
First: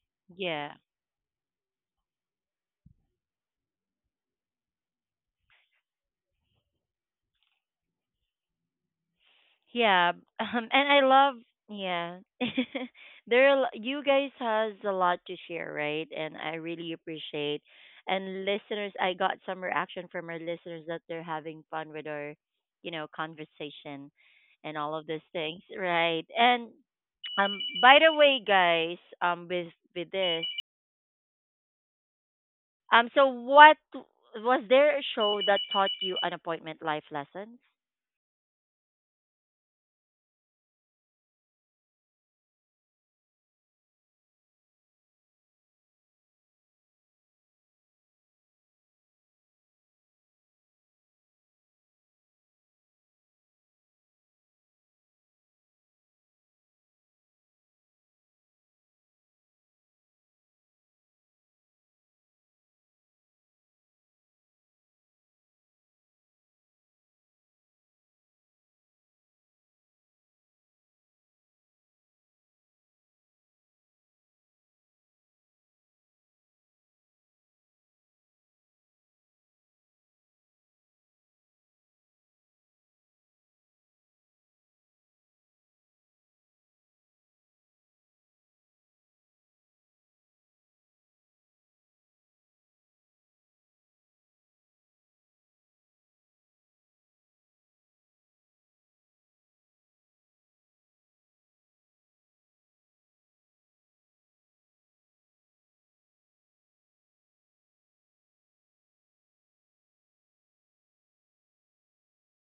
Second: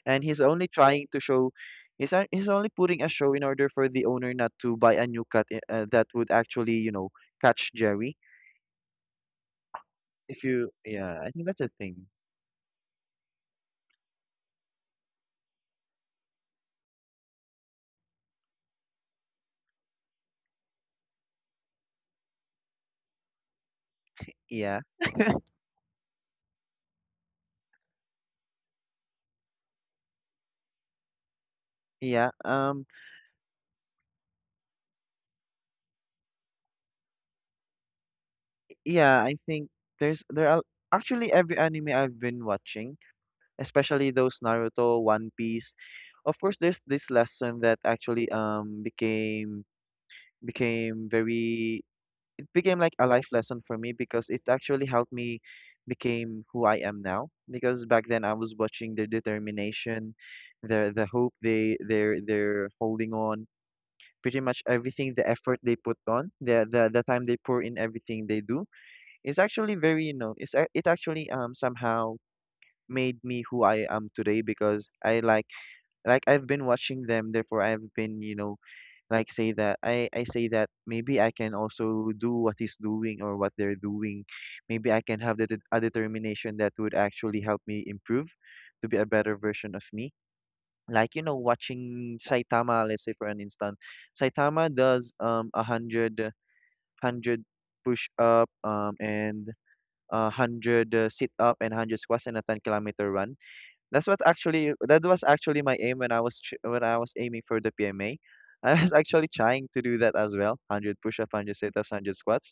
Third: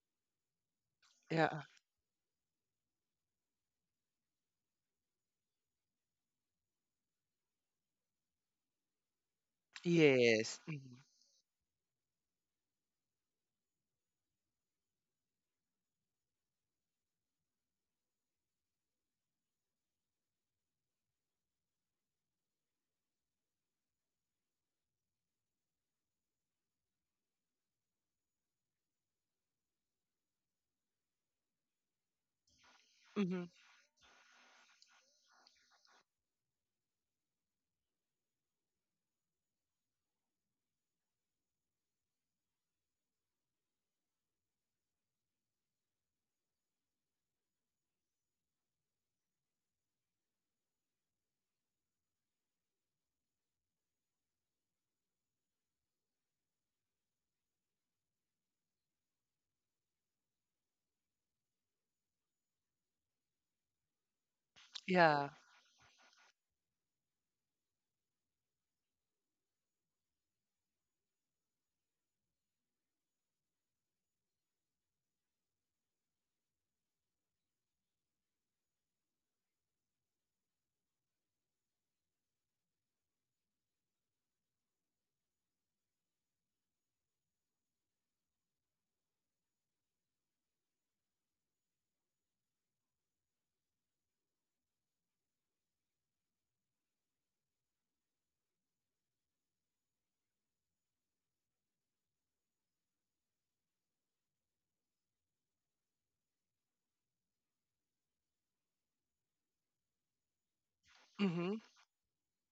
S2: and he's only
S1: Yeah.
S2: trying to show.
S3: Yeah.
S2: He's only putting a show in order for the owner not to buy a new cat, that would actually, you know, catch Jerry.
S1: Yeah, <laughs>
S2: If
S3: Yes.
S2: you,
S1: and
S3: Mm-hmm.
S1: I
S2: yeah, I
S1: love
S2: think that's a thing.
S1: yeah. <laughs> There are, you guys has a lot to share, right? And I really appreciate and listeners, I got some reaction from our listeners that they're having fun with our, you know, conversation and
S2: Yeah,
S1: all of these things, right? And um by the way, guys, with this,
S2: yeah,
S1: so
S3: Mm-hmm.
S1: what was there a show that taught you unappointment life lessons?
S2: yeah. I think there's there are actually every anime I've been watching, especially those Naruto, One Piece. Of course, there's this lesson that actually became very, it became like a life lesson for me because it actually helped me became who I am now. Because back then I was watching their determination, their, the hope they, they're holding on pretty much everything, the
S3: Yeah.
S2: effort they put on the, the time they pour in, everything they do, is actually very, you know, it actually somehow made me who I am today, because I like I've been watching them, therefore I've been, you know, like say that I say that maybe I can also do what he's doing or what they're doing. Maybe I can have the, a determination that would actually help me improve to be a better version of me. Like, you know, watching Saitama, let's say for an instant, Saitama does a hundred 100 push up and 100, sit up and 100 squats, and a 10 km run. That's what actually, that was actually my aim when I was when I was aiming for the PMA. <laughs> I was actually trying to do that as well, 100 push-ups, hundred
S3: Mm-hmm.
S2: sit ups, 100 squats,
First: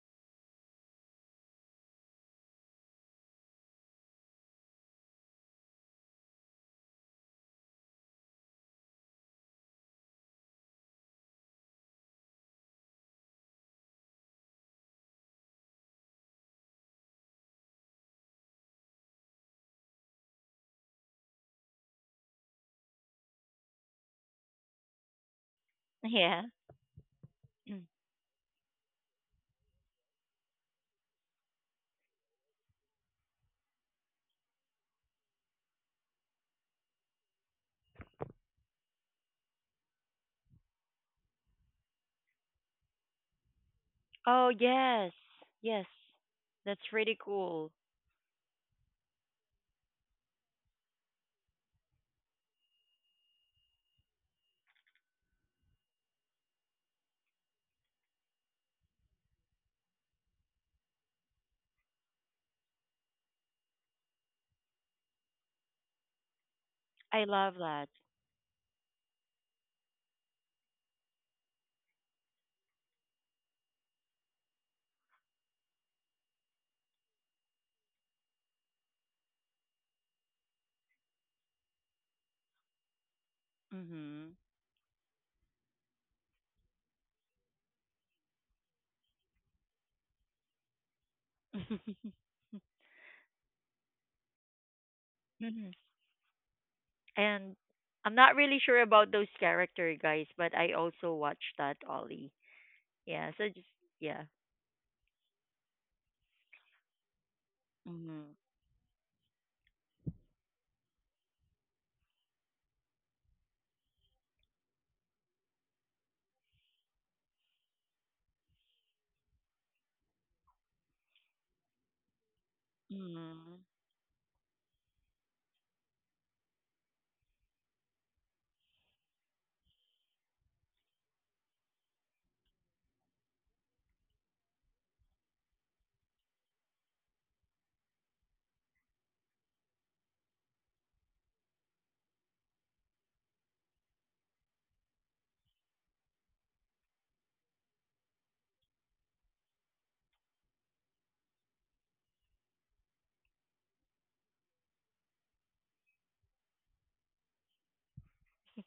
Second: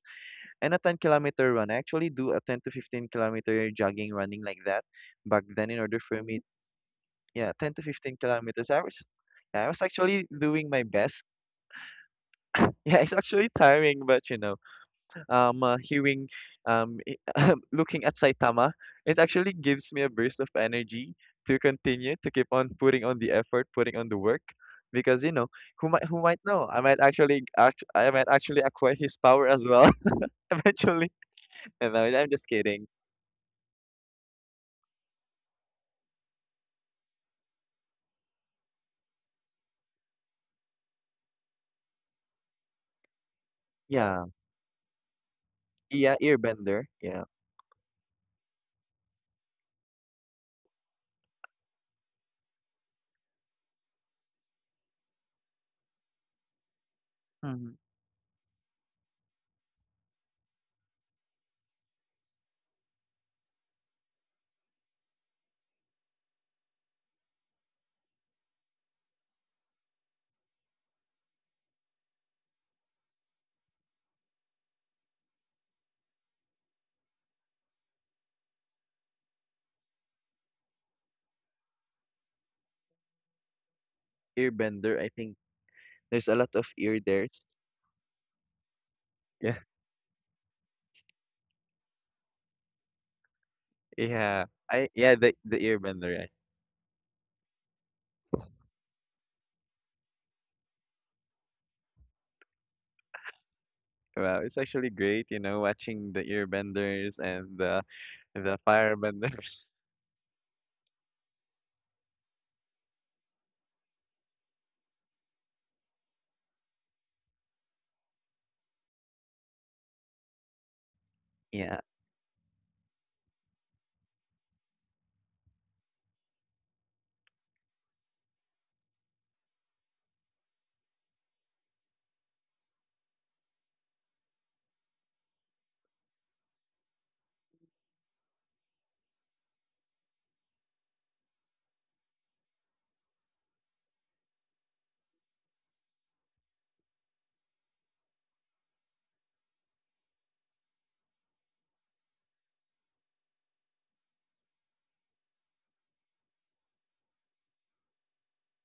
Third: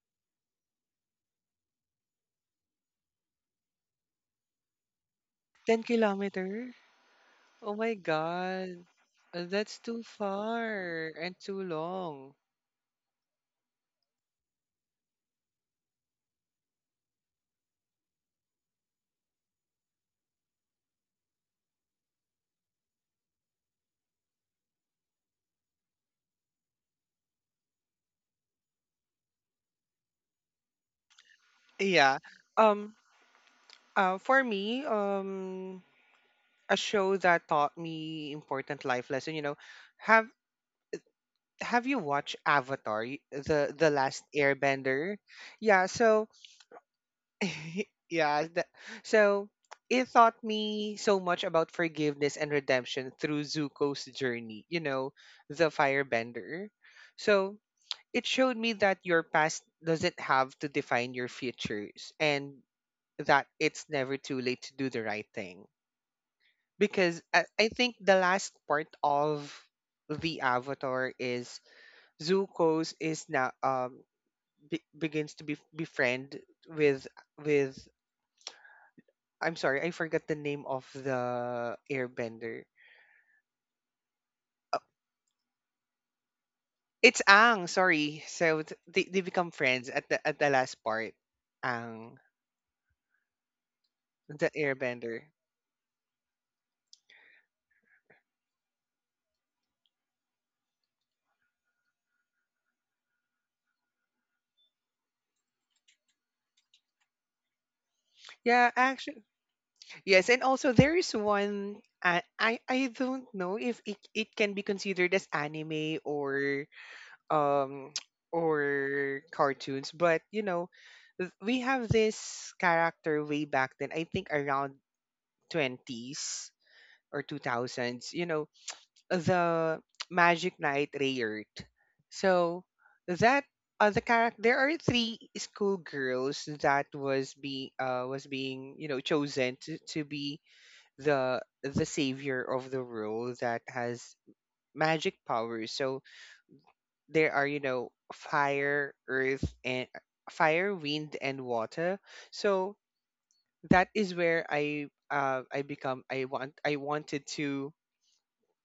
S2: and a 10 km run. I actually do a 10 to 15 km jogging, running like that back then in
S3: 10
S2: order for me,
S3: kilometer.
S2: yeah, 10
S3: Oh
S2: to
S3: my
S2: 15
S3: God.
S2: kilometers. I was, yeah, I
S3: That's
S2: was
S3: too
S2: actually doing my
S3: far
S2: best.
S3: and
S2: <laughs>
S3: too long.
S2: Yeah, it's actually tiring, but, you know, hearing, <laughs> looking at Saitama, it actually gives me a burst of energy to continue to keep on putting on the effort, putting on the work, because, you know, who might know?
S1: <laughs>
S2: I might actually
S1: Yeah.
S2: I might actually acquire his power as well <laughs> eventually. And,
S3: Yeah.
S2: I'm just kidding.
S3: Um, for me, a show that taught me important life lesson, you know, have have you watched Avatar, the last
S2: Yeah,
S1: Oh yes,
S3: Airbender? Yeah,
S1: yes,
S2: yeah,
S3: so
S2: earbender.
S1: that's really
S2: Yeah.
S1: cool.
S3: <laughs> yeah, that, so it taught me so much about forgiveness and redemption through Zuko's journey, you know, the firebender. So
S2: Mhm.
S3: it showed me that your past doesn't have to define your futures and that it's never too late to do the right thing. Because
S1: I love
S3: I
S1: that.
S3: think the last part of the avatar is Zuko's is now begins to be befriend with with I'm sorry I forgot the name of the airbender.
S1: Mhm.
S3: Uh,
S2: Earbender. I think there's a lot of ear
S3: It's
S2: there.
S3: Ang, sorry. So they become
S2: Yeah.
S3: friends at the last part. Ang,
S2: Yeah,
S3: the
S2: I, yeah,
S3: airbender.
S2: the
S1: Mhm.
S2: Airbender. Yeah.
S1: And I'm not really sure about those character guys, but I also watched that Ollie. Yeah. So just yeah.
S2: Wow, it's actually great, you know, watching the Airbenders and
S1: Mhm.
S2: the
S3: Yeah, actually,
S2: Firebenders. <laughs>
S3: yes, and also there is one, I don't know if it, it can be considered as anime or um <tsk> or cartoons, but you know, we
S2: Yeah,
S3: have this character way
S1: Mhm.
S3: back then, I think around 20s or 2000s, you know, the <tsk> Magic Knight Rayert. So that the character, there are three schoolgirls that was being, you know, chosen to be the savior of the world that has magic powers. So there are, you know, fire, earth, and fire, wind, and water. So that is where I wanted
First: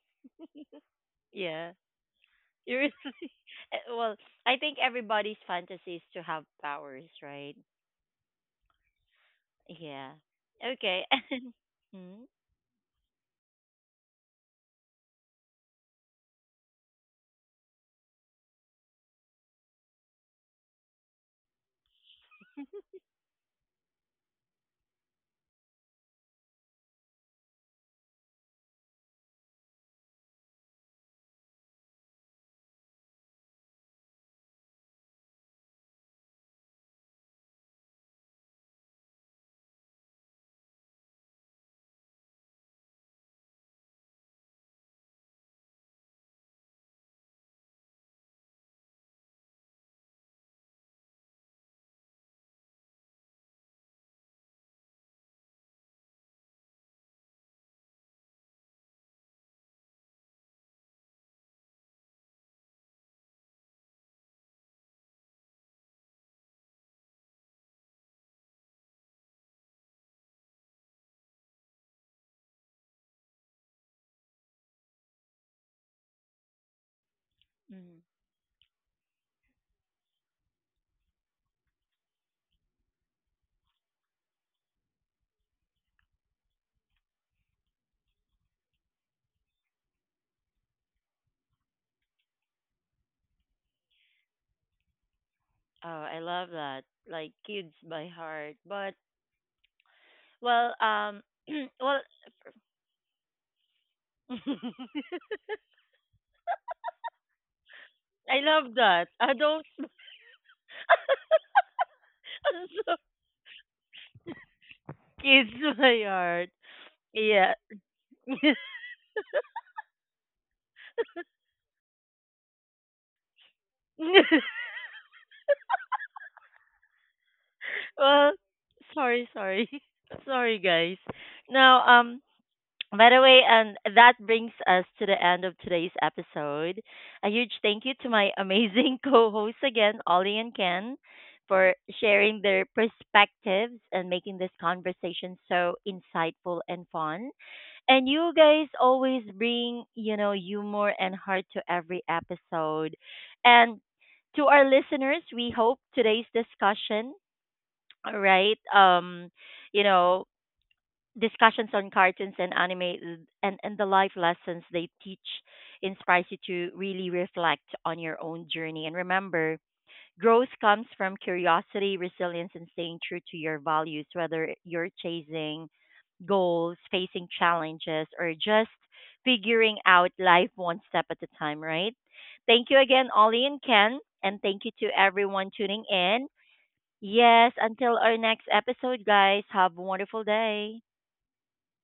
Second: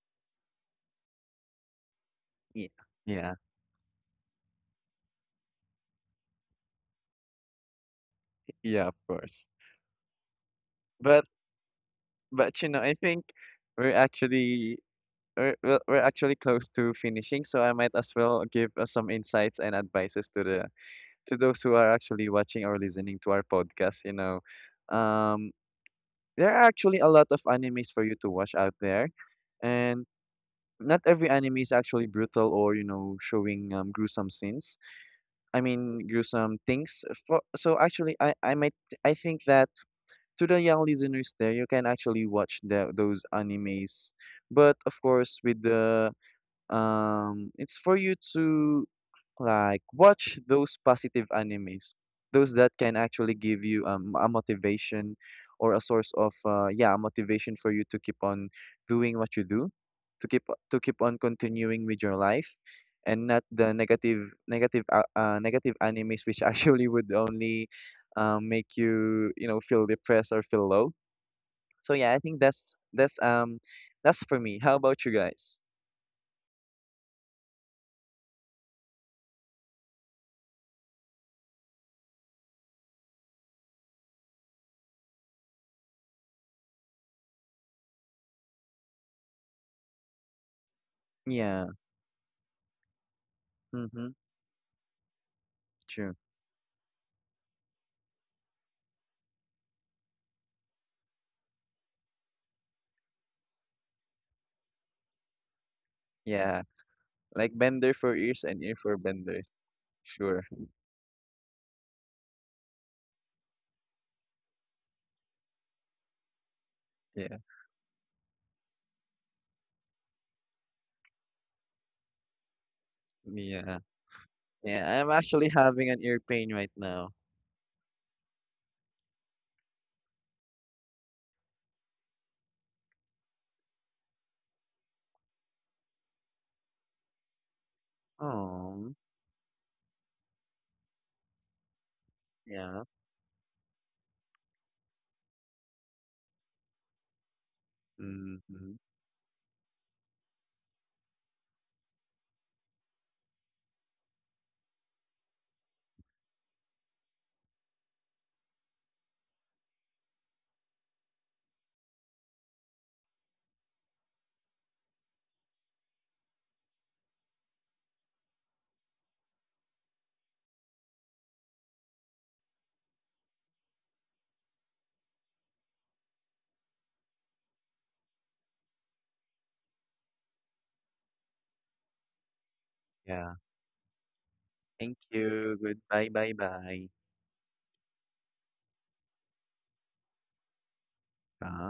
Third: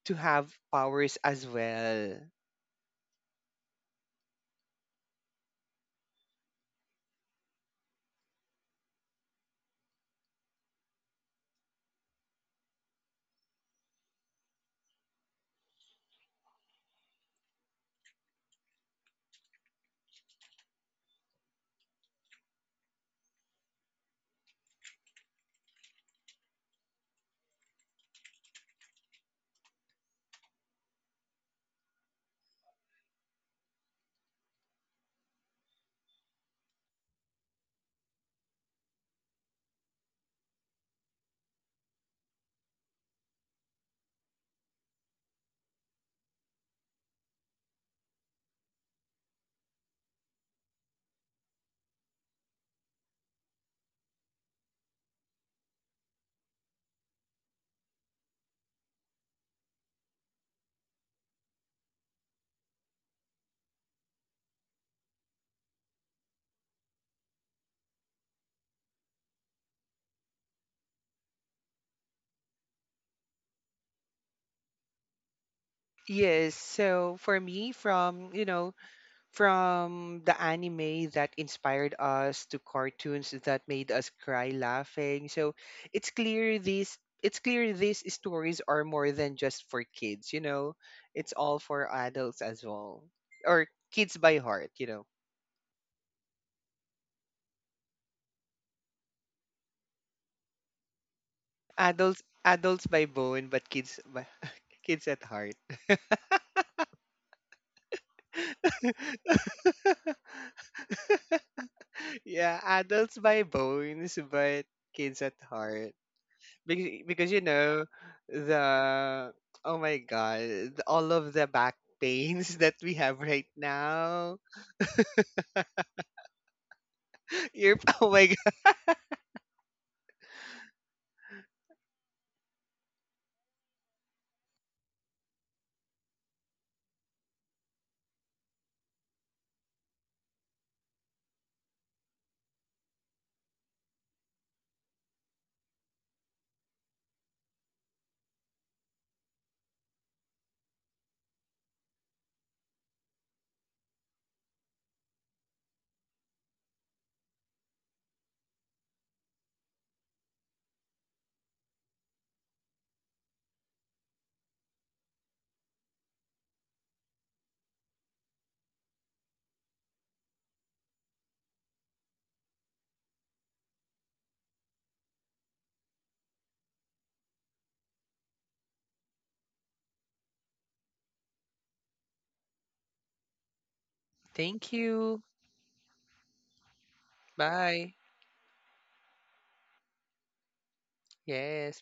S3: to have powers as
S1: Yeah.
S3: well.
S2: yeah,
S1: You're-
S2: yeah,
S1: <laughs> Eh, well, I think everybody's fantasy is to have powers, right?
S2: yeah, of course.
S1: Yeah. Okay.
S2: But
S1: <laughs> Hmm.
S2: but you know, I think we're actually we're we're actually close to finishing, so I might as well give, some insights and advices to the, to those who are actually watching or listening to our podcast. You know, um, there are actually a lot of animes for you to watch out there. And, not every anime is actually brutal, or, you know, showing gruesome scenes, I mean gruesome things for, so actually I think that to the young listeners there, you can actually watch the, those animes, but of course with the, it's for you to, like, watch those positive animes, those that can actually give you, a motivation, or a source of, yeah, a motivation for you to keep on doing what you do, to keep, to keep on continuing with your life, and not the negative animes, which <laughs> actually would only, make you, you know, feel depressed or feel low. So yeah, I think that's, that's that's for me. How about you guys?
S3: Yes, so for me
S1: Hmm.
S3: from, you know, from the anime that inspired us to cartoons that made us cry laughing. So it's clear these it's clear these stories are more than just for kids, you know. It's all
S2: Yeah.
S3: for adults as well. Or
S2: Mm-hmm.
S3: kids by heart, you know.
S1: Oh,
S2: True.
S1: I love that. Like kids by heart. But well, <clears throat> well
S3: Adults by bone, but kids by, <laughs>
S1: <laughs>
S3: kids at heart.
S2: Yeah. Like bender for
S1: I
S2: ears and ear
S1: love
S2: for
S1: that. I
S2: benders.
S3: <laughs>
S1: adults,
S2: Sure.
S3: Yeah, adults by bones, but kids at
S1: kids <laughs> kiss
S3: heart.
S1: my heart.
S3: Because
S2: Yeah.
S3: you
S1: Yeah.
S3: know,
S1: <laughs>
S3: the oh my god, all of the back pains <laughs> that we have right
S2: Yeah.
S3: now.
S2: Yeah. I'm actually having an ear pain right now.
S3: <laughs> You're oh my
S1: Well,
S3: god.
S1: sorry, sorry, <laughs> sorry, guys. Now, by the way, and that brings us to the end of today's episode. A huge thank you to my
S2: Oh.
S1: amazing <laughs> co-hosts again, Ollie and Ken, for sharing their
S2: Yeah.
S1: perspectives and making this conversation so insightful and fun. And you guys
S2: Mm-hmm.
S1: always bring, you know, humor and heart to every episode. And to our listeners, we hope today's discussion, right? You know, discussions on cartoons and anime and the life lessons they teach inspires you to really reflect on your own journey. And remember, growth comes from curiosity, resilience, and staying true to your values, whether you're chasing goals, facing challenges, or just figuring out life one step at a time, right? Thank you again,
S2: Yeah.
S1: Ollie and Ken, and thank you
S3: Thank
S1: to
S2: Thank
S3: you.
S1: everyone
S2: you.
S1: tuning
S2: Goodbye.
S1: in.
S2: Bye. Bye.
S1: Yes,
S3: Bye.
S1: until our next episode, guys, have a wonderful day.
S2: Bye.
S3: Yes.